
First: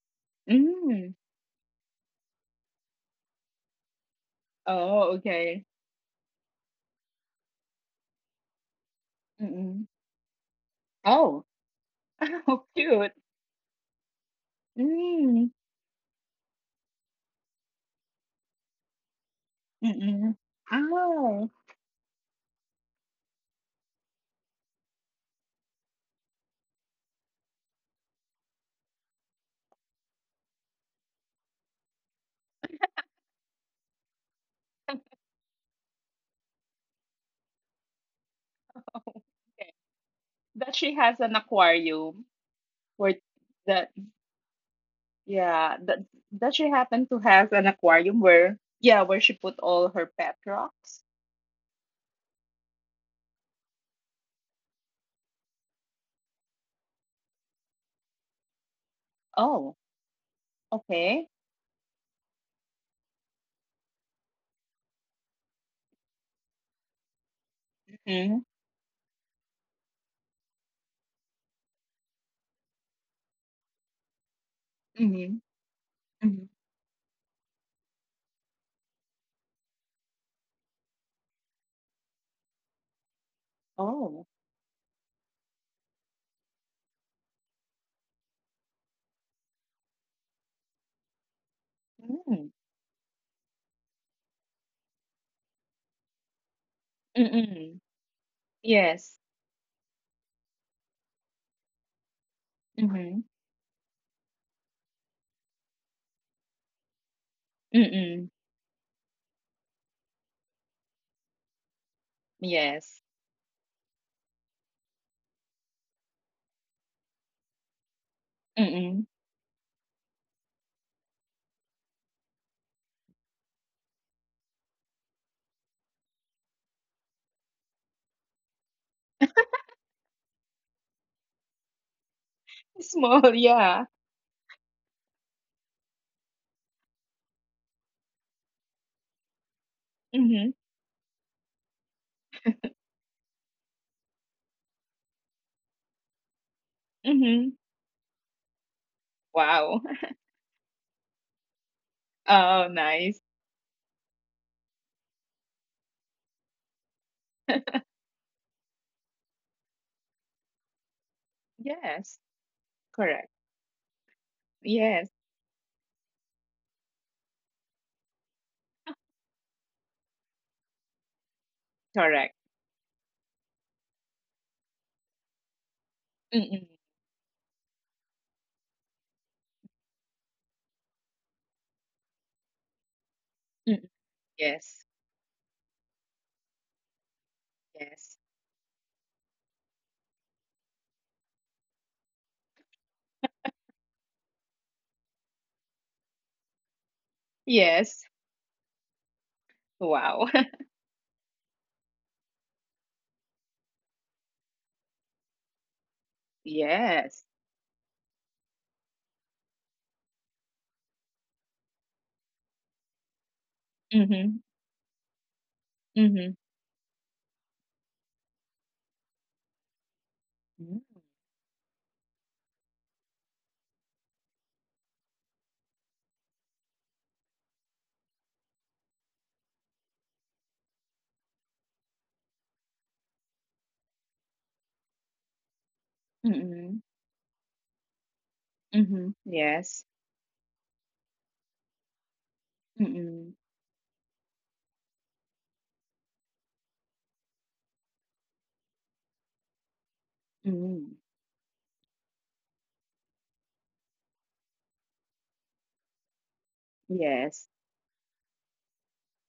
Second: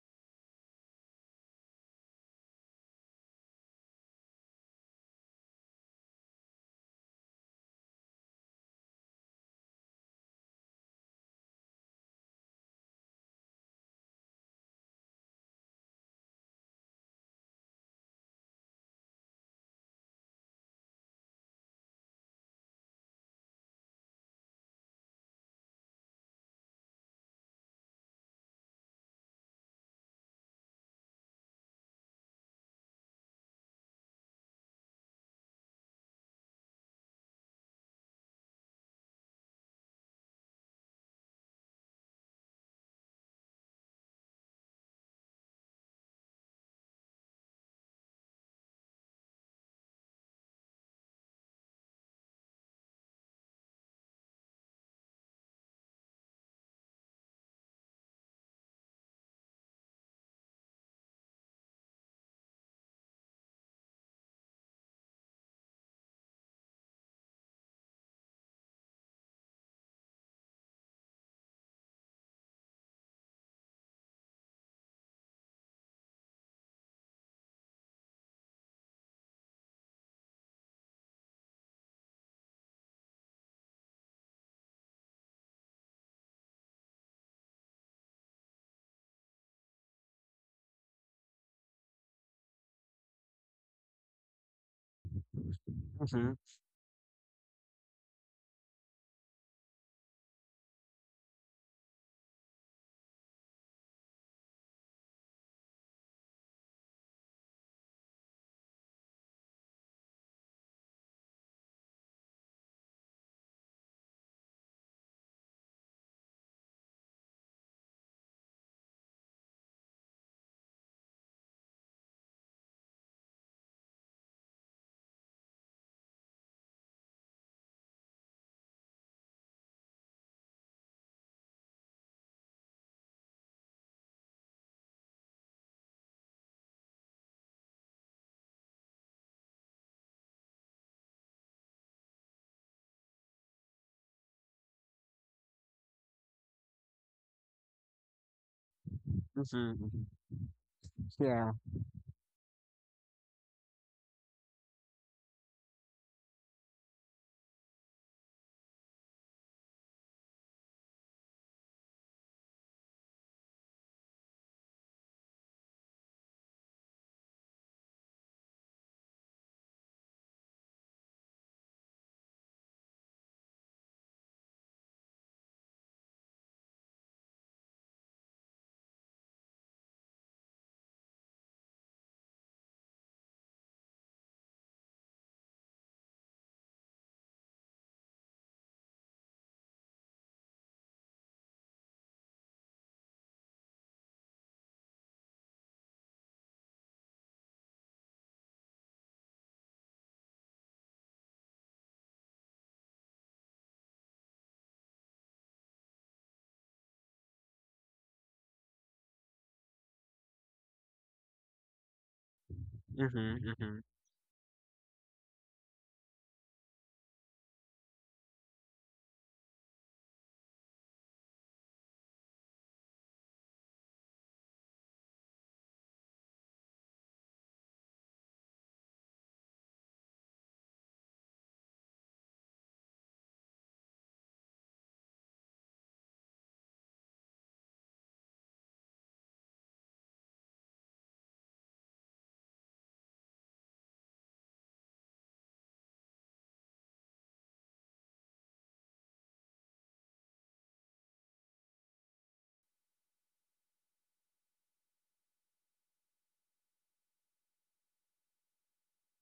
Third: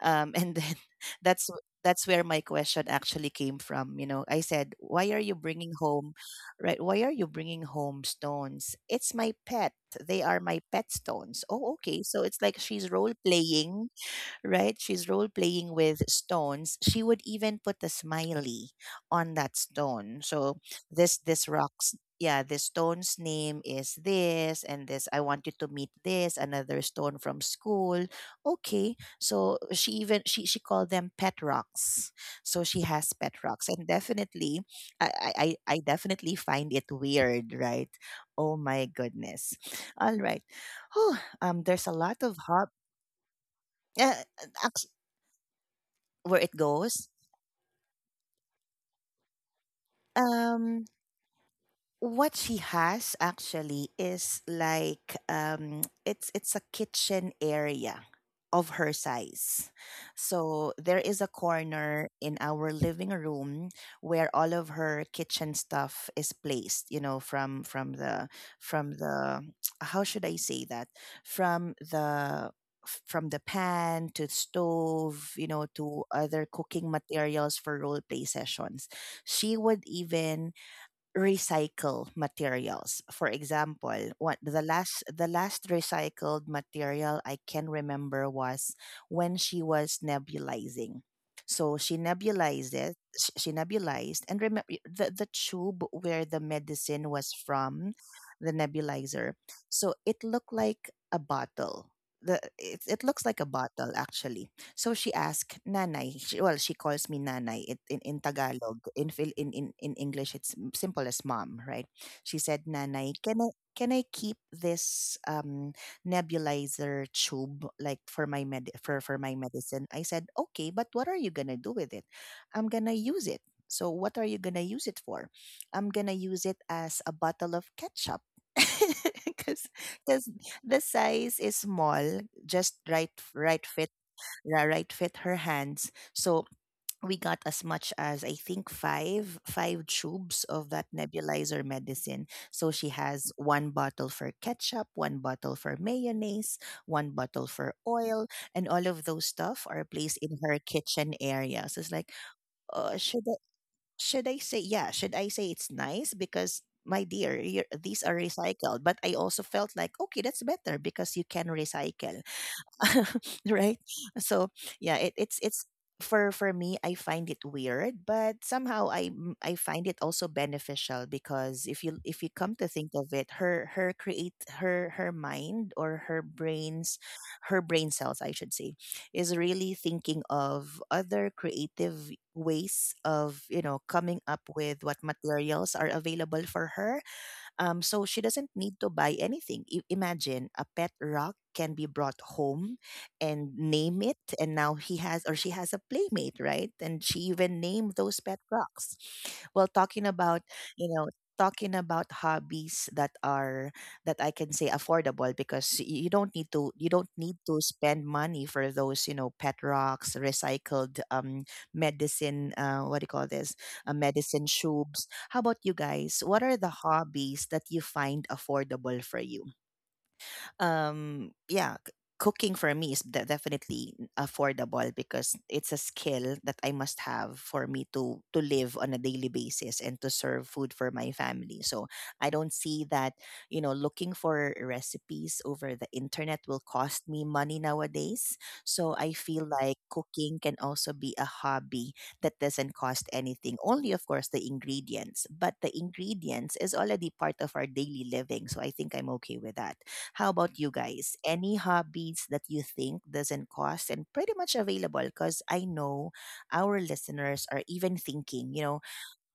Speaker 1: and then
Speaker 2: Mm.
Speaker 1: that's where my question actually came from. You know, I said, "Why
Speaker 2: Oh,
Speaker 1: are you
Speaker 2: okay.
Speaker 1: bringing home, right? Why are you bringing home stones? It's my pet.
Speaker 2: Mm-mm.
Speaker 1: They are my pet stones."
Speaker 2: Oh,
Speaker 1: Oh, okay. So it's like
Speaker 2: oh,
Speaker 1: she's role
Speaker 2: cute.
Speaker 1: playing, right? She's role
Speaker 2: Mm.
Speaker 1: playing with stones. She would even put a smiley on that stone.
Speaker 2: Mm-mm.
Speaker 1: So this
Speaker 2: Oh.
Speaker 1: rocks. Yeah, this stone's name is this and this. I want you to meet this, another stone from school. Okay. So she even she called them pet rocks. So she has pet rocks. And definitely I definitely find it weird, right? Oh my goodness. All right.
Speaker 2: That she
Speaker 1: Oh,
Speaker 2: has an
Speaker 1: there's a lot
Speaker 2: aquarium
Speaker 1: of hop,
Speaker 2: where that
Speaker 1: uh,
Speaker 2: yeah that
Speaker 1: where
Speaker 2: that
Speaker 1: it
Speaker 2: she happened
Speaker 1: goes.
Speaker 2: to have an aquarium where where she put all her pet
Speaker 1: Um,
Speaker 2: rocks.
Speaker 1: what she has actually is like it's a kitchen area of her
Speaker 2: Oh,
Speaker 1: size. So there is
Speaker 2: okay.
Speaker 1: a corner in our living room where all of her kitchen stuff is placed, you know,
Speaker 2: Mm-hmm.
Speaker 1: from the how should I say that? From the from the pan to stove,
Speaker 2: Mm-hmm.
Speaker 1: you know, to other
Speaker 2: Hmm.
Speaker 1: cooking materials for role play sessions. She would even recycle materials. For example,
Speaker 2: Oh.
Speaker 1: what the last recycled material I can remember was when she was nebulizing. So she
Speaker 2: Mm.
Speaker 1: nebulized it. She nebulized, and remember the tube where the
Speaker 3: Mm-hmm.
Speaker 1: medicine was
Speaker 2: Mm-mm.
Speaker 1: from, the
Speaker 2: Yes.
Speaker 1: nebulizer. So it looked like a bottle. It
Speaker 2: Mm-hmm.
Speaker 1: looks like a bottle actually. So she asked, Nanay, she, well, she calls me Nanay it, in
Speaker 2: Mm-mm.
Speaker 1: Tagalog. In, in English, it's simple as mom, right? She said,
Speaker 2: Yes.
Speaker 1: Nanay, can I keep this nebulizer tube like for my
Speaker 2: Mm-mm.
Speaker 1: for my medicine? I said, okay, but what are you going to do with it? I'm going to use it. So what are you going to use it for? I'm going to use it as a bottle of ketchup. Because the size is small, just right
Speaker 2: Small.
Speaker 1: right
Speaker 2: Yeah.
Speaker 1: fit, yeah, right fit her hands. So we got as much as I think five tubes
Speaker 2: Mm-hmm.
Speaker 1: of that nebulizer medicine. So she has one bottle for ketchup, one bottle for mayonnaise, one bottle
Speaker 2: Mm-hmm.
Speaker 1: for oil, and all of those stuff are
Speaker 2: Wow.
Speaker 3: Mm-hmm.
Speaker 1: placed in her kitchen
Speaker 3: Yeah.
Speaker 1: area. So it's like,
Speaker 2: Oh,
Speaker 1: uh, should
Speaker 2: nice.
Speaker 1: I, should I say yeah? Should I say it's nice because my dear, you're, these are recycled. But I also felt like okay, that's better because you can recycle.
Speaker 2: Yes. Correct.
Speaker 1: Right? So yeah,
Speaker 2: Yes.
Speaker 1: it's for me, I find it weird, but somehow I find it also beneficial because if you
Speaker 2: Correct.
Speaker 1: come to think of it, her mind or her
Speaker 2: Mm-mm.
Speaker 1: brains, her brain cells, I should say, is really thinking of other creative ways of, you know,
Speaker 2: Mm-mm.
Speaker 1: coming up with
Speaker 2: Yes.
Speaker 1: what materials are available for her. So she
Speaker 2: Yes.
Speaker 1: doesn't need to buy anything. Imagine a pet rock can be brought home and name it, and now he has or she has a playmate, right? And she even named
Speaker 2: Yes.
Speaker 1: those pet rocks. Well, talking
Speaker 2: Wow.
Speaker 1: about, you know, talking about hobbies that are, that I can say affordable because you don't need to,
Speaker 2: Yes.
Speaker 1: spend money for those, you know, pet rocks, recycled, medicine, what do you call
Speaker 3: Mhm.
Speaker 1: this,
Speaker 3: Mhm.
Speaker 2: Mm-hmm.
Speaker 1: medicine tubes. How about you guys?
Speaker 2: Mm-hmm.
Speaker 1: What are the hobbies that you find affordable for you? Yeah, cooking for me is definitely affordable because it's a skill that I must have for me to live on a daily basis and to serve food for my family. So I don't see that, you know, looking for recipes over the internet will
Speaker 2: Mm-hmm.
Speaker 1: cost me money nowadays. So
Speaker 2: Mm-hmm.
Speaker 1: I feel like
Speaker 2: Yes.
Speaker 1: cooking can also be a hobby that doesn't cost
Speaker 2: Mm-mm.
Speaker 1: anything, only of course the ingredients, but the ingredients is already part of our daily living, so I think I'm okay with that. How about you
Speaker 2: Mm.
Speaker 1: guys? Any hobbies that you think doesn't cost and pretty much available? Because I know our listeners
Speaker 2: Yes.
Speaker 1: are even thinking, you know,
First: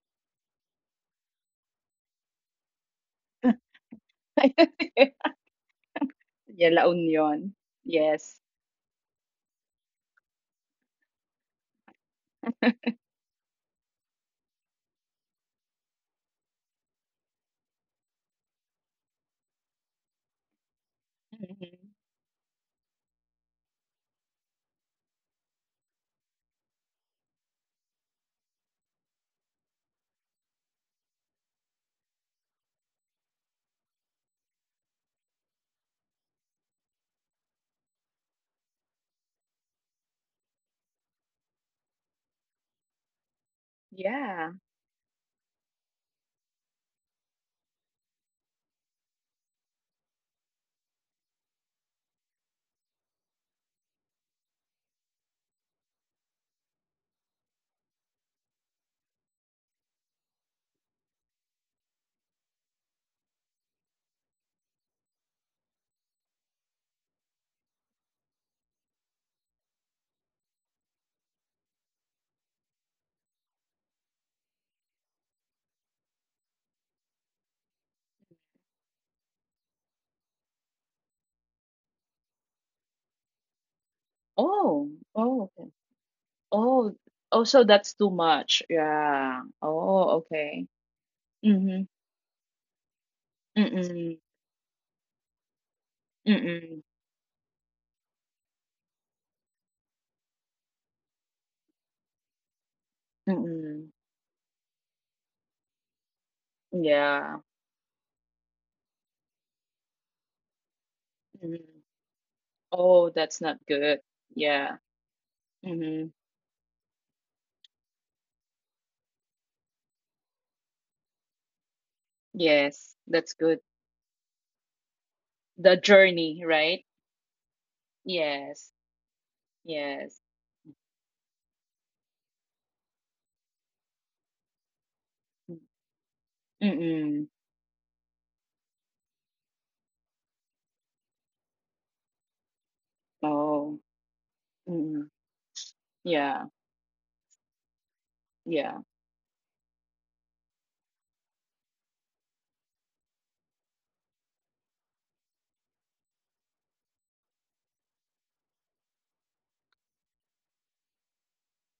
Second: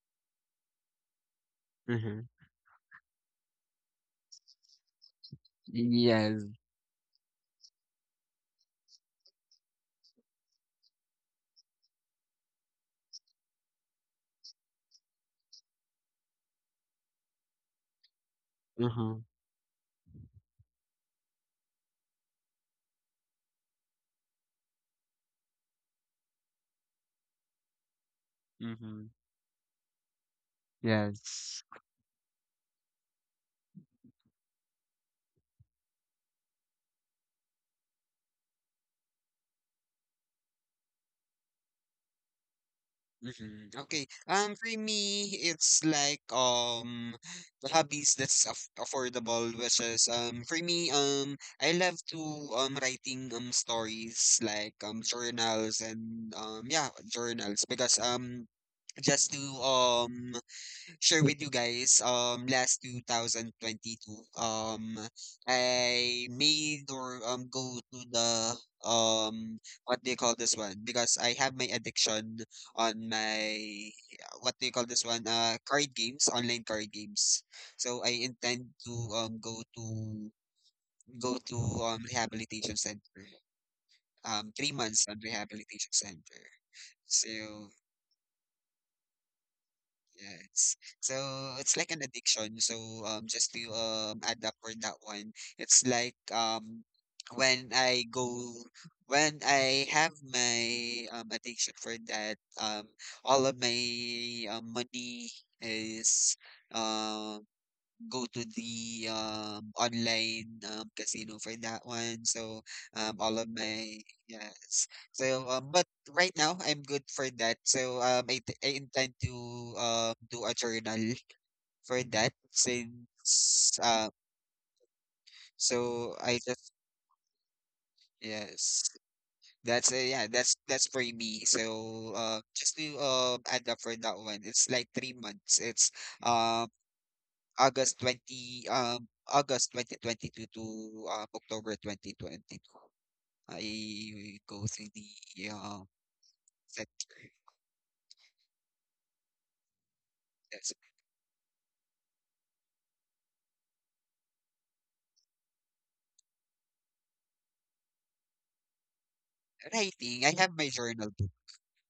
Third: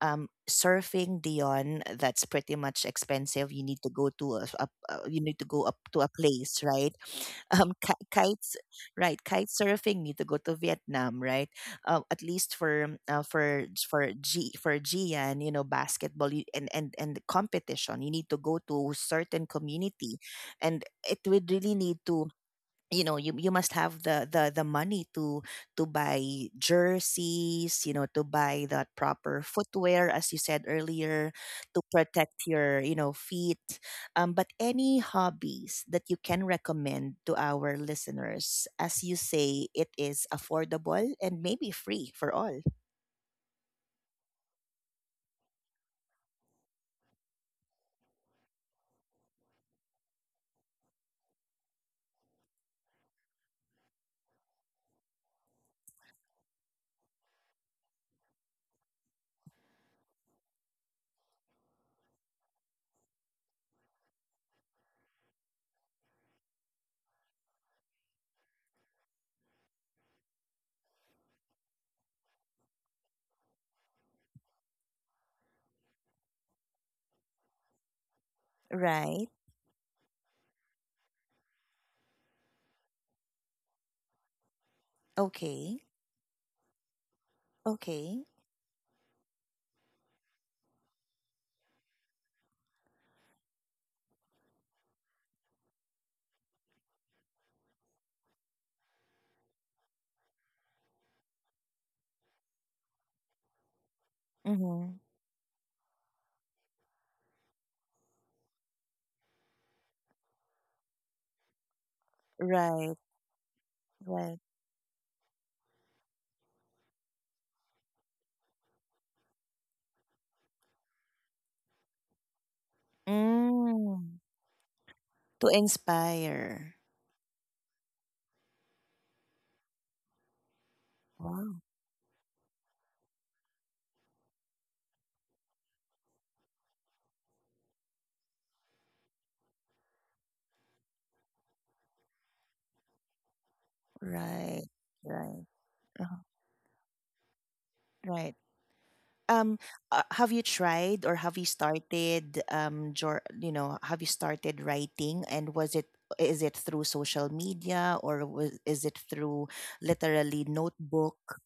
Speaker 1: surfing Dion, that's
Speaker 3: Mhm.
Speaker 1: pretty much expensive. You need to go to a, you need to go up to a
Speaker 3: Yes.
Speaker 1: place,
Speaker 2: Yeah, La
Speaker 1: right?
Speaker 2: Union. Yes.
Speaker 1: Kites, right? Kite surfing need to go to Vietnam, right? At least for for G for Gian, you know, basketball you, and the competition, you need to go to
Speaker 3: Mhm.
Speaker 1: certain community, and it would really
Speaker 2: Mhm.
Speaker 1: need to, you know, you must have the the money to buy jerseys, you know, to buy that
Speaker 3: Mhm.
Speaker 1: proper footwear as you said earlier,
Speaker 3: Yes.
Speaker 1: to protect your, you know, feet. But any hobbies that you can recommend to our listeners as you say it is affordable and maybe free for all?
Speaker 3: Mhm. Okay.
Speaker 2: Yeah.
Speaker 3: For me, it's like the hobbies that's affordable, which is for me I love to writing stories like journals and yeah, journals because just to share with you guys, last 2022, um, I made or go to the um what do you call this one? Because I have my addiction on my what do you call this one? Card games, online card games. So I intend to
Speaker 1: Right,
Speaker 3: go to rehabilitation center. Three
Speaker 2: Oh.
Speaker 3: months on
Speaker 2: Oh, okay.
Speaker 3: rehabilitation
Speaker 1: okay,
Speaker 3: center.
Speaker 2: Oh. Oh, so
Speaker 3: So
Speaker 2: that's too
Speaker 1: okay,
Speaker 2: much. Yeah. Oh, okay.
Speaker 3: yes. So it's
Speaker 2: Mm-hmm.
Speaker 3: like an addiction. So just to
Speaker 2: Mm-mm.
Speaker 3: add up for that one, it's like
Speaker 2: Mm-mm.
Speaker 3: when I go when I have my addiction for that, all of
Speaker 2: Mm-mm.
Speaker 3: my
Speaker 1: mm-hmm.
Speaker 3: money is
Speaker 2: Yeah.
Speaker 3: um go to the online casino for
Speaker 2: Mm-hmm.
Speaker 3: that one. So
Speaker 2: Oh,
Speaker 1: Right,
Speaker 3: all
Speaker 2: that's
Speaker 3: of
Speaker 2: not
Speaker 3: my
Speaker 2: good.
Speaker 1: right.
Speaker 2: Yeah.
Speaker 3: yes. So but
Speaker 2: Mm-hmm.
Speaker 3: right now I'm good for that. So I I intend to do a journal for that
Speaker 2: Yes. That's good.
Speaker 3: since
Speaker 1: Mm. To
Speaker 2: The
Speaker 3: so I
Speaker 2: journey,
Speaker 3: just
Speaker 2: right?
Speaker 1: inspire,
Speaker 2: Yes.
Speaker 3: yes. That's yeah,
Speaker 2: Yes.
Speaker 3: that's for me.
Speaker 1: wow,
Speaker 3: So just to add up for that one, it's like 3 months. It's um
Speaker 2: Mm-mm.
Speaker 3: August 20, um, August 2022 to October 2022.
Speaker 2: Oh.
Speaker 3: I go through
Speaker 1: right,
Speaker 2: Mm-mm.
Speaker 3: the
Speaker 1: right.
Speaker 2: Yeah.
Speaker 1: Uh-huh.
Speaker 3: set
Speaker 1: Right.
Speaker 2: Yeah.
Speaker 1: Um,
Speaker 3: that's
Speaker 1: have you tried, or have you started jor you know, have you started writing? And was it, is it through social media, or is it through
Speaker 3: writing. I have my
Speaker 1: literally
Speaker 3: journal book.
Speaker 1: notebook,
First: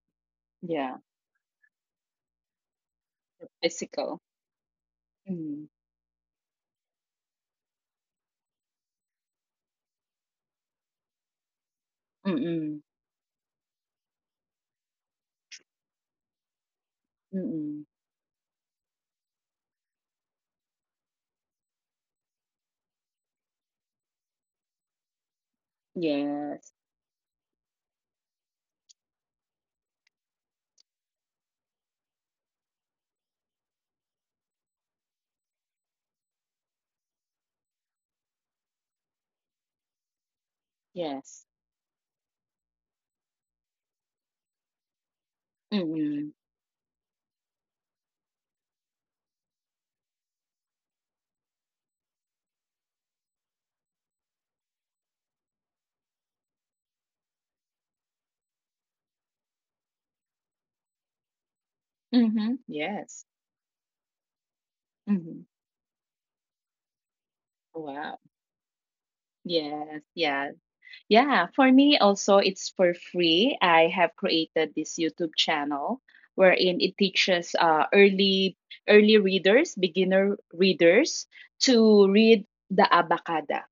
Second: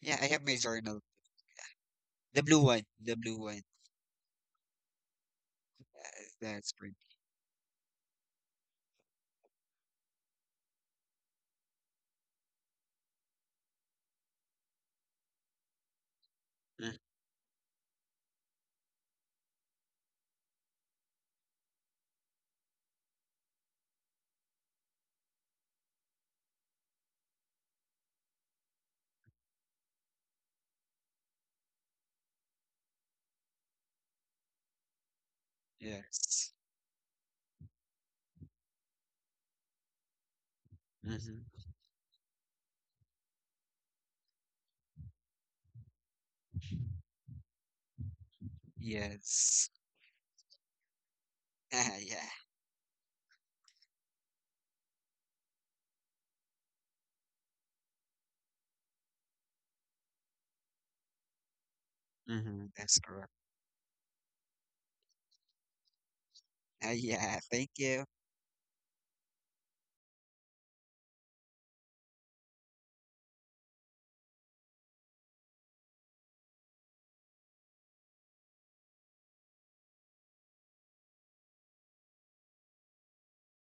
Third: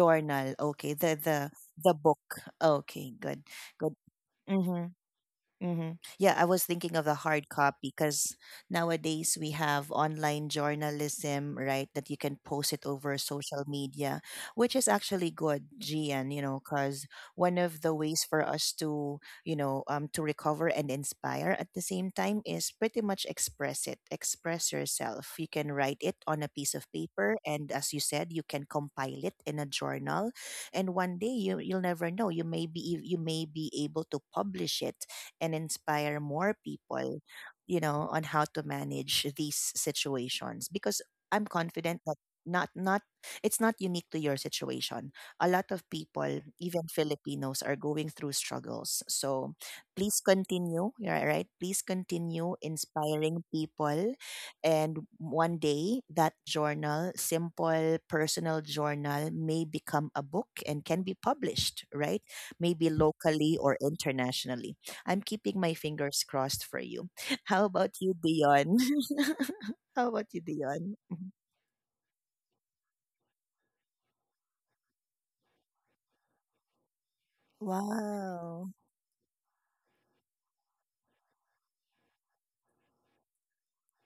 Speaker 3: Yeah, I have my
Speaker 1: Okay,
Speaker 2: Yeah.
Speaker 3: journal.
Speaker 1: the the book.
Speaker 3: The blue one.
Speaker 1: Okay,
Speaker 3: The blue
Speaker 1: good.
Speaker 3: one.
Speaker 1: Good.
Speaker 2: Physical.
Speaker 1: Mhm.
Speaker 2: Mm.
Speaker 1: Mm-hmm. Yeah, I was
Speaker 3: That's
Speaker 1: thinking
Speaker 3: pretty.
Speaker 1: of the hard copy because nowadays we have online journalism, right? That you can post it
Speaker 2: Mm-mm.
Speaker 1: over social media, which is actually good, Gian, you know, because
Speaker 3: Mm,
Speaker 1: one of the
Speaker 2: Mm-mm.
Speaker 1: ways for us to, you know, to recover and inspire at the same time is pretty much express it, express yourself. You can write it on a piece of
Speaker 2: Yes.
Speaker 1: paper. And as you said, you can compile it in a journal. And one day you, you'll never know. You may be able to publish it and inspire more
Speaker 3: yes.
Speaker 1: people, you know, on how to manage these situations. Because I'm
Speaker 2: Yes.
Speaker 3: Mm-hmm.
Speaker 1: confident that not not it's not unique to your situation. A lot of people,
Speaker 2: Mm-mm.
Speaker 1: even Filipinos, are going through struggles. So
Speaker 3: Yes.
Speaker 1: please continue, yeah, right? Please
Speaker 3: Ah,
Speaker 1: continue
Speaker 3: yeah.
Speaker 1: inspiring people, and one day that journal, simple personal journal, may become a book and can be published, right? Maybe
Speaker 2: Mm-hmm.
Speaker 3: Mm-hmm. That's
Speaker 1: locally
Speaker 2: Yes.
Speaker 3: correct.
Speaker 1: or internationally. I'm keeping my
Speaker 2: Mm-hmm.
Speaker 1: fingers crossed for you.
Speaker 3: Ah,
Speaker 1: How
Speaker 3: yeah.
Speaker 1: about
Speaker 3: Thank
Speaker 1: you,
Speaker 3: you.
Speaker 2: Wow.
Speaker 1: Dion? How about
Speaker 2: Yes.
Speaker 1: you,
Speaker 2: Yes.
Speaker 1: Dion?
Speaker 2: Yeah, for me also, it's for free. I have created this YouTube channel wherein it teaches uh,
Speaker 1: Wow.
Speaker 2: early early readers, beginner readers, to read the Abacada.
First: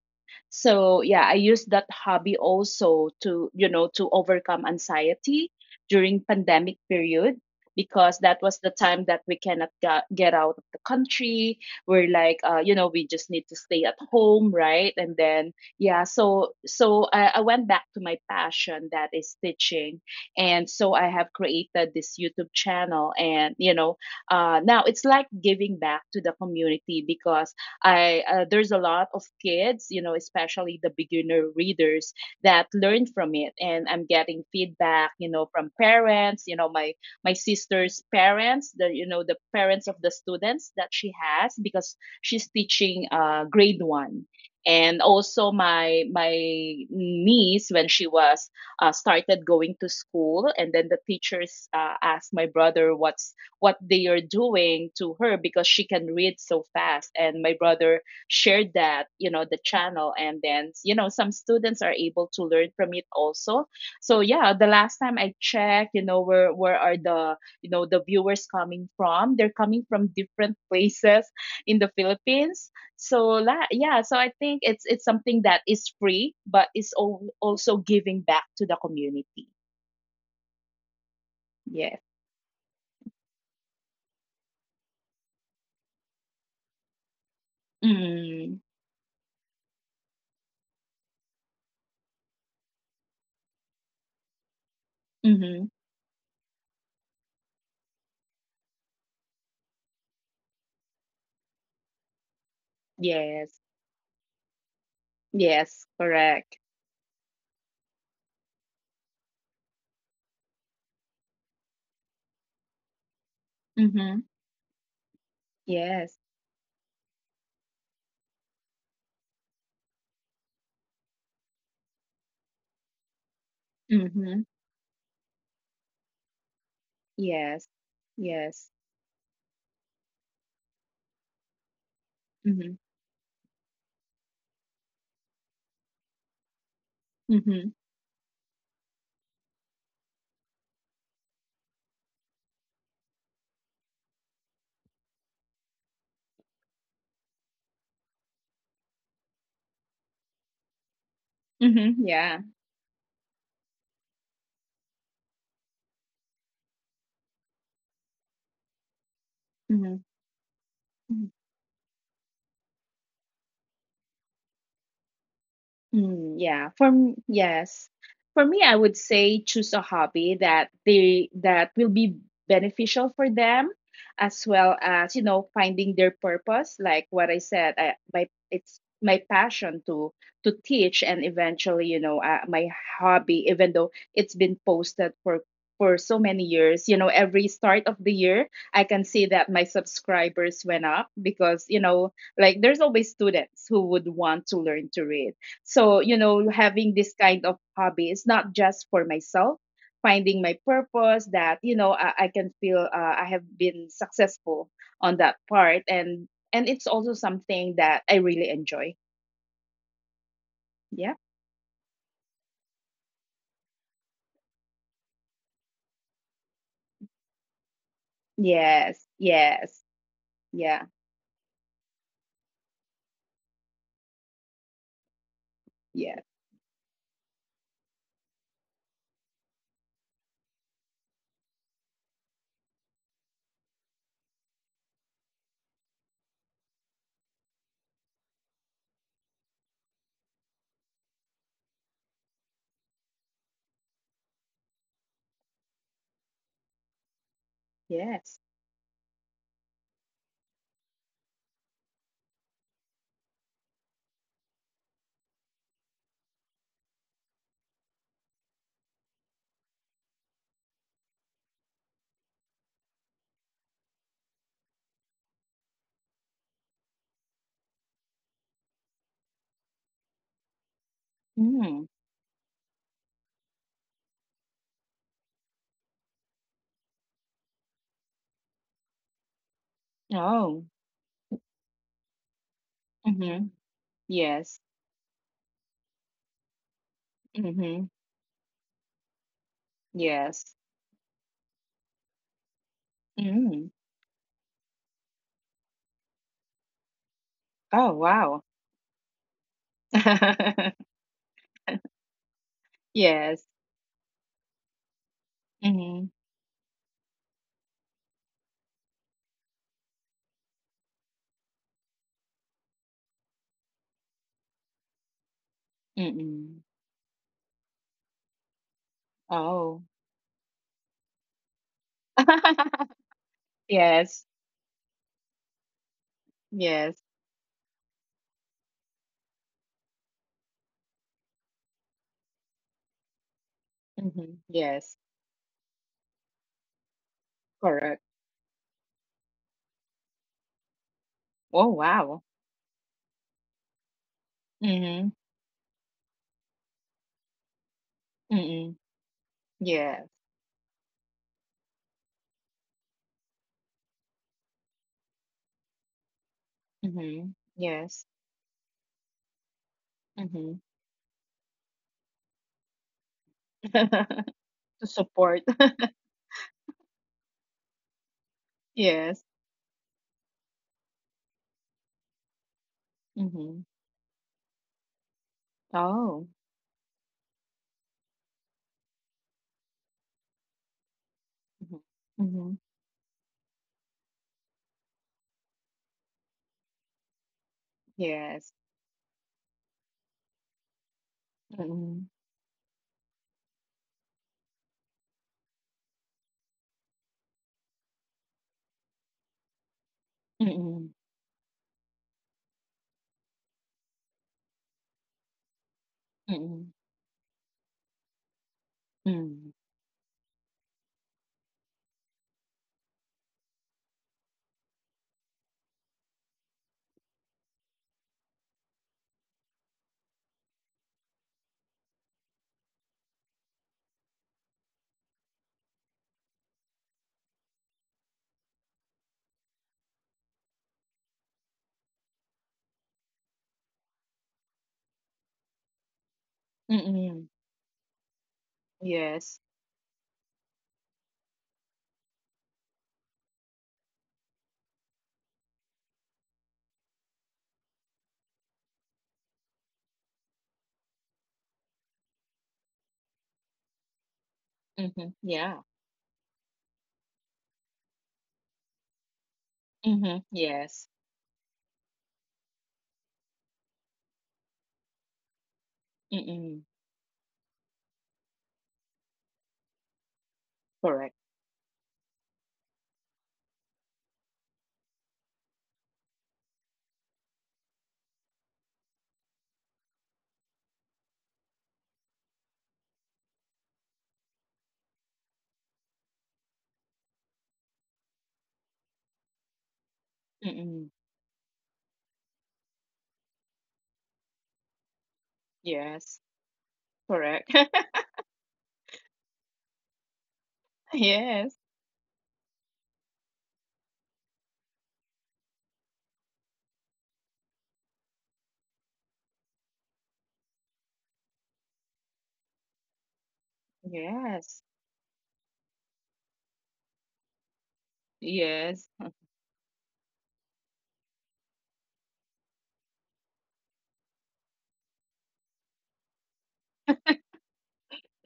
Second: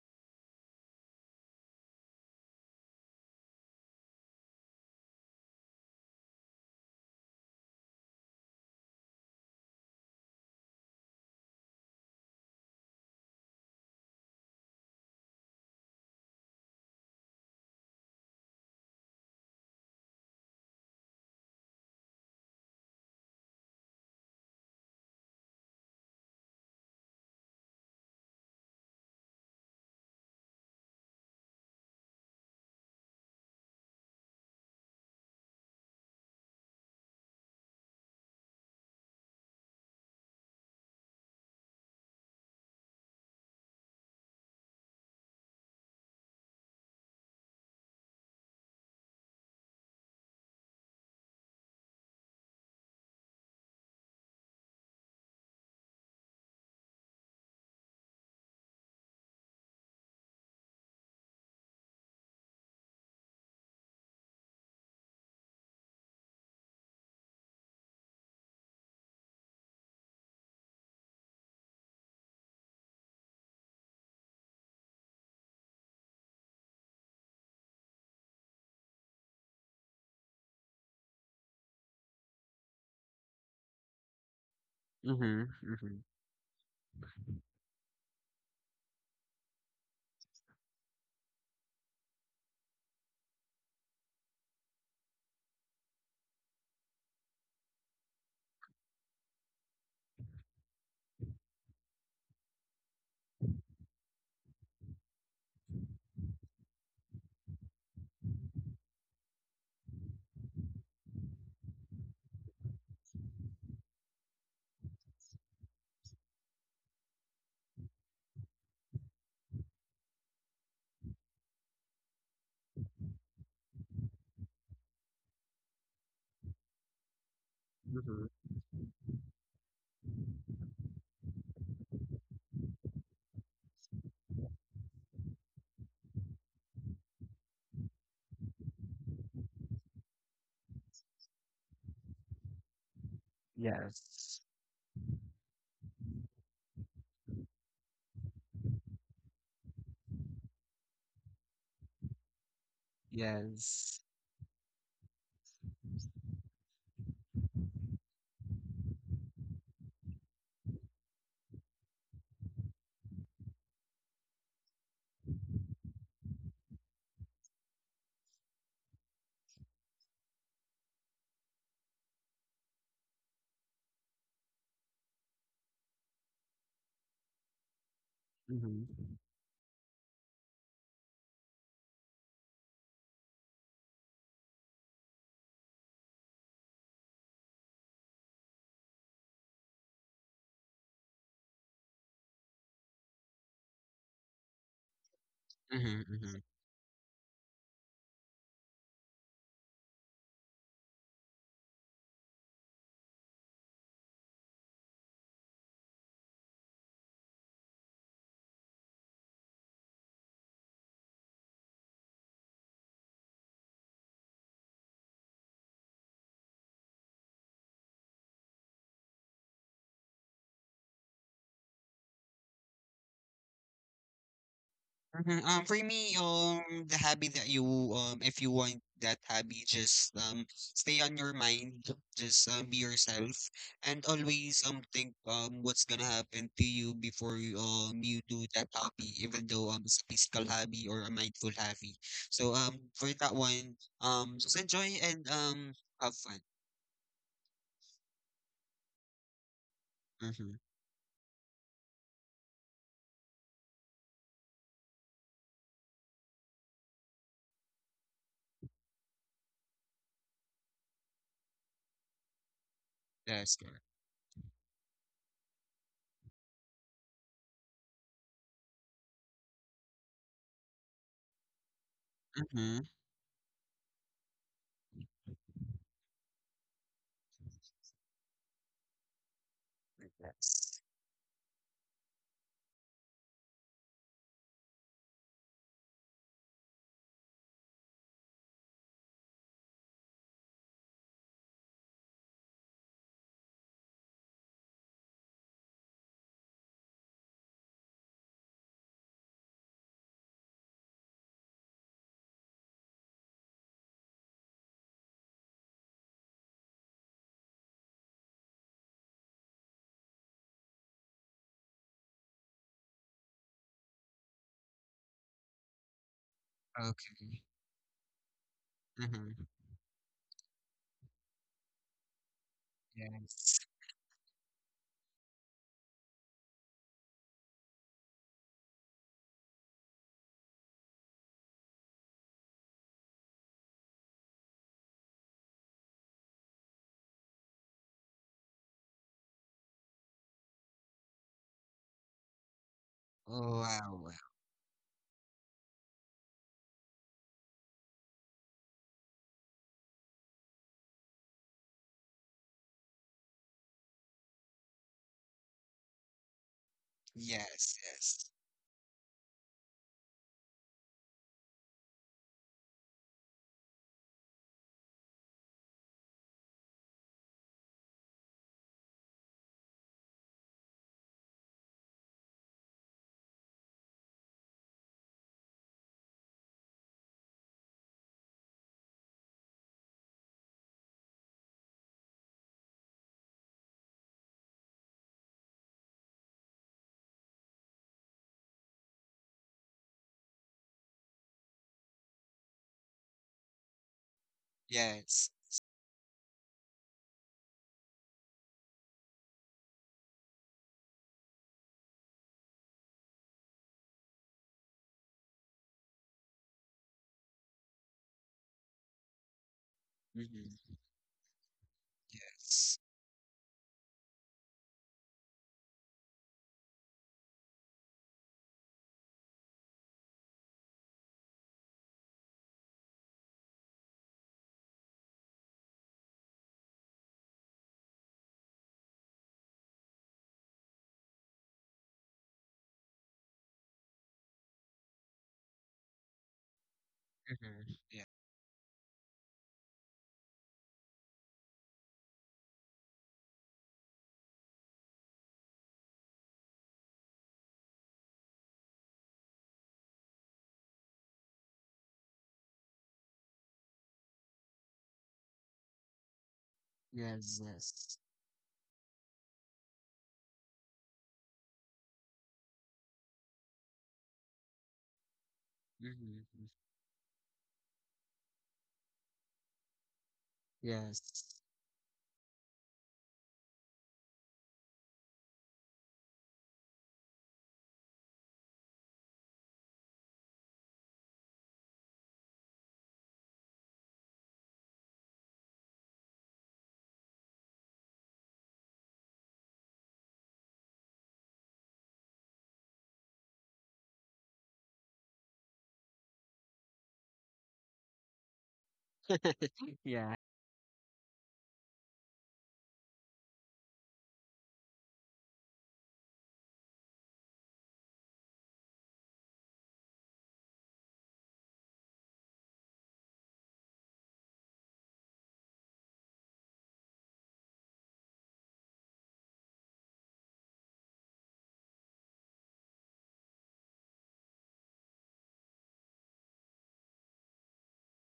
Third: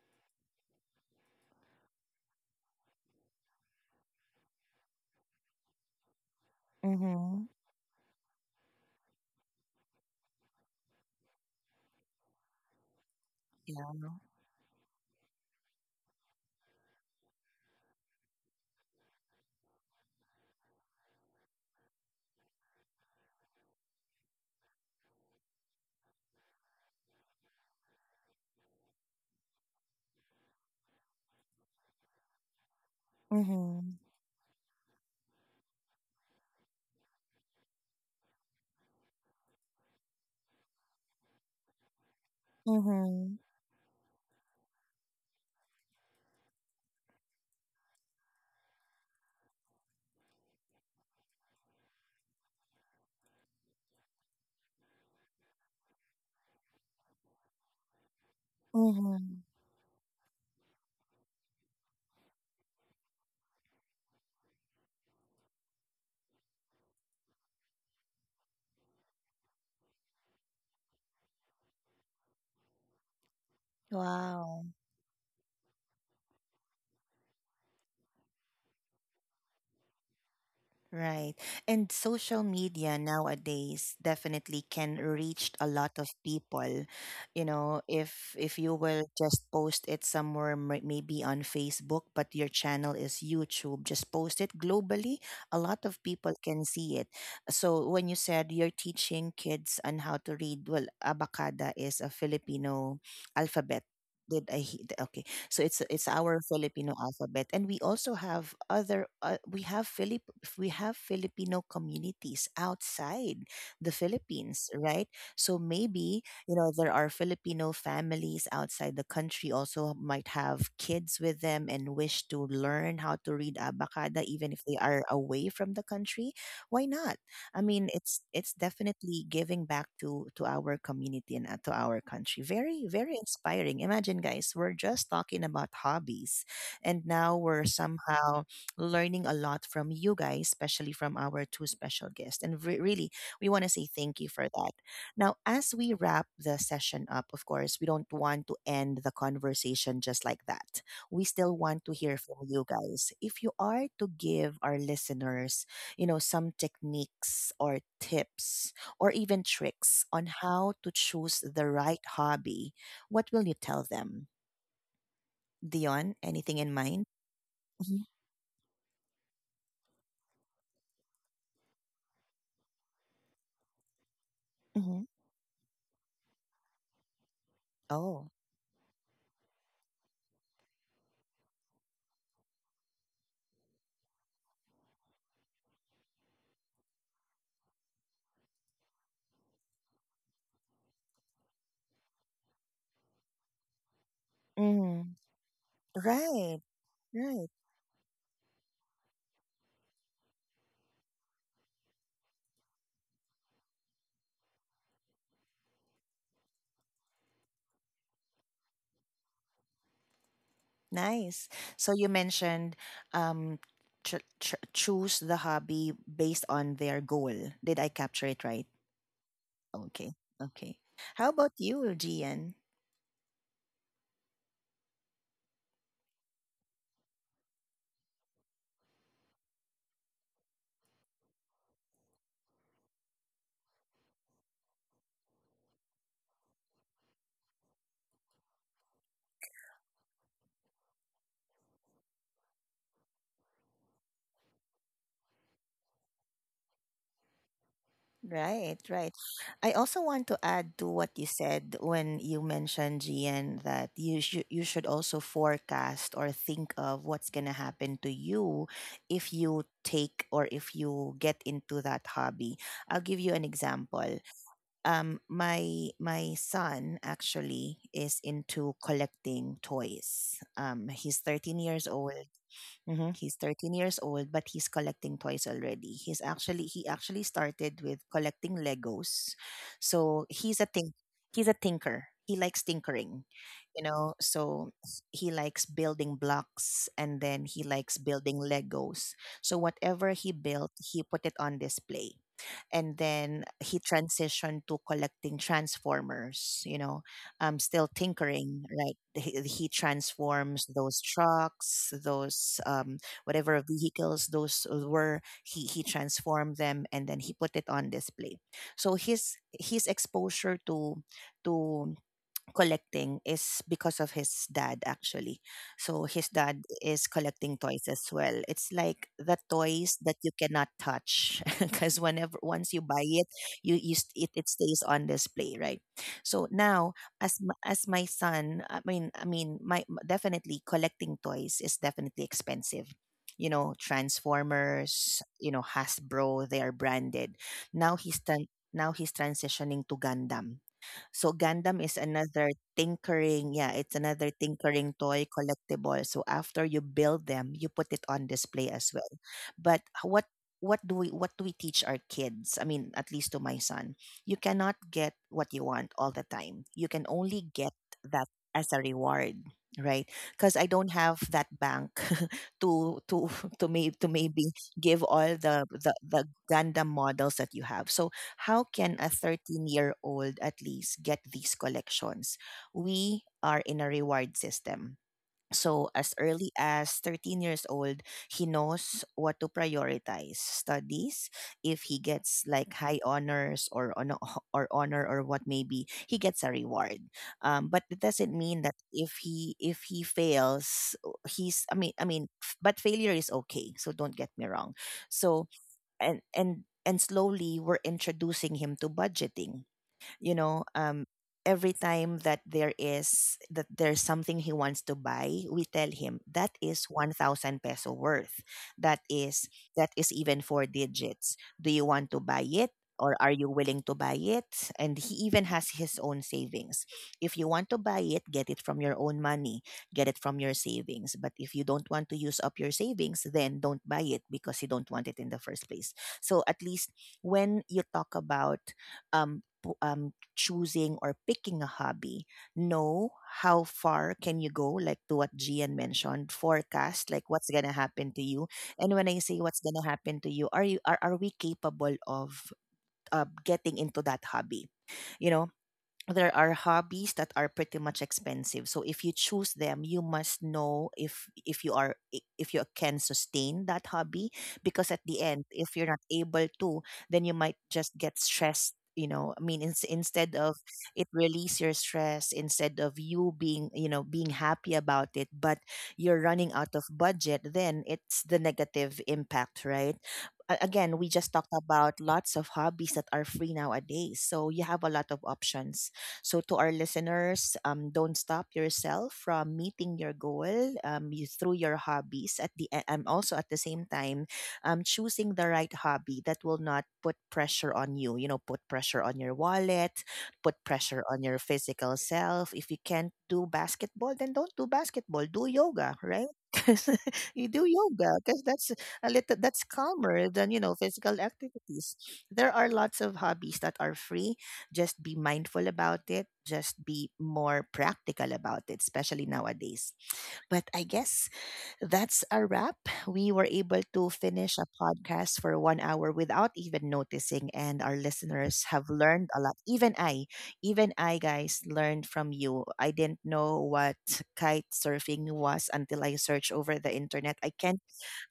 Speaker 2: So yeah, I used that hobby also to overcome anxiety during pandemic period
Speaker 1: Mm-hmm.
Speaker 2: because that was the time that we cannot get out of the country. We're like, we just need to stay at
Speaker 1: Yeah.
Speaker 2: home, right? And then, yeah, so I went back to my passion that is stitching, and so I have created this YouTube channel, and now it's like giving back to the community because I there's a lot of kids, you know, especially the beginner readers that learn from it, and I'm
Speaker 1: Mm-hmm.
Speaker 2: getting feedback, you know, from parents, you know, my sister's parents, the you know the parents of the students that she has because she's teaching
Speaker 1: Mm-hmm.
Speaker 2: grade one. And also my niece when she was started going to school, and then the teachers asked my brother what they are doing to her because she can read so fast and my brother shared that the
Speaker 1: Mm-hmm.
Speaker 2: channel and then some students are able to learn from it also so yeah, the last time I checked, you know, where are the the viewers coming from, they're coming from different places in the Philippines, so I think it's
Speaker 1: Wow.
Speaker 2: something that is free but it's also giving back to the community.
Speaker 1: Right.
Speaker 2: Yes.
Speaker 1: And social media nowadays definitely
Speaker 3: Mm-hmm.
Speaker 1: can
Speaker 3: Mm-hmm.
Speaker 1: reach a lot of people. You know,
Speaker 2: Mm.
Speaker 1: if you will just post it somewhere maybe on Facebook, but your channel is YouTube, just post it globally,
Speaker 2: Mm-hmm.
Speaker 1: a lot of people can see it. So when you said you're teaching kids on how to read, well, Abacada is a Filipino
Speaker 2: Yes.
Speaker 1: alphabet. Did I okay?
Speaker 2: Yes,
Speaker 1: So it's
Speaker 2: correct.
Speaker 1: our Filipino alphabet, and we also have other we have Filipino communities outside the
Speaker 2: Mhm.
Speaker 1: Philippines, right? So
Speaker 2: Yes.
Speaker 1: maybe, you know, there are Filipino families outside the country also might have kids with them and wish to learn how to read abacada
Speaker 2: Mhm.
Speaker 1: even if they are away from the country. Why not? I
Speaker 2: Yes.
Speaker 1: mean,
Speaker 3: Mm-hmm.
Speaker 1: it's
Speaker 2: Yes.
Speaker 1: definitely giving back to our community and, to our country.
Speaker 2: Mhm.
Speaker 1: Very very inspiring. Imagine, guys, we're just talking about hobbies, and now we're
Speaker 2: Mhm.
Speaker 1: somehow learning a lot from you guys, especially from our two special guests. And really, we want to say thank you for
Speaker 3: Yes.
Speaker 1: that. Now, as we wrap the session up, of course, we don't want to end the conversation just like that. We still want to
Speaker 2: Mhm.
Speaker 1: hear
Speaker 2: Yeah.
Speaker 1: from you guys. If you are to
Speaker 3: Yes.
Speaker 1: give our listeners, you know, some techniques or tips or even tricks on how to
Speaker 2: Mhm.
Speaker 1: choose the right hobby, what will you tell them? Dion,
Speaker 2: Mm,
Speaker 1: anything
Speaker 2: yeah.
Speaker 1: in mind?
Speaker 2: Yes.
Speaker 1: Hmm,
Speaker 2: For me, I would say choose a hobby that they that will be beneficial for them as well
Speaker 1: hmm.
Speaker 2: as finding their purpose, like what I said, I, my
Speaker 1: Oh,
Speaker 2: it's
Speaker 3: Mm-hmm.
Speaker 2: my passion to teach and eventually, my hobby, even though it's been posted for so many years, you know, every start of the year, I can see that my subscribers went up because, you know, like there's always students who would want to learn to
Speaker 1: mm,
Speaker 2: read,
Speaker 3: Mm-hmm.
Speaker 2: so,
Speaker 3: Mm-hmm.
Speaker 1: right,
Speaker 2: having this kind
Speaker 1: right.
Speaker 2: of hobby is not just for myself, finding my purpose that, you know, I can feel I have been successful on that part. And it's also something that I really enjoy. Yeah.
Speaker 1: Nice. So you mentioned um, choose the hobby based on their goal. Did I capture it right?
Speaker 2: Yes. Yes.
Speaker 1: Okay, okay.
Speaker 2: Yeah.
Speaker 1: How about you, Gian?
Speaker 3: Mhm. For me,
Speaker 2: Yes.
Speaker 3: the hobby that you if you want that hobby, just stay on your mind, just be yourself, and always think what's gonna happen to you before you you do that hobby, even though it's a physical hobby or a mindful hobby. So for that one, just enjoy and have fun.
Speaker 2: Yes.
Speaker 1: Right, right. I also want to
Speaker 3: Mm-hmm.
Speaker 1: add to what you said when you mentioned GN that you should also forecast or think of what's gonna happen to you if you take or if you get into that hobby. I'll give you an
Speaker 3: That's correct.
Speaker 1: example. My my son actually is into collecting toys. He's 13
Speaker 2: Mm.
Speaker 1: years old,
Speaker 3: Mm-hmm.
Speaker 1: hmm. He's 13 years old, but he's collecting toys already. He actually started with collecting Legos. So
Speaker 2: Oh.
Speaker 3: Yes.
Speaker 1: he's a tinker. He likes tinkering,
Speaker 2: Mm-hmm.
Speaker 1: you know.
Speaker 2: Yes.
Speaker 1: He likes building blocks, and then he
Speaker 2: Mm-hmm.
Speaker 1: likes building Legos. So whatever he
Speaker 2: Yes.
Speaker 1: built, he put it on display, and then
Speaker 2: Mm.
Speaker 1: he transitioned to collecting transformers, you know. Still
Speaker 2: Oh, wow.
Speaker 1: tinkering, right? He transforms those trucks, those
Speaker 2: Yes.
Speaker 1: whatever vehicles those were. He
Speaker 2: Mm-hmm.
Speaker 1: transformed them, and then he put it on display. So his exposure to collecting is because of his dad, actually. So his
Speaker 2: Mm-mm.
Speaker 1: dad is
Speaker 3: Okay.
Speaker 1: collecting toys as well. It's like the
Speaker 3: Mm-hmm.
Speaker 2: Oh.
Speaker 1: toys that you cannot touch because whenever once you buy it,
Speaker 3: Yes.
Speaker 1: you, you st-
Speaker 2: Yes.
Speaker 1: it, it stays on display, right? So now
Speaker 2: Yes.
Speaker 1: as m- as my son I mean my m- definitely collecting toys is definitely expensive, you know.
Speaker 2: Mhm. Yes.
Speaker 1: Transformers, you know, Hasbro, they are branded. now
Speaker 2: Correct.
Speaker 1: he's tran Now he's transitioning to Gundam. So
Speaker 2: Oh,
Speaker 1: Gundam is
Speaker 2: wow.
Speaker 1: another tinkering,
Speaker 3: Oh
Speaker 1: yeah, it's
Speaker 3: wow. Wow.
Speaker 1: another tinkering
Speaker 2: Mhm.
Speaker 1: toy collectible. So after you build them, you put it on display
Speaker 2: Mhm.
Speaker 1: as well. But
Speaker 2: Yes.
Speaker 1: what what do we teach our kids? I mean, at least to my son, you cannot get what you want all the time. You can
Speaker 2: Mhm.
Speaker 1: only get
Speaker 3: Yes.
Speaker 2: Yes.
Speaker 1: that
Speaker 3: Yes.
Speaker 1: as a reward, right? Because I
Speaker 2: Mhm.
Speaker 1: don't have that bank to to maybe
Speaker 2: To
Speaker 1: give all
Speaker 2: support.
Speaker 1: the the, the Gundam models that you have. So how can a
Speaker 2: Yes.
Speaker 1: 13-year-old at least get these collections? We are
Speaker 2: Mhm.
Speaker 1: in a reward system. So, as
Speaker 2: Oh.
Speaker 1: early as 13 years old, he knows what to prioritize: studies.
Speaker 2: Mhm.
Speaker 1: If he gets
Speaker 2: Mhm.
Speaker 1: like high honors, or honor or what maybe, he gets a reward. But it doesn't
Speaker 2: Yes.
Speaker 1: mean that if he fails he's I
Speaker 2: Mhm.
Speaker 1: mean f- but failure is okay, so don't get me wrong.
Speaker 3: Yes.
Speaker 1: So and slowly we're introducing him to budgeting, you know.
Speaker 2: Mhm.
Speaker 1: Every time that there is that there's something he wants to buy, we tell him that
Speaker 2: Mhm.
Speaker 1: is 1,000 peso worth, that is
Speaker 2: Mhm.
Speaker 1: that is even four
Speaker 3: Mm-hmm.
Speaker 1: digits. Do you want to buy it,
Speaker 3: Yes.
Speaker 1: or are you willing to buy it? And he even has his own savings. If you want to buy it, get it from your own money, get it from your savings. But if you don't want to use up your savings, then don't buy it, because you don't want it in the first place. So at least when you talk about um, pu- um, choosing or picking a hobby, know how far can you go, like to what Gian mentioned, forecast like
Speaker 2: Mhm.
Speaker 1: what's gonna
Speaker 3: Mm-hmm.
Speaker 1: happen
Speaker 3: Yeah.
Speaker 1: to you. And when I say
Speaker 2: Yes.
Speaker 1: what's gonna happen to you, are we capable of getting into that hobby? You know, there are hobbies that are pretty much expensive, so if you choose them, you must know if you are if you can sustain that hobby, because at
Speaker 2: Mhm.
Speaker 1: the end,
Speaker 2: Yeah.
Speaker 1: if you're not able to, then you
Speaker 3: Yes.
Speaker 1: might just
Speaker 3: Yes.
Speaker 1: get stressed, you know.
Speaker 2: Mhm.
Speaker 1: Instead of
Speaker 2: Yes.
Speaker 1: it release your stress, instead of you being, you know, being happy about it, but you're running
Speaker 3: Mm-hmm.
Speaker 2: Mhm.
Speaker 1: out of budget, then it's the negative impact, right? Again, we
Speaker 2: Correct.
Speaker 1: just talked
Speaker 3: Yes.
Speaker 1: about lots of hobbies that are free nowadays. So you have a lot of options. So to our listeners, don't stop yourself from meeting your goal, through your hobbies. Also at the same time, choosing the right hobby that will not put pressure on you. You know, put pressure on your wallet, put
Speaker 2: Mhm.
Speaker 1: pressure on your physical self. If you can't do basketball, then don't do basketball. Do yoga,
Speaker 2: Yes.
Speaker 1: right? 'Cause you
Speaker 2: Correct.
Speaker 1: do yoga because that's a little that's
Speaker 3: Yeah.
Speaker 1: calmer than, you know, physical
Speaker 2: Yes.
Speaker 1: activities. There are lots of hobbies that are free. Just be mindful about it, just be more practical about it, especially nowadays. But I guess that's a wrap. We were able to finish a
Speaker 2: Yes.
Speaker 1: podcast for 1 hour without even noticing, and our listeners have
Speaker 2: Yes.
Speaker 1: learned a lot. Even I, guys, learned from you. I didn't know what kite surfing was until I searched over the internet. I can't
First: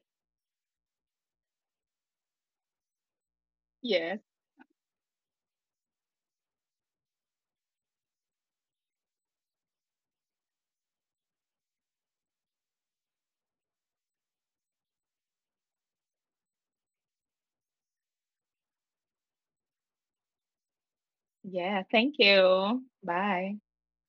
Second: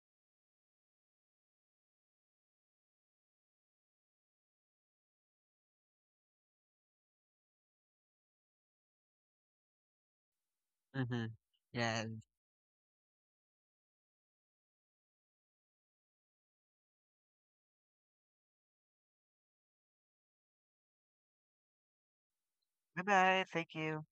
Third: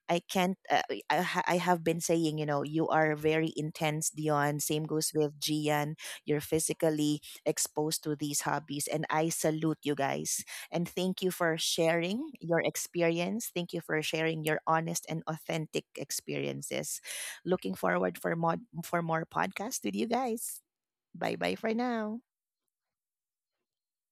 Speaker 1: I can't. I have been saying, you know, you are very intense,
Speaker 2: Yes.
Speaker 1: Dion. Same goes with Gian. You're physically exposed to these hobbies, and I salute you guys. And thank
Speaker 3: Mm-hmm.
Speaker 1: you for
Speaker 3: Yeah.
Speaker 1: sharing your experience. Thank you for sharing your honest and authentic experiences. Looking forward for more podcasts with you guys. Bye bye for
Speaker 2: Yeah, thank
Speaker 1: now.
Speaker 2: you.
Speaker 3: Bye bye.
Speaker 2: Bye.
Speaker 3: Thank you.